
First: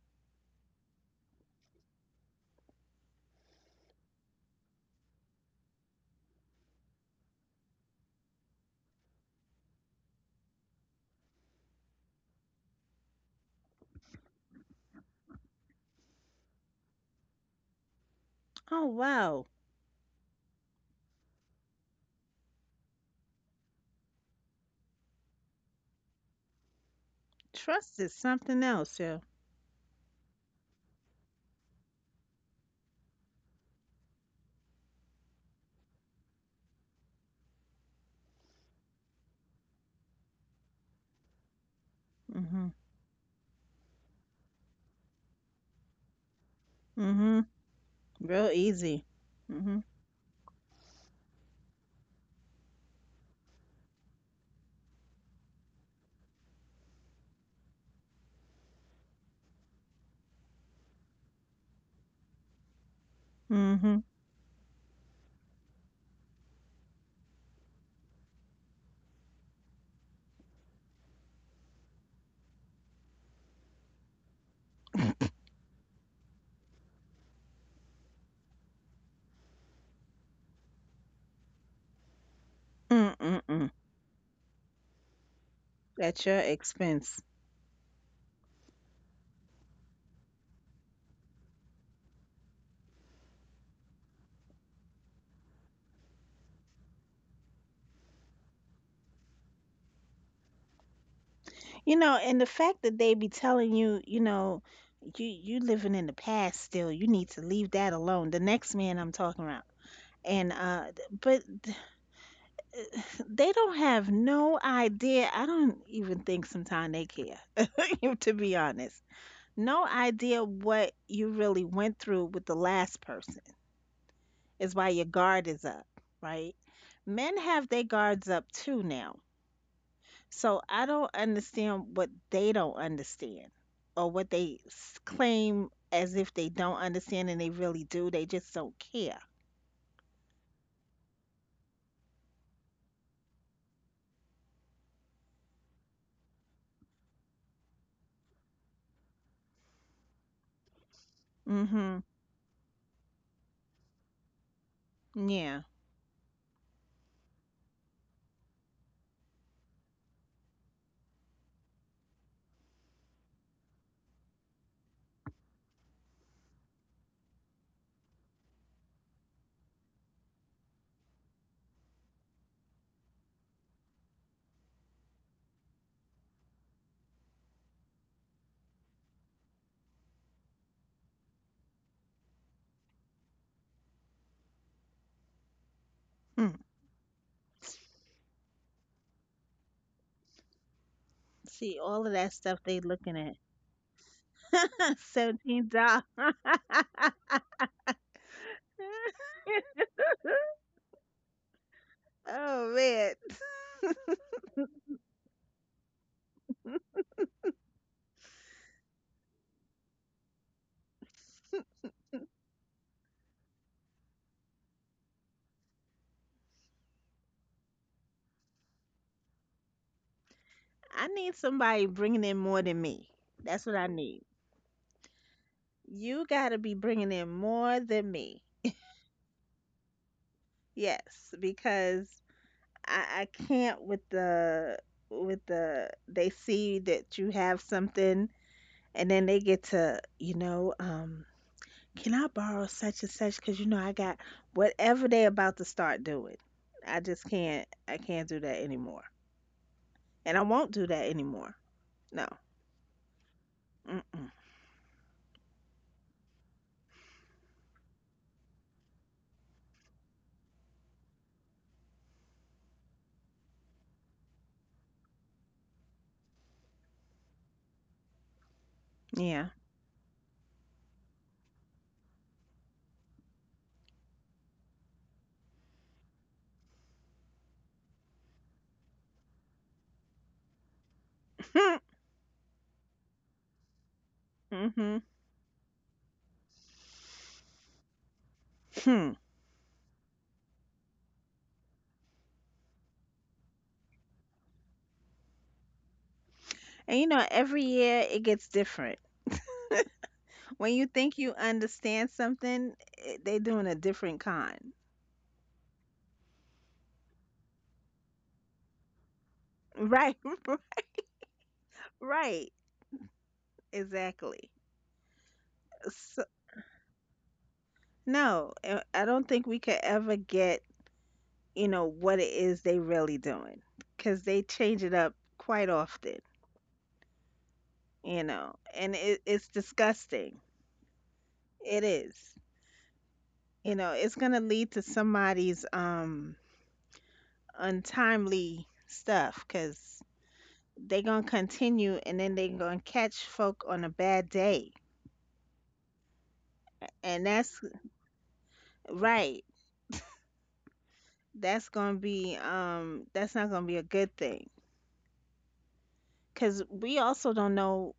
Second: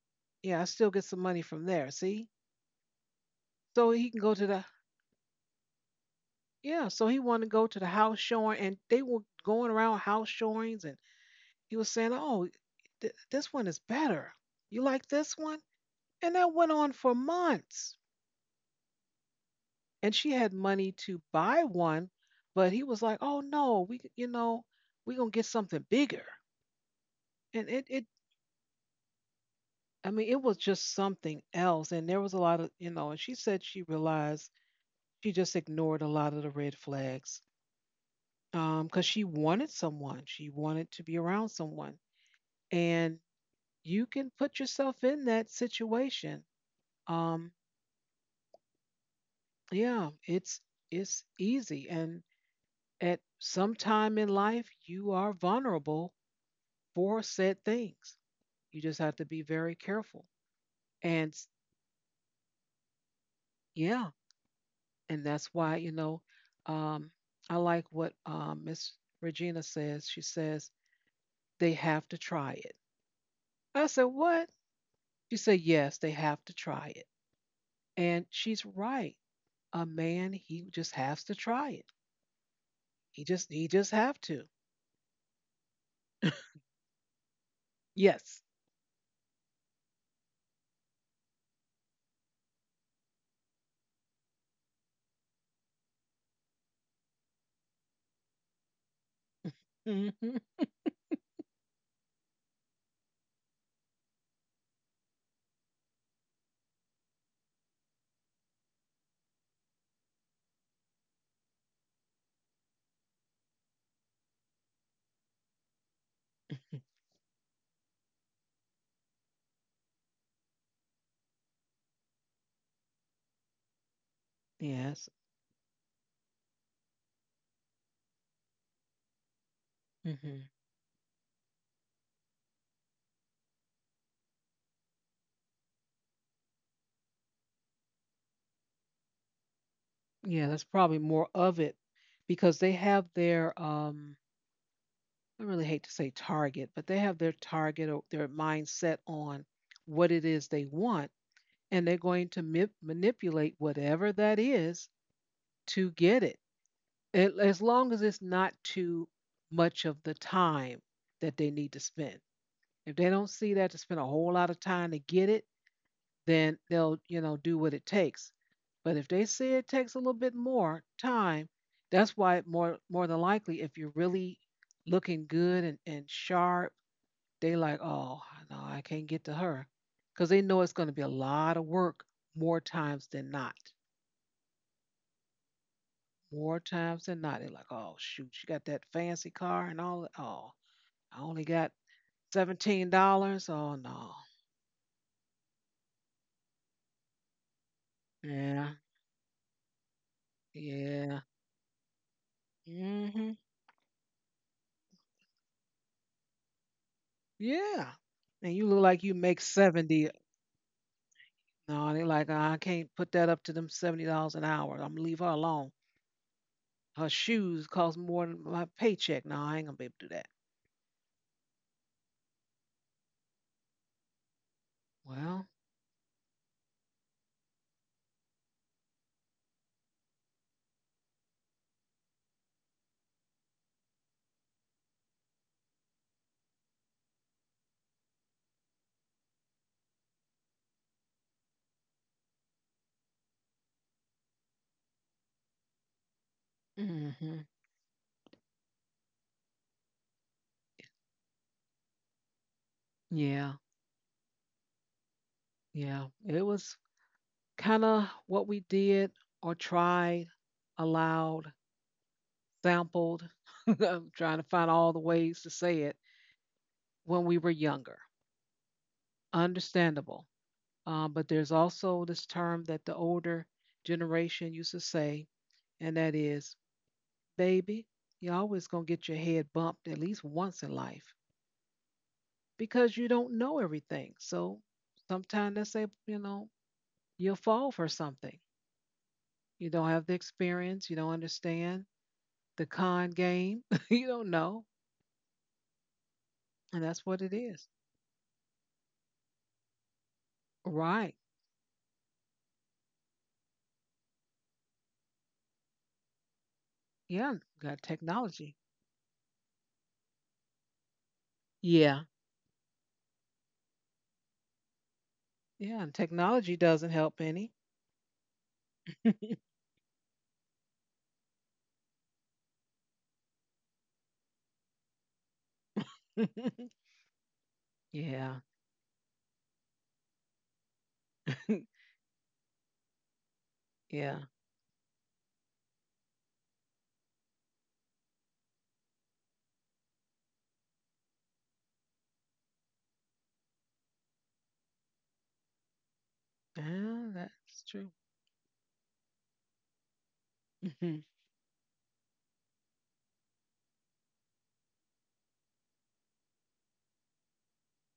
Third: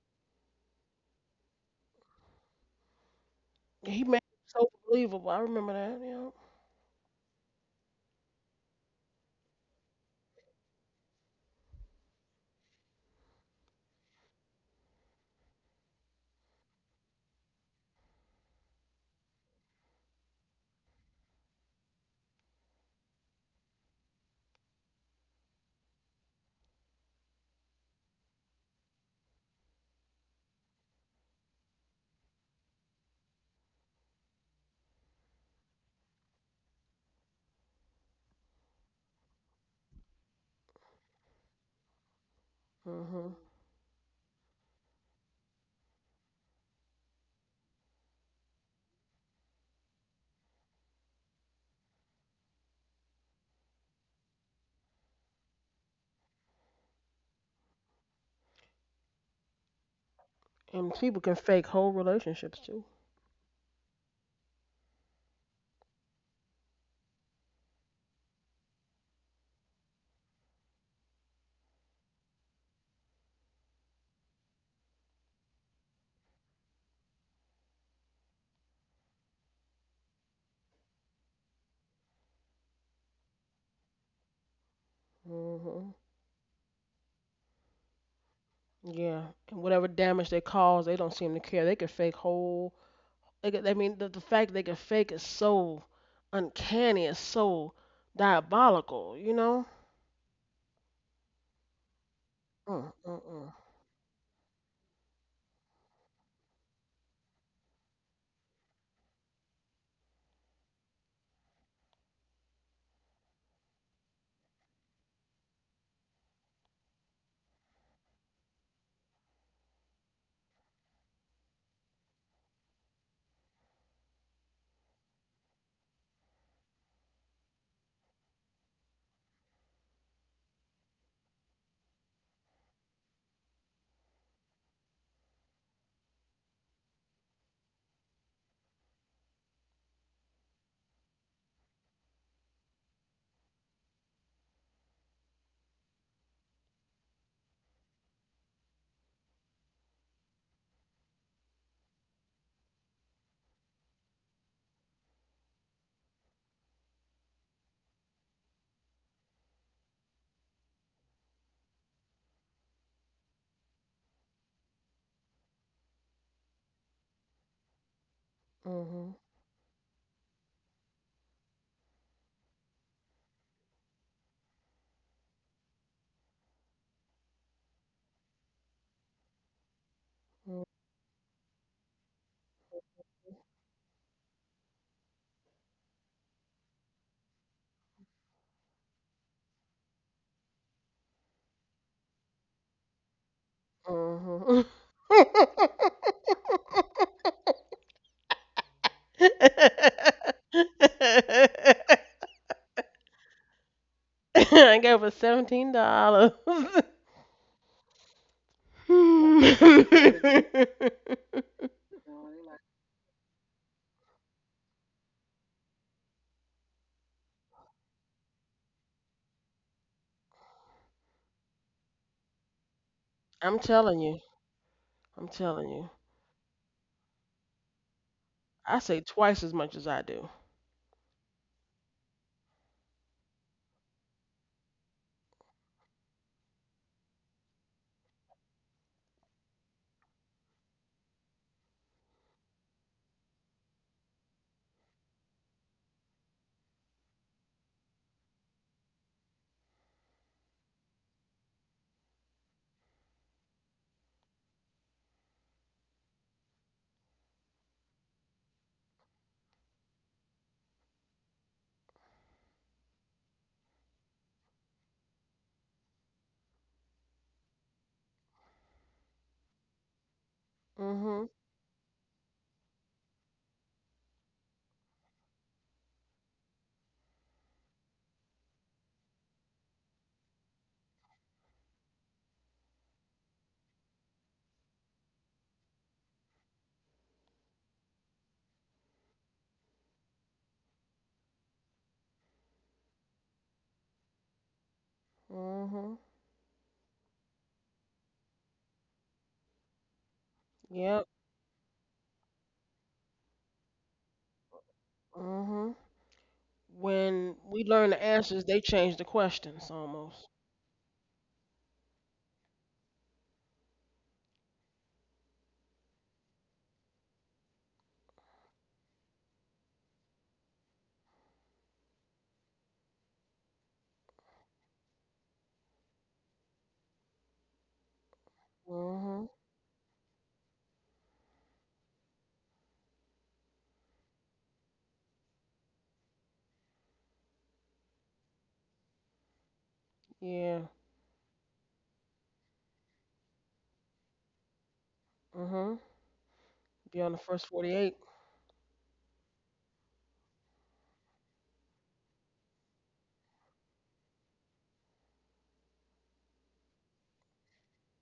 Speaker 1: Yeah, I still get some money from there. See, so
Speaker 2: He
Speaker 1: he
Speaker 2: made
Speaker 1: can go
Speaker 2: it
Speaker 1: to the
Speaker 2: so believable. I remember that. Yep.
Speaker 1: yeah. So he wanted to go to the house showing, and they were going around house showings, and he was saying, "Oh, this one is better. You like this one?" And that went on for months.
Speaker 3: Oh wow,
Speaker 1: And she had money to buy one, but he was like, "Oh no, we, we gonna get something bigger." And it
Speaker 3: trust
Speaker 1: it
Speaker 3: is something else, yeah.
Speaker 1: I mean it was just something else, and there was a lot of, and she said she realized she just ignored a lot of the red flags because she wanted someone, she wanted to be around someone.
Speaker 3: Mhm,
Speaker 1: And
Speaker 2: Mhm.
Speaker 1: you can put yourself in that situation.
Speaker 3: mhm.
Speaker 1: um
Speaker 3: Real easy. Mhm,
Speaker 1: yeah, it's easy. And at some time in life you are vulnerable for said things. You just have to be very careful.
Speaker 2: And people
Speaker 1: and
Speaker 2: can
Speaker 1: s-
Speaker 2: fake whole relationships too.
Speaker 3: mhm,
Speaker 1: yeah. And that's why, um, I like what Miss Regina says. She says they have to try it. I said, "What?" She said, "Yes, they have to try it." And she's right. A man, he just has to try it. He just he
Speaker 3: mm-mm.
Speaker 1: just have to.
Speaker 2: Mhm.
Speaker 3: At your expense,
Speaker 1: Yes.
Speaker 2: Yeah. And whatever damage they cause, they don't seem to care. They can fake whole They could, I mean, the fact they can fake is so uncanny, it's so diabolical, you know?
Speaker 1: Hmm. *laughs*
Speaker 3: you know. And the fact
Speaker 2: Mm,
Speaker 3: that
Speaker 2: mm,
Speaker 3: they be
Speaker 2: mm.
Speaker 3: telling you, you living in the past still. You need to leave that alone. The next man I'm talking about, and but they don't have no idea. I don't even think sometimes they care, *laughs* to be honest. No idea what you really went through with the last person is why
Speaker 1: Yes.
Speaker 3: your guard is up, right? Men have their guards up too now.
Speaker 1: Hmm.
Speaker 3: So I don't understand what they don't understand or what they claim as if they don't understand and they really do. They just don't care.
Speaker 1: Yeah, that's probably more of it, because they have their I really hate to say target, but they have their target or their mindset on what it is they want, and
Speaker 3: Mm-hmm.
Speaker 1: they're going to manipulate whatever that is
Speaker 3: Yeah.
Speaker 1: to get it. It. As long as it's not too much of the time that they need to spend. If they don't see that to spend a whole lot of time to get it, then they'll, do what it takes. But if
Speaker 2: Mhm,
Speaker 1: they see it takes a little bit more time, that's why, more than likely, if you're really looking good and sharp, they like, "Oh no, I can't get to her." Because they know it's going to be a lot of work more times than not. More
Speaker 3: Mm.
Speaker 1: times than not, they're like, "Oh shoot, you got that fancy car and all. Oh, I only got
Speaker 3: See, all of that stuff they
Speaker 1: seventeen
Speaker 3: looking at.
Speaker 1: dollars. Oh
Speaker 2: mm,
Speaker 1: no."
Speaker 2: mhm.
Speaker 3: *laughs* $17. *laughs*
Speaker 1: Yeah.
Speaker 2: *laughs*
Speaker 1: Yeah.
Speaker 3: Oh man.
Speaker 1: Hmm.
Speaker 3: *laughs*
Speaker 2: I gave her $17.
Speaker 1: Yeah. And you look like you make 70.
Speaker 2: *laughs*
Speaker 1: No, they're like, I can't put that up to them. $70 an hour, I'm gonna leave her alone. Her shoes cost more than my paycheck. No, I ain't gonna be able to do that."
Speaker 3: I need somebody bringing in more than me.
Speaker 2: I'm
Speaker 3: That's what I
Speaker 2: telling you,
Speaker 3: need.
Speaker 2: I'm
Speaker 1: Well,
Speaker 2: telling you.
Speaker 3: You got to be bringing in more than me.
Speaker 2: I say twice as much as I do.
Speaker 3: Yes, because I, I can't with the they see that you have something and then they get to, um, can I borrow such and such cuz you know I got whatever they about to start doing. I just
Speaker 1: hmm,
Speaker 3: can't I can't do that anymore, and I won't do that anymore. No.
Speaker 1: yeah,
Speaker 3: Mm-mm.
Speaker 1: yeah. It was kind of what we did, or tried, allowed, sampled. *laughs* I'm trying to find all the ways to say it. When we were younger.
Speaker 3: Yeah.
Speaker 1: Understandable. But
Speaker 2: Mhm,
Speaker 1: there's also this term that the older generation used to say, and that is, baby, you're always going to get your head bumped at least once in life,
Speaker 3: *laughs*
Speaker 1: because you don't know everything. So
Speaker 3: Mm-hmm.
Speaker 1: sometimes they say, you'll fall for something.
Speaker 3: Hmm.
Speaker 1: You don't have the experience, you don't understand the con game, *laughs* you don't know.
Speaker 2: mhm.
Speaker 1: And that's
Speaker 3: And you
Speaker 1: what
Speaker 3: know,
Speaker 1: it is.
Speaker 3: every year it gets different. When you
Speaker 2: Yep.
Speaker 1: Right.
Speaker 3: think you understand something, they doing a different kind.
Speaker 2: Mhm.
Speaker 1: Yeah,
Speaker 2: When we
Speaker 1: got
Speaker 2: learn the answers,
Speaker 1: technology.
Speaker 2: they change the questions
Speaker 3: Right.
Speaker 2: almost.
Speaker 3: *laughs*
Speaker 1: Yeah.
Speaker 3: Right. Exactly.
Speaker 1: Yeah, and
Speaker 3: So,
Speaker 1: technology doesn't help any.
Speaker 3: no, I don't think we
Speaker 1: *laughs*
Speaker 3: could ever get, you know, what it is they really doing because they change it up quite often, you
Speaker 1: Yeah.
Speaker 3: know, and
Speaker 2: Mhm.
Speaker 3: it's disgusting. It
Speaker 1: *laughs*
Speaker 3: is. You know, it's
Speaker 1: Yeah.
Speaker 3: going to lead to somebody's um, untimely stuff because
Speaker 2: Yeah.
Speaker 3: they gonna continue and then they gonna catch folk on a bad day,
Speaker 2: Mhm. Be on
Speaker 1: Ah,
Speaker 2: the
Speaker 3: and
Speaker 2: first
Speaker 3: that's
Speaker 1: that's
Speaker 2: 48.
Speaker 1: true.
Speaker 3: right,
Speaker 1: Mhm.
Speaker 3: that's gonna be that's not gonna be a good thing because we also don't know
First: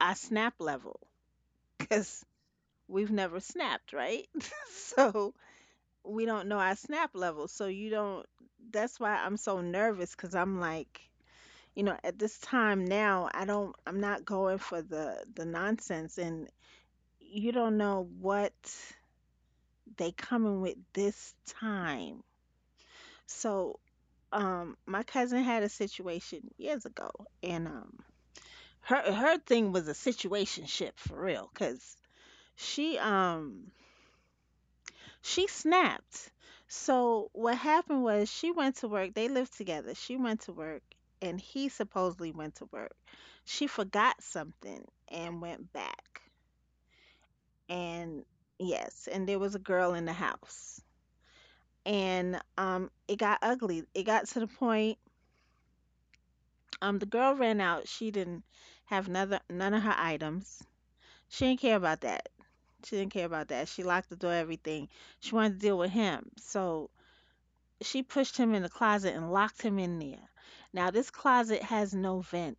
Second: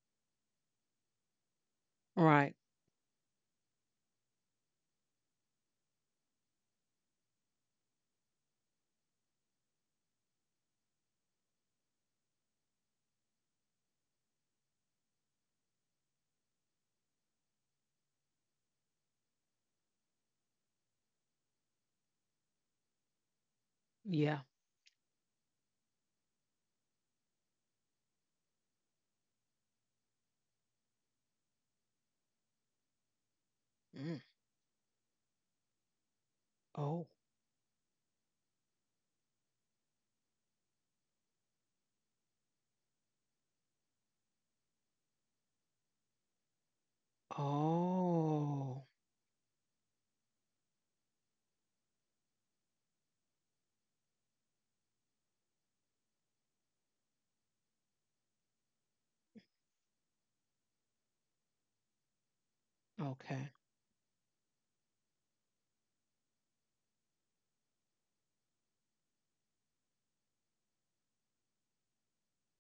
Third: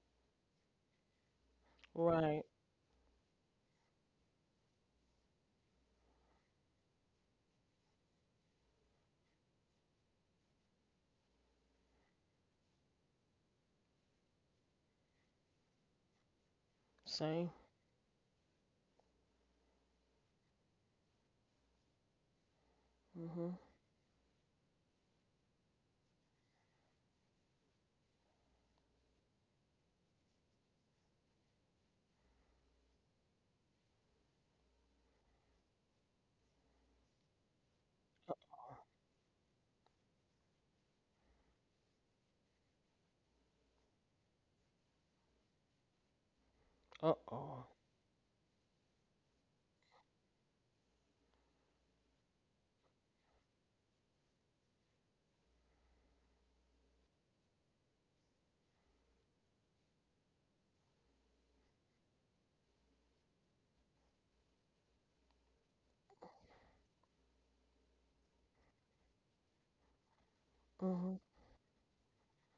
Speaker 3: our snap level because
Speaker 2: Right.
Speaker 1: Right.
Speaker 3: we've never snapped right. *laughs* So we don't know our snap level, so you don't. That's why I'm so nervous because I'm like, you know, at this time now, I don't, I'm not going for the nonsense, and
Speaker 2: Same.
Speaker 3: you don't know what they coming with this time.
Speaker 2: Mhm.
Speaker 3: So,
Speaker 1: Yeah.
Speaker 3: my cousin had a situation years ago, and her thing was a situation ship for real, cause she um
Speaker 1: Mm.
Speaker 3: she snapped.
Speaker 1: Oh.
Speaker 3: So what happened was she went to work. They lived together. She went to work, and he supposedly went to work. She forgot something and went back.
Speaker 2: Uh oh.
Speaker 3: And
Speaker 1: Oh.
Speaker 3: yes, and there was a girl in the house, and um, it got ugly. It got to the point, um, the girl ran out. She didn't have none of her items. She didn't care about that. She didn't care about
Speaker 1: Okay.
Speaker 3: that. She locked the door, everything. She wanted to deal with him. So she pushed him in the closet and locked him in there. Now this
Speaker 2: Mhm.
Speaker 3: closet has no vent.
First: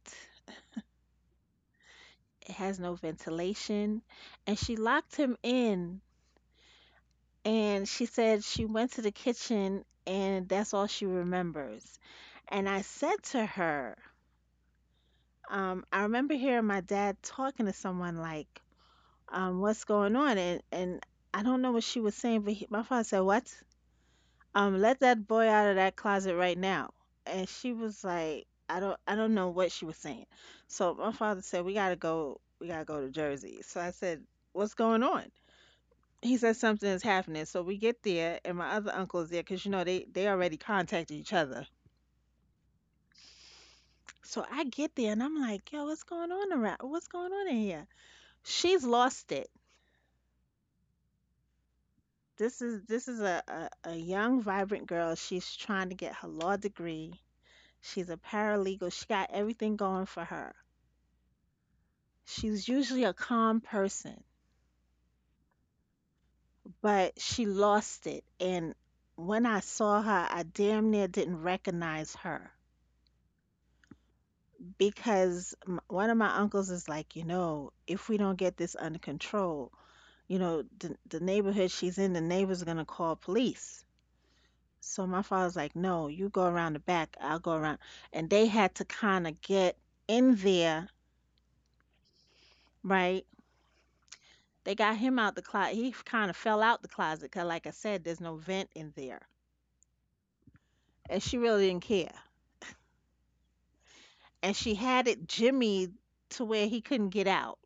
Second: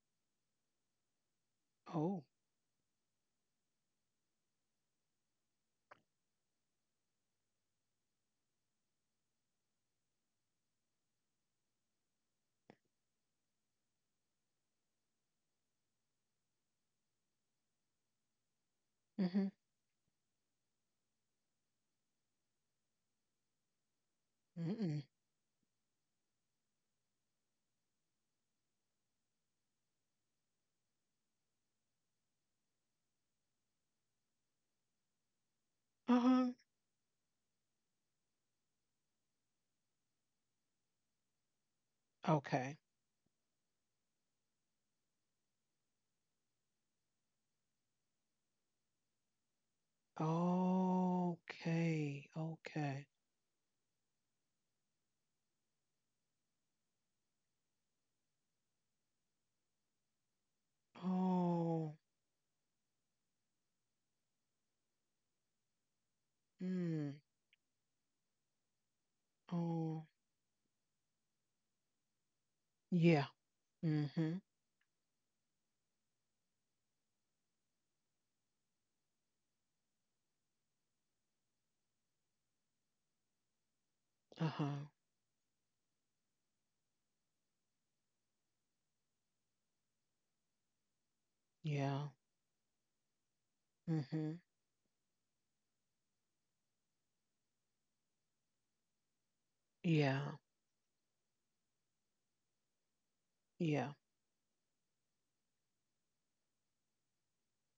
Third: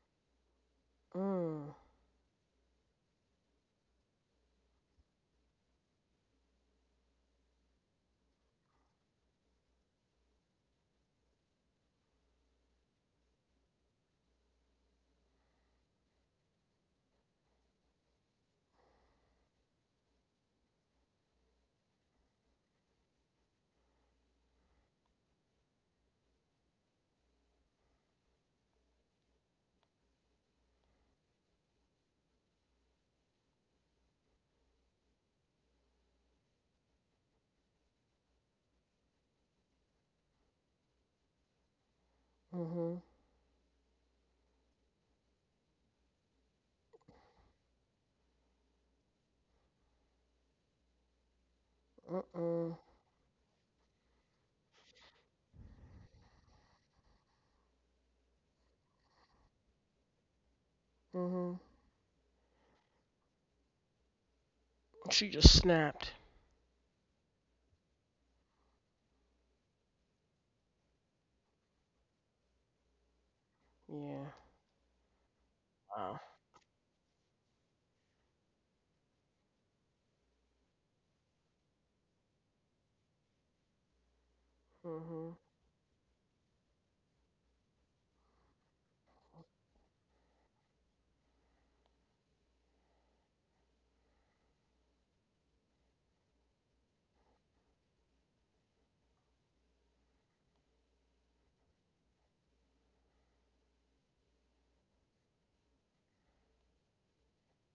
Speaker 2: Mm.
Speaker 1: Oh.
Speaker 3: It has no ventilation. And she locked him in, and she said she went to the kitchen, and that's all she remembers. And I said to her, um, I remember hearing my dad talking to someone like,
Speaker 1: Mhm.
Speaker 3: what's going on? And I don't know what she was saying, but my father said, what? Let
Speaker 1: Mm-mm.
Speaker 3: that boy out of that closet right now. And she was like, I don't know what she was saying. So my father said, we gotta we gotta go to Jersey. So I said, what's going on? He
Speaker 1: Uh-huh.
Speaker 3: said something is happening. So we get there, and my other uncle's there because you know they already contacted each other.
Speaker 1: Okay.
Speaker 2: Mhm.
Speaker 3: So I get there, and I'm like, yo, what's going on around? What's going on in here? She's lost it.
Speaker 2: Uh
Speaker 1: Okay.
Speaker 3: This
Speaker 2: oh.
Speaker 3: is
Speaker 1: Okay.
Speaker 3: this is a, a, a young, vibrant girl. She's trying to get her law degree. She's a paralegal. She got everything going for her.
Speaker 2: Mhm.
Speaker 1: Oh.
Speaker 3: She's usually a calm person,
Speaker 2: She just snapped.
Speaker 1: Mm.
Speaker 3: but she lost it. And when I
Speaker 1: Oh.
Speaker 3: saw her, I damn near didn't recognize her
Speaker 1: Yeah.
Speaker 2: Yeah.
Speaker 1: Mm-hmm.
Speaker 3: because one
Speaker 2: Wow.
Speaker 3: of my uncles is like, you know, if we don't get this under control, you know, the neighborhood she's in, the neighbor's gonna call police.
Speaker 1: Uh-huh.
Speaker 3: So my
Speaker 2: Mhm.
Speaker 3: father's like, no, you go around the back, I'll go around. And they had to kind of get in there,
Speaker 1: Yeah.
Speaker 3: right?
Speaker 1: Mm-hmm.
Speaker 3: They got him out the closet. He kind of fell out the closet because, like I said, there's no vent in there.
Speaker 1: Yeah.
Speaker 3: And she really didn't care.
Speaker 1: Yeah.
Speaker 3: And she had it jimmied to where he couldn't get out.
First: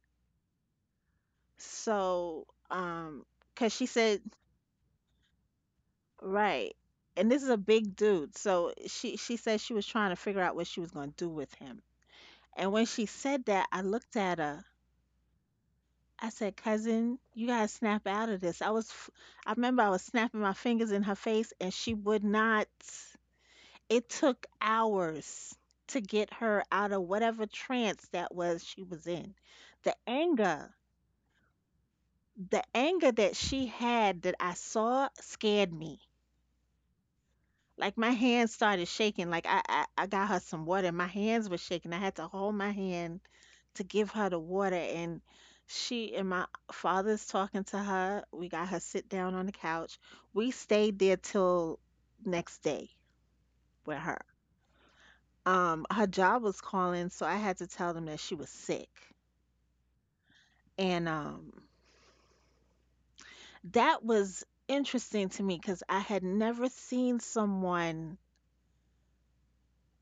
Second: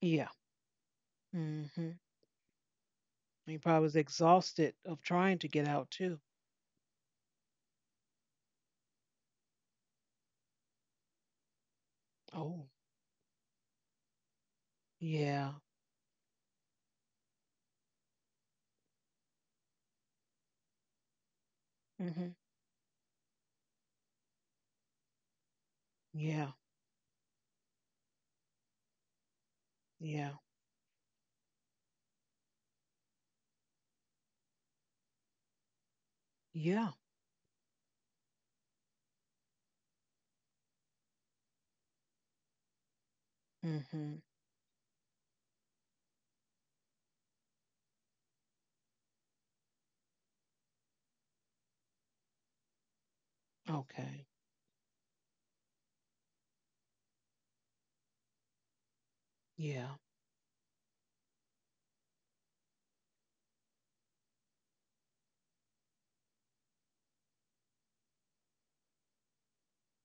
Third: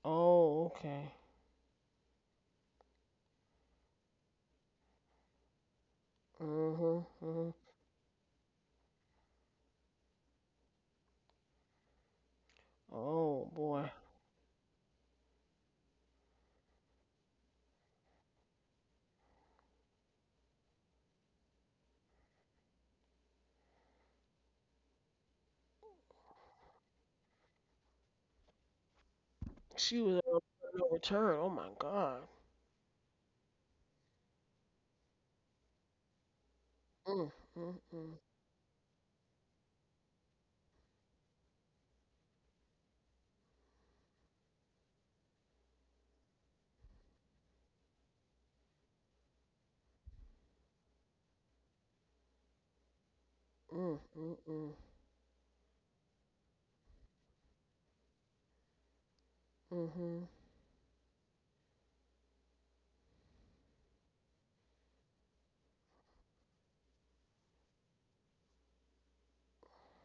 Speaker 1: Yeah.
Speaker 2: Oh. Okay.
Speaker 1: Hmm.
Speaker 3: So,
Speaker 1: He
Speaker 3: because she
Speaker 1: probably was
Speaker 3: said,
Speaker 1: exhausted of trying to get out too.
Speaker 3: right.
Speaker 2: Mhm.
Speaker 3: And this is a
Speaker 2: Mhm.
Speaker 3: big dude. So she said she was trying to figure out what she was going to do with him.
Speaker 1: Oh,
Speaker 3: And when she said
Speaker 2: Oh
Speaker 3: that, I
Speaker 2: boy.
Speaker 3: looked at her.
Speaker 1: yeah.
Speaker 3: I said, cousin, you gotta snap out of this. I was, I remember I was snapping my fingers in her face and she would
Speaker 1: Hmm.
Speaker 3: not. It took hours to get
Speaker 1: Yeah.
Speaker 3: her out of whatever trance that was she was in. The
Speaker 2: She was
Speaker 1: Yeah.
Speaker 2: on
Speaker 3: anger,
Speaker 2: no return. Oh my God.
Speaker 3: the anger that she had that I saw scared me.
Speaker 1: Yeah.
Speaker 2: Mm. Mm.
Speaker 3: Like my
Speaker 2: Mm.
Speaker 3: hands started shaking. Like I got her some water. My hands were shaking. I had to hold my hand to give
Speaker 1: Hmm.
Speaker 3: her the water. And she and my father's talking to her. We got her sit down on the couch. We stayed there till next day with
Speaker 2: Mm.
Speaker 3: her.
Speaker 1: Okay.
Speaker 2: Mm. Mm.
Speaker 3: Her job was calling, so I had to tell them that she was sick.
Speaker 1: Yeah.
Speaker 2: Mhm.
Speaker 3: And that was interesting to me because I had never seen someone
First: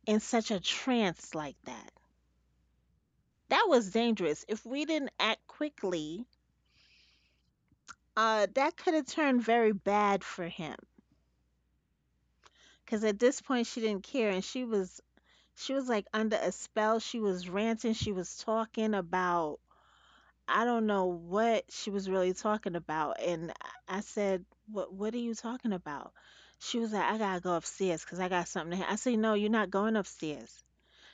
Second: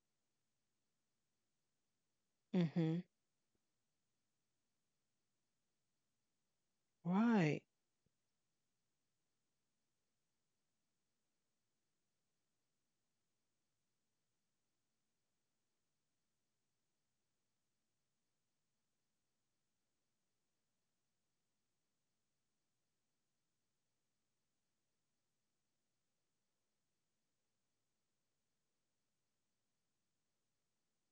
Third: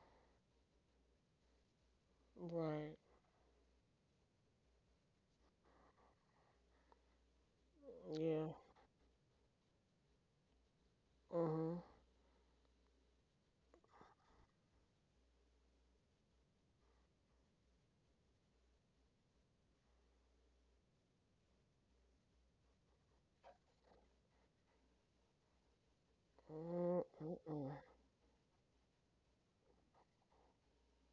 Speaker 3: in such a trance like that.
Speaker 1: Hmm.
Speaker 2: Right.
Speaker 3: That was dangerous. If we didn't act quickly,
Speaker 1: Right.
Speaker 2: Yeah.
Speaker 3: that could have turned very bad for him.
Speaker 2: Mhm.
Speaker 3: Because at this point, she didn't care, and she was like under a spell. She was ranting. She was talking about, I don't know what she was really talking about. And I said, "What? What are you talking about?" She was
Speaker 2: Mm,
Speaker 3: like, "I
Speaker 2: mm,
Speaker 3: gotta go
Speaker 2: mm.
Speaker 3: upstairs because I got something." To ha-. I said, "No, you're not going upstairs."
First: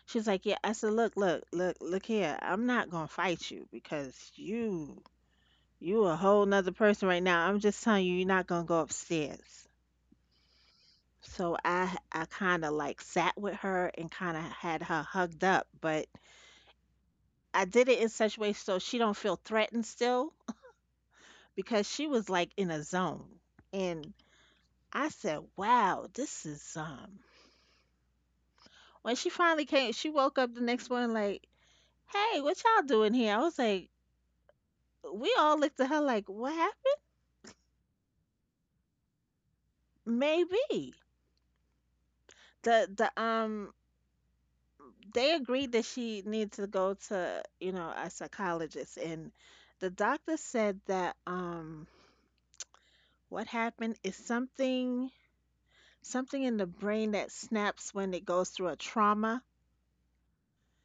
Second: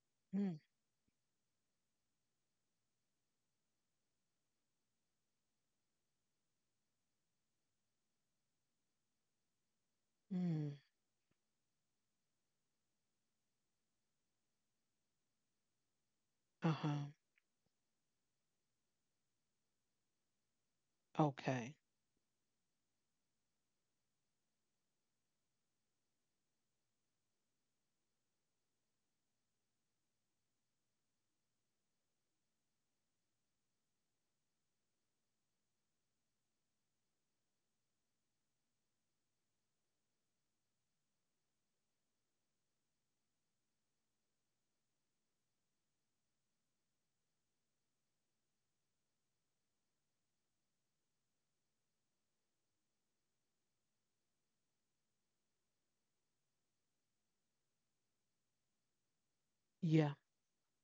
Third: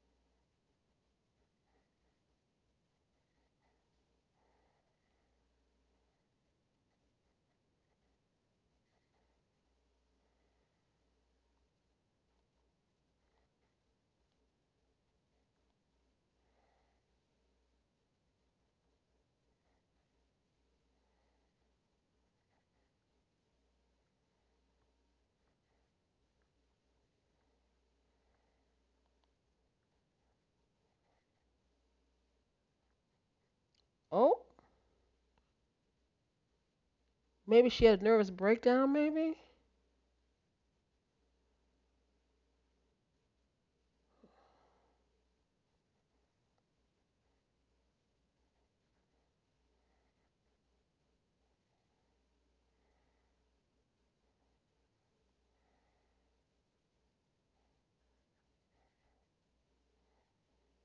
Speaker 3: She was like, "Yeah." I said, "Look, look, look, look here. I'm not gonna fight you because you." You a whole nother person right now. I'm just telling you, you're not gonna go upstairs.
Speaker 1: Mm-hmm.
Speaker 3: So I kind of like sat with her and kind of had her hugged up, but
Speaker 1: Uh-huh.
Speaker 3: I did it in such a way so she don't feel threatened still
Speaker 1: Okay.
Speaker 3: because she was like in a zone. And I said, "Wow, this is." When she finally came, she woke up the next morning like, "Hey, what y'all doing here?" I was like,
Speaker 2: Oh,
Speaker 3: "We all looked at her like, what happened?"
Speaker 2: maybe she had a nervous breakdown. Maybe.
Speaker 3: Maybe um, they agreed that she needs to go to, you know, a psychologist. And the doctor said that what happened is something in the brain that snaps when it goes through a trauma.
Speaker 1: Yeah.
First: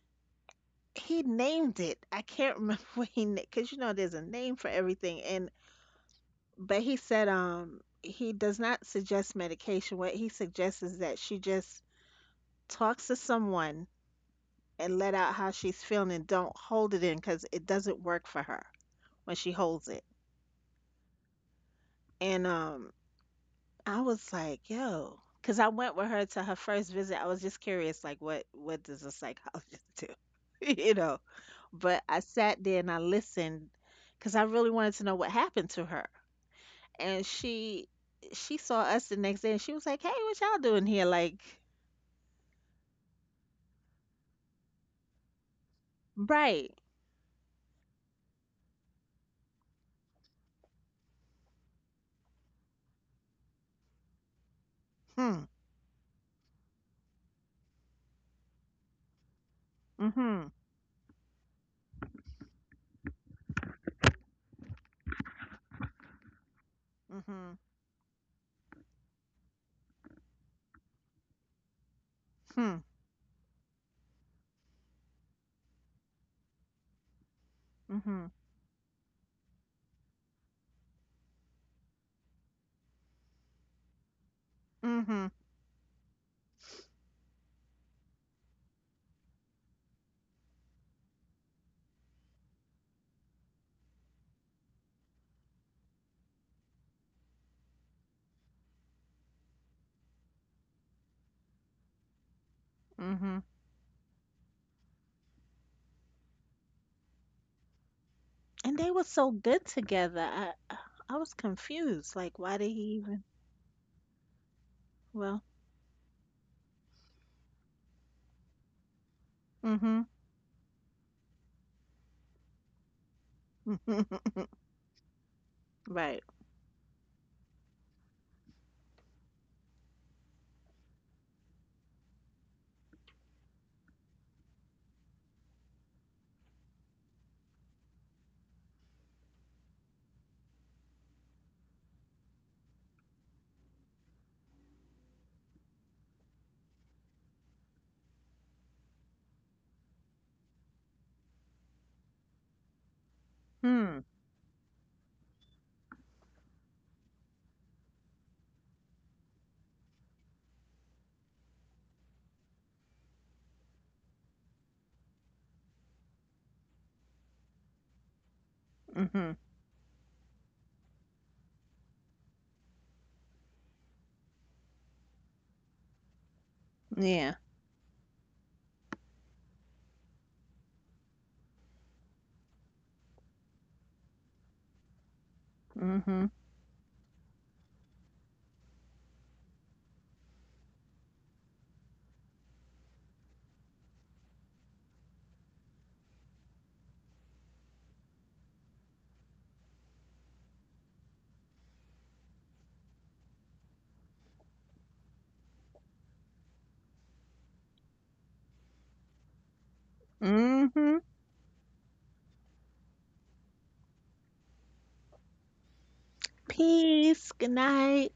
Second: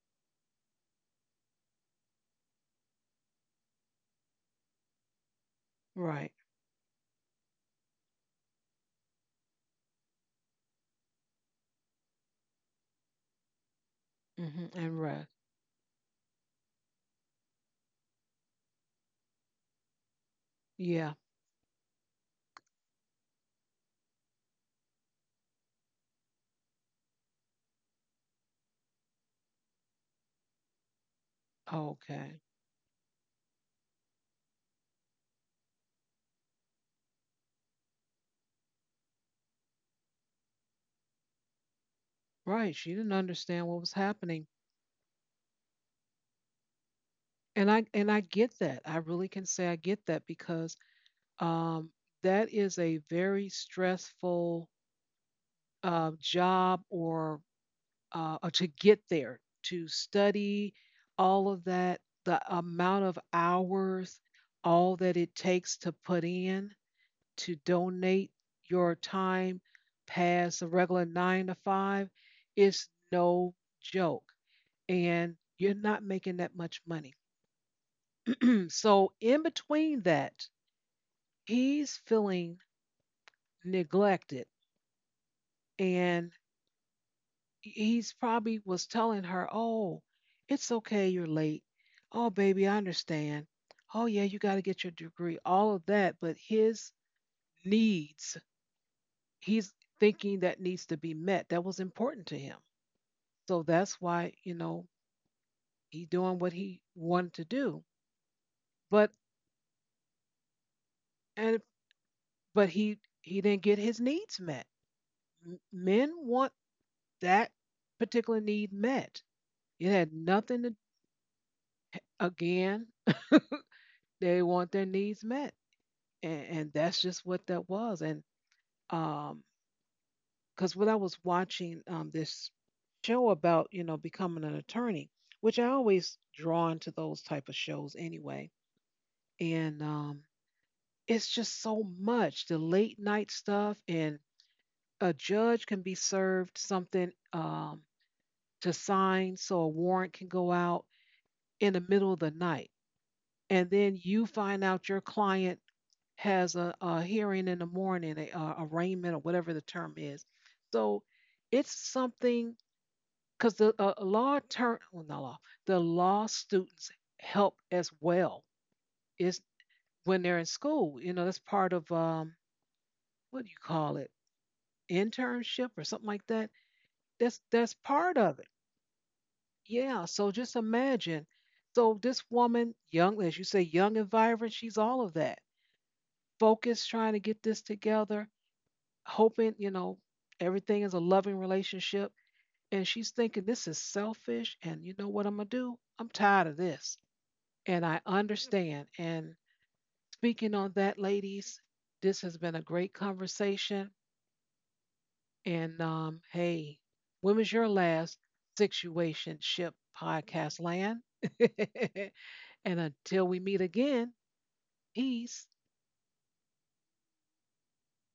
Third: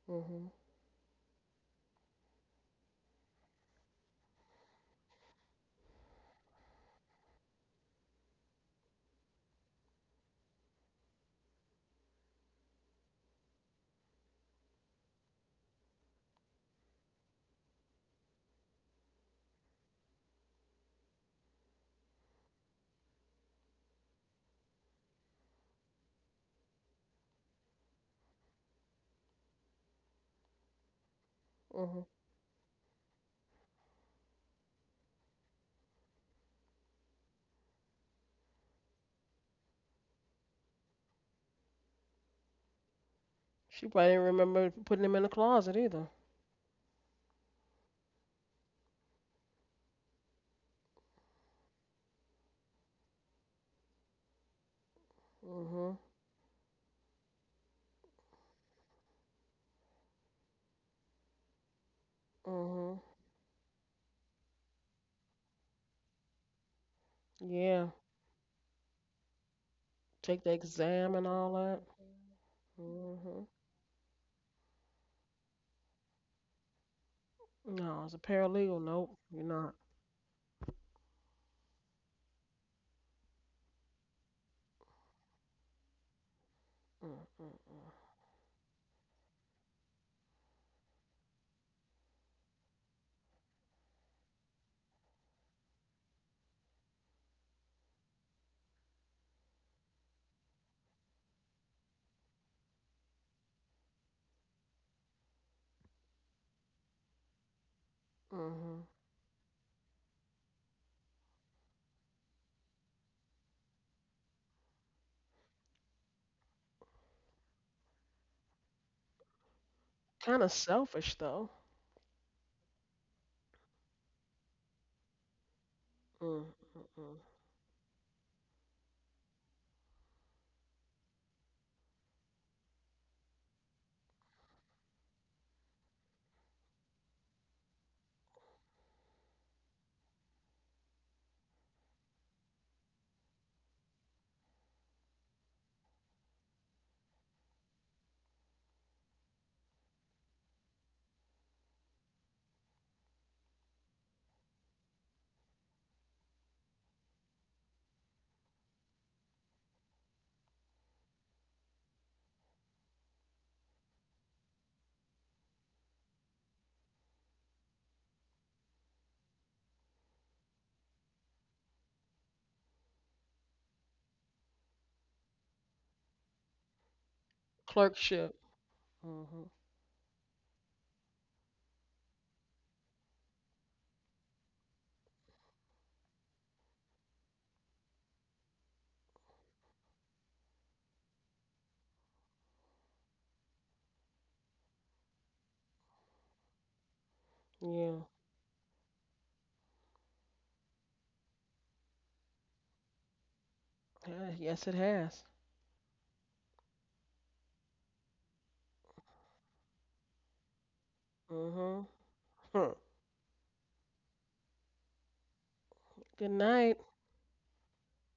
Speaker 2: Mhm.
Speaker 3: He named it. I can't remember *laughs* what he named, because you know there's a name for everything. And
Speaker 1: Right.
Speaker 3: but he said um, he does not suggest medication. What he suggests is that she just talks to someone
Speaker 1: Hmm.
Speaker 3: and
Speaker 1: And
Speaker 3: let
Speaker 1: rest.
Speaker 3: out how she's feeling and don't hold it in because it doesn't work for her when she holds it.
Speaker 1: Yeah.
Speaker 3: And um, I was like, yo, cuz I went with her to her first visit. I was just curious like what does a psychologist *laughs* do? *laughs* You know. But
Speaker 2: Mhm.
Speaker 3: I
Speaker 1: Okay.
Speaker 3: sat there and I listened cuz I really wanted to know what happened to her. And she saw us the next day and she was like, "Hey, what y'all doing here?" Like
Speaker 1: Right. She didn't understand what
Speaker 2: She
Speaker 1: was
Speaker 2: probably didn't
Speaker 1: happening.
Speaker 2: remember putting him in the closet either.
Speaker 3: right.
Speaker 1: And I get that. I really can say I get that because um that is a very stressful
Speaker 3: Hmm.
Speaker 2: Mhm.
Speaker 1: job, or to get there, to
Speaker 3: Mhm.
Speaker 1: study all of that, the
Speaker 2: Mhm.
Speaker 1: amount of hours, all that it takes to put in, to
Speaker 3: Mhm.
Speaker 2: Yeah.
Speaker 1: donate your time
Speaker 2: Take the
Speaker 1: past the regular
Speaker 2: exam and
Speaker 1: nine to
Speaker 2: all that.
Speaker 1: five
Speaker 3: Mm hmm.
Speaker 1: is
Speaker 2: Mhm.
Speaker 1: no joke. And you're not making that much money.
Speaker 2: No,
Speaker 3: Mm
Speaker 2: as a
Speaker 3: mhm.
Speaker 1: *clears throat*
Speaker 2: paralegal,
Speaker 1: So,
Speaker 2: nope,
Speaker 1: in
Speaker 2: you're not.
Speaker 1: between that, he's feeling neglected.
Speaker 3: Mm mhm.
Speaker 1: And
Speaker 2: Mm, mm, mm.
Speaker 1: he's probably was telling her, "Oh, it's okay, you're late. Oh, baby, I understand. Oh, yeah, you got to get your degree." All of that, but his needs, he's thinking, that needs to be met. That was important to him.
Speaker 3: Mhm.
Speaker 1: So that's why, he doing what he wanted to do.
Speaker 3: And
Speaker 2: Mhm.
Speaker 3: they were
Speaker 1: But —
Speaker 3: so good together. I was
Speaker 1: and
Speaker 3: confused. Like, why did
Speaker 1: but
Speaker 3: he
Speaker 1: he
Speaker 3: even?
Speaker 1: he didn't get his needs met.
Speaker 3: Well,
Speaker 1: Men want that particular need met. It
Speaker 3: mhm.
Speaker 1: had
Speaker 2: Kind of
Speaker 1: nothing to —
Speaker 2: selfish though.
Speaker 1: again, they
Speaker 3: *laughs*
Speaker 1: want their needs met.
Speaker 3: Right.
Speaker 2: Mm,
Speaker 1: and,
Speaker 2: mm,
Speaker 1: and that's
Speaker 2: mm.
Speaker 1: just what that was. And um, because when I was watching this show about, becoming an attorney, which I always drawn to those type of shows anyway, and it's just so much the late night stuff, and a judge can be served something to sign so a warrant can go out in the middle of the night, and then
Speaker 3: Hmm.
Speaker 1: you find out your client has a hearing in the morning, a arraignment or whatever the term is. So it's something because the not law — the law students help as well.
Speaker 3: Mhm.
Speaker 1: Is, when they're in school, that's part of what do you call it, internship or something like that.
Speaker 3: Yeah.
Speaker 1: That's part
Speaker 2: Clerkship.
Speaker 1: of it.
Speaker 2: Mhm.
Speaker 1: Yeah. So just imagine. So this woman, young, as you say, young and vibrant, she's all of that.
Speaker 3: Mhm.
Speaker 1: Focused, trying to get this together, hoping, everything is a loving relationship. And she's thinking, this is selfish. And you know what I'm going to do? I'm tired of this. And
Speaker 2: Yeah.
Speaker 1: I understand. And speaking on that, ladies, this has been a great conversation.
Speaker 2: Yeah, yes, it has.
Speaker 1: And hey, when was your last situationship podcast
Speaker 3: Mhm.
Speaker 1: land?
Speaker 2: Mhm.
Speaker 1: *laughs*
Speaker 2: Huh.
Speaker 1: And until we meet again, peace.
Speaker 2: Good night.
Speaker 3: Peace. Good night.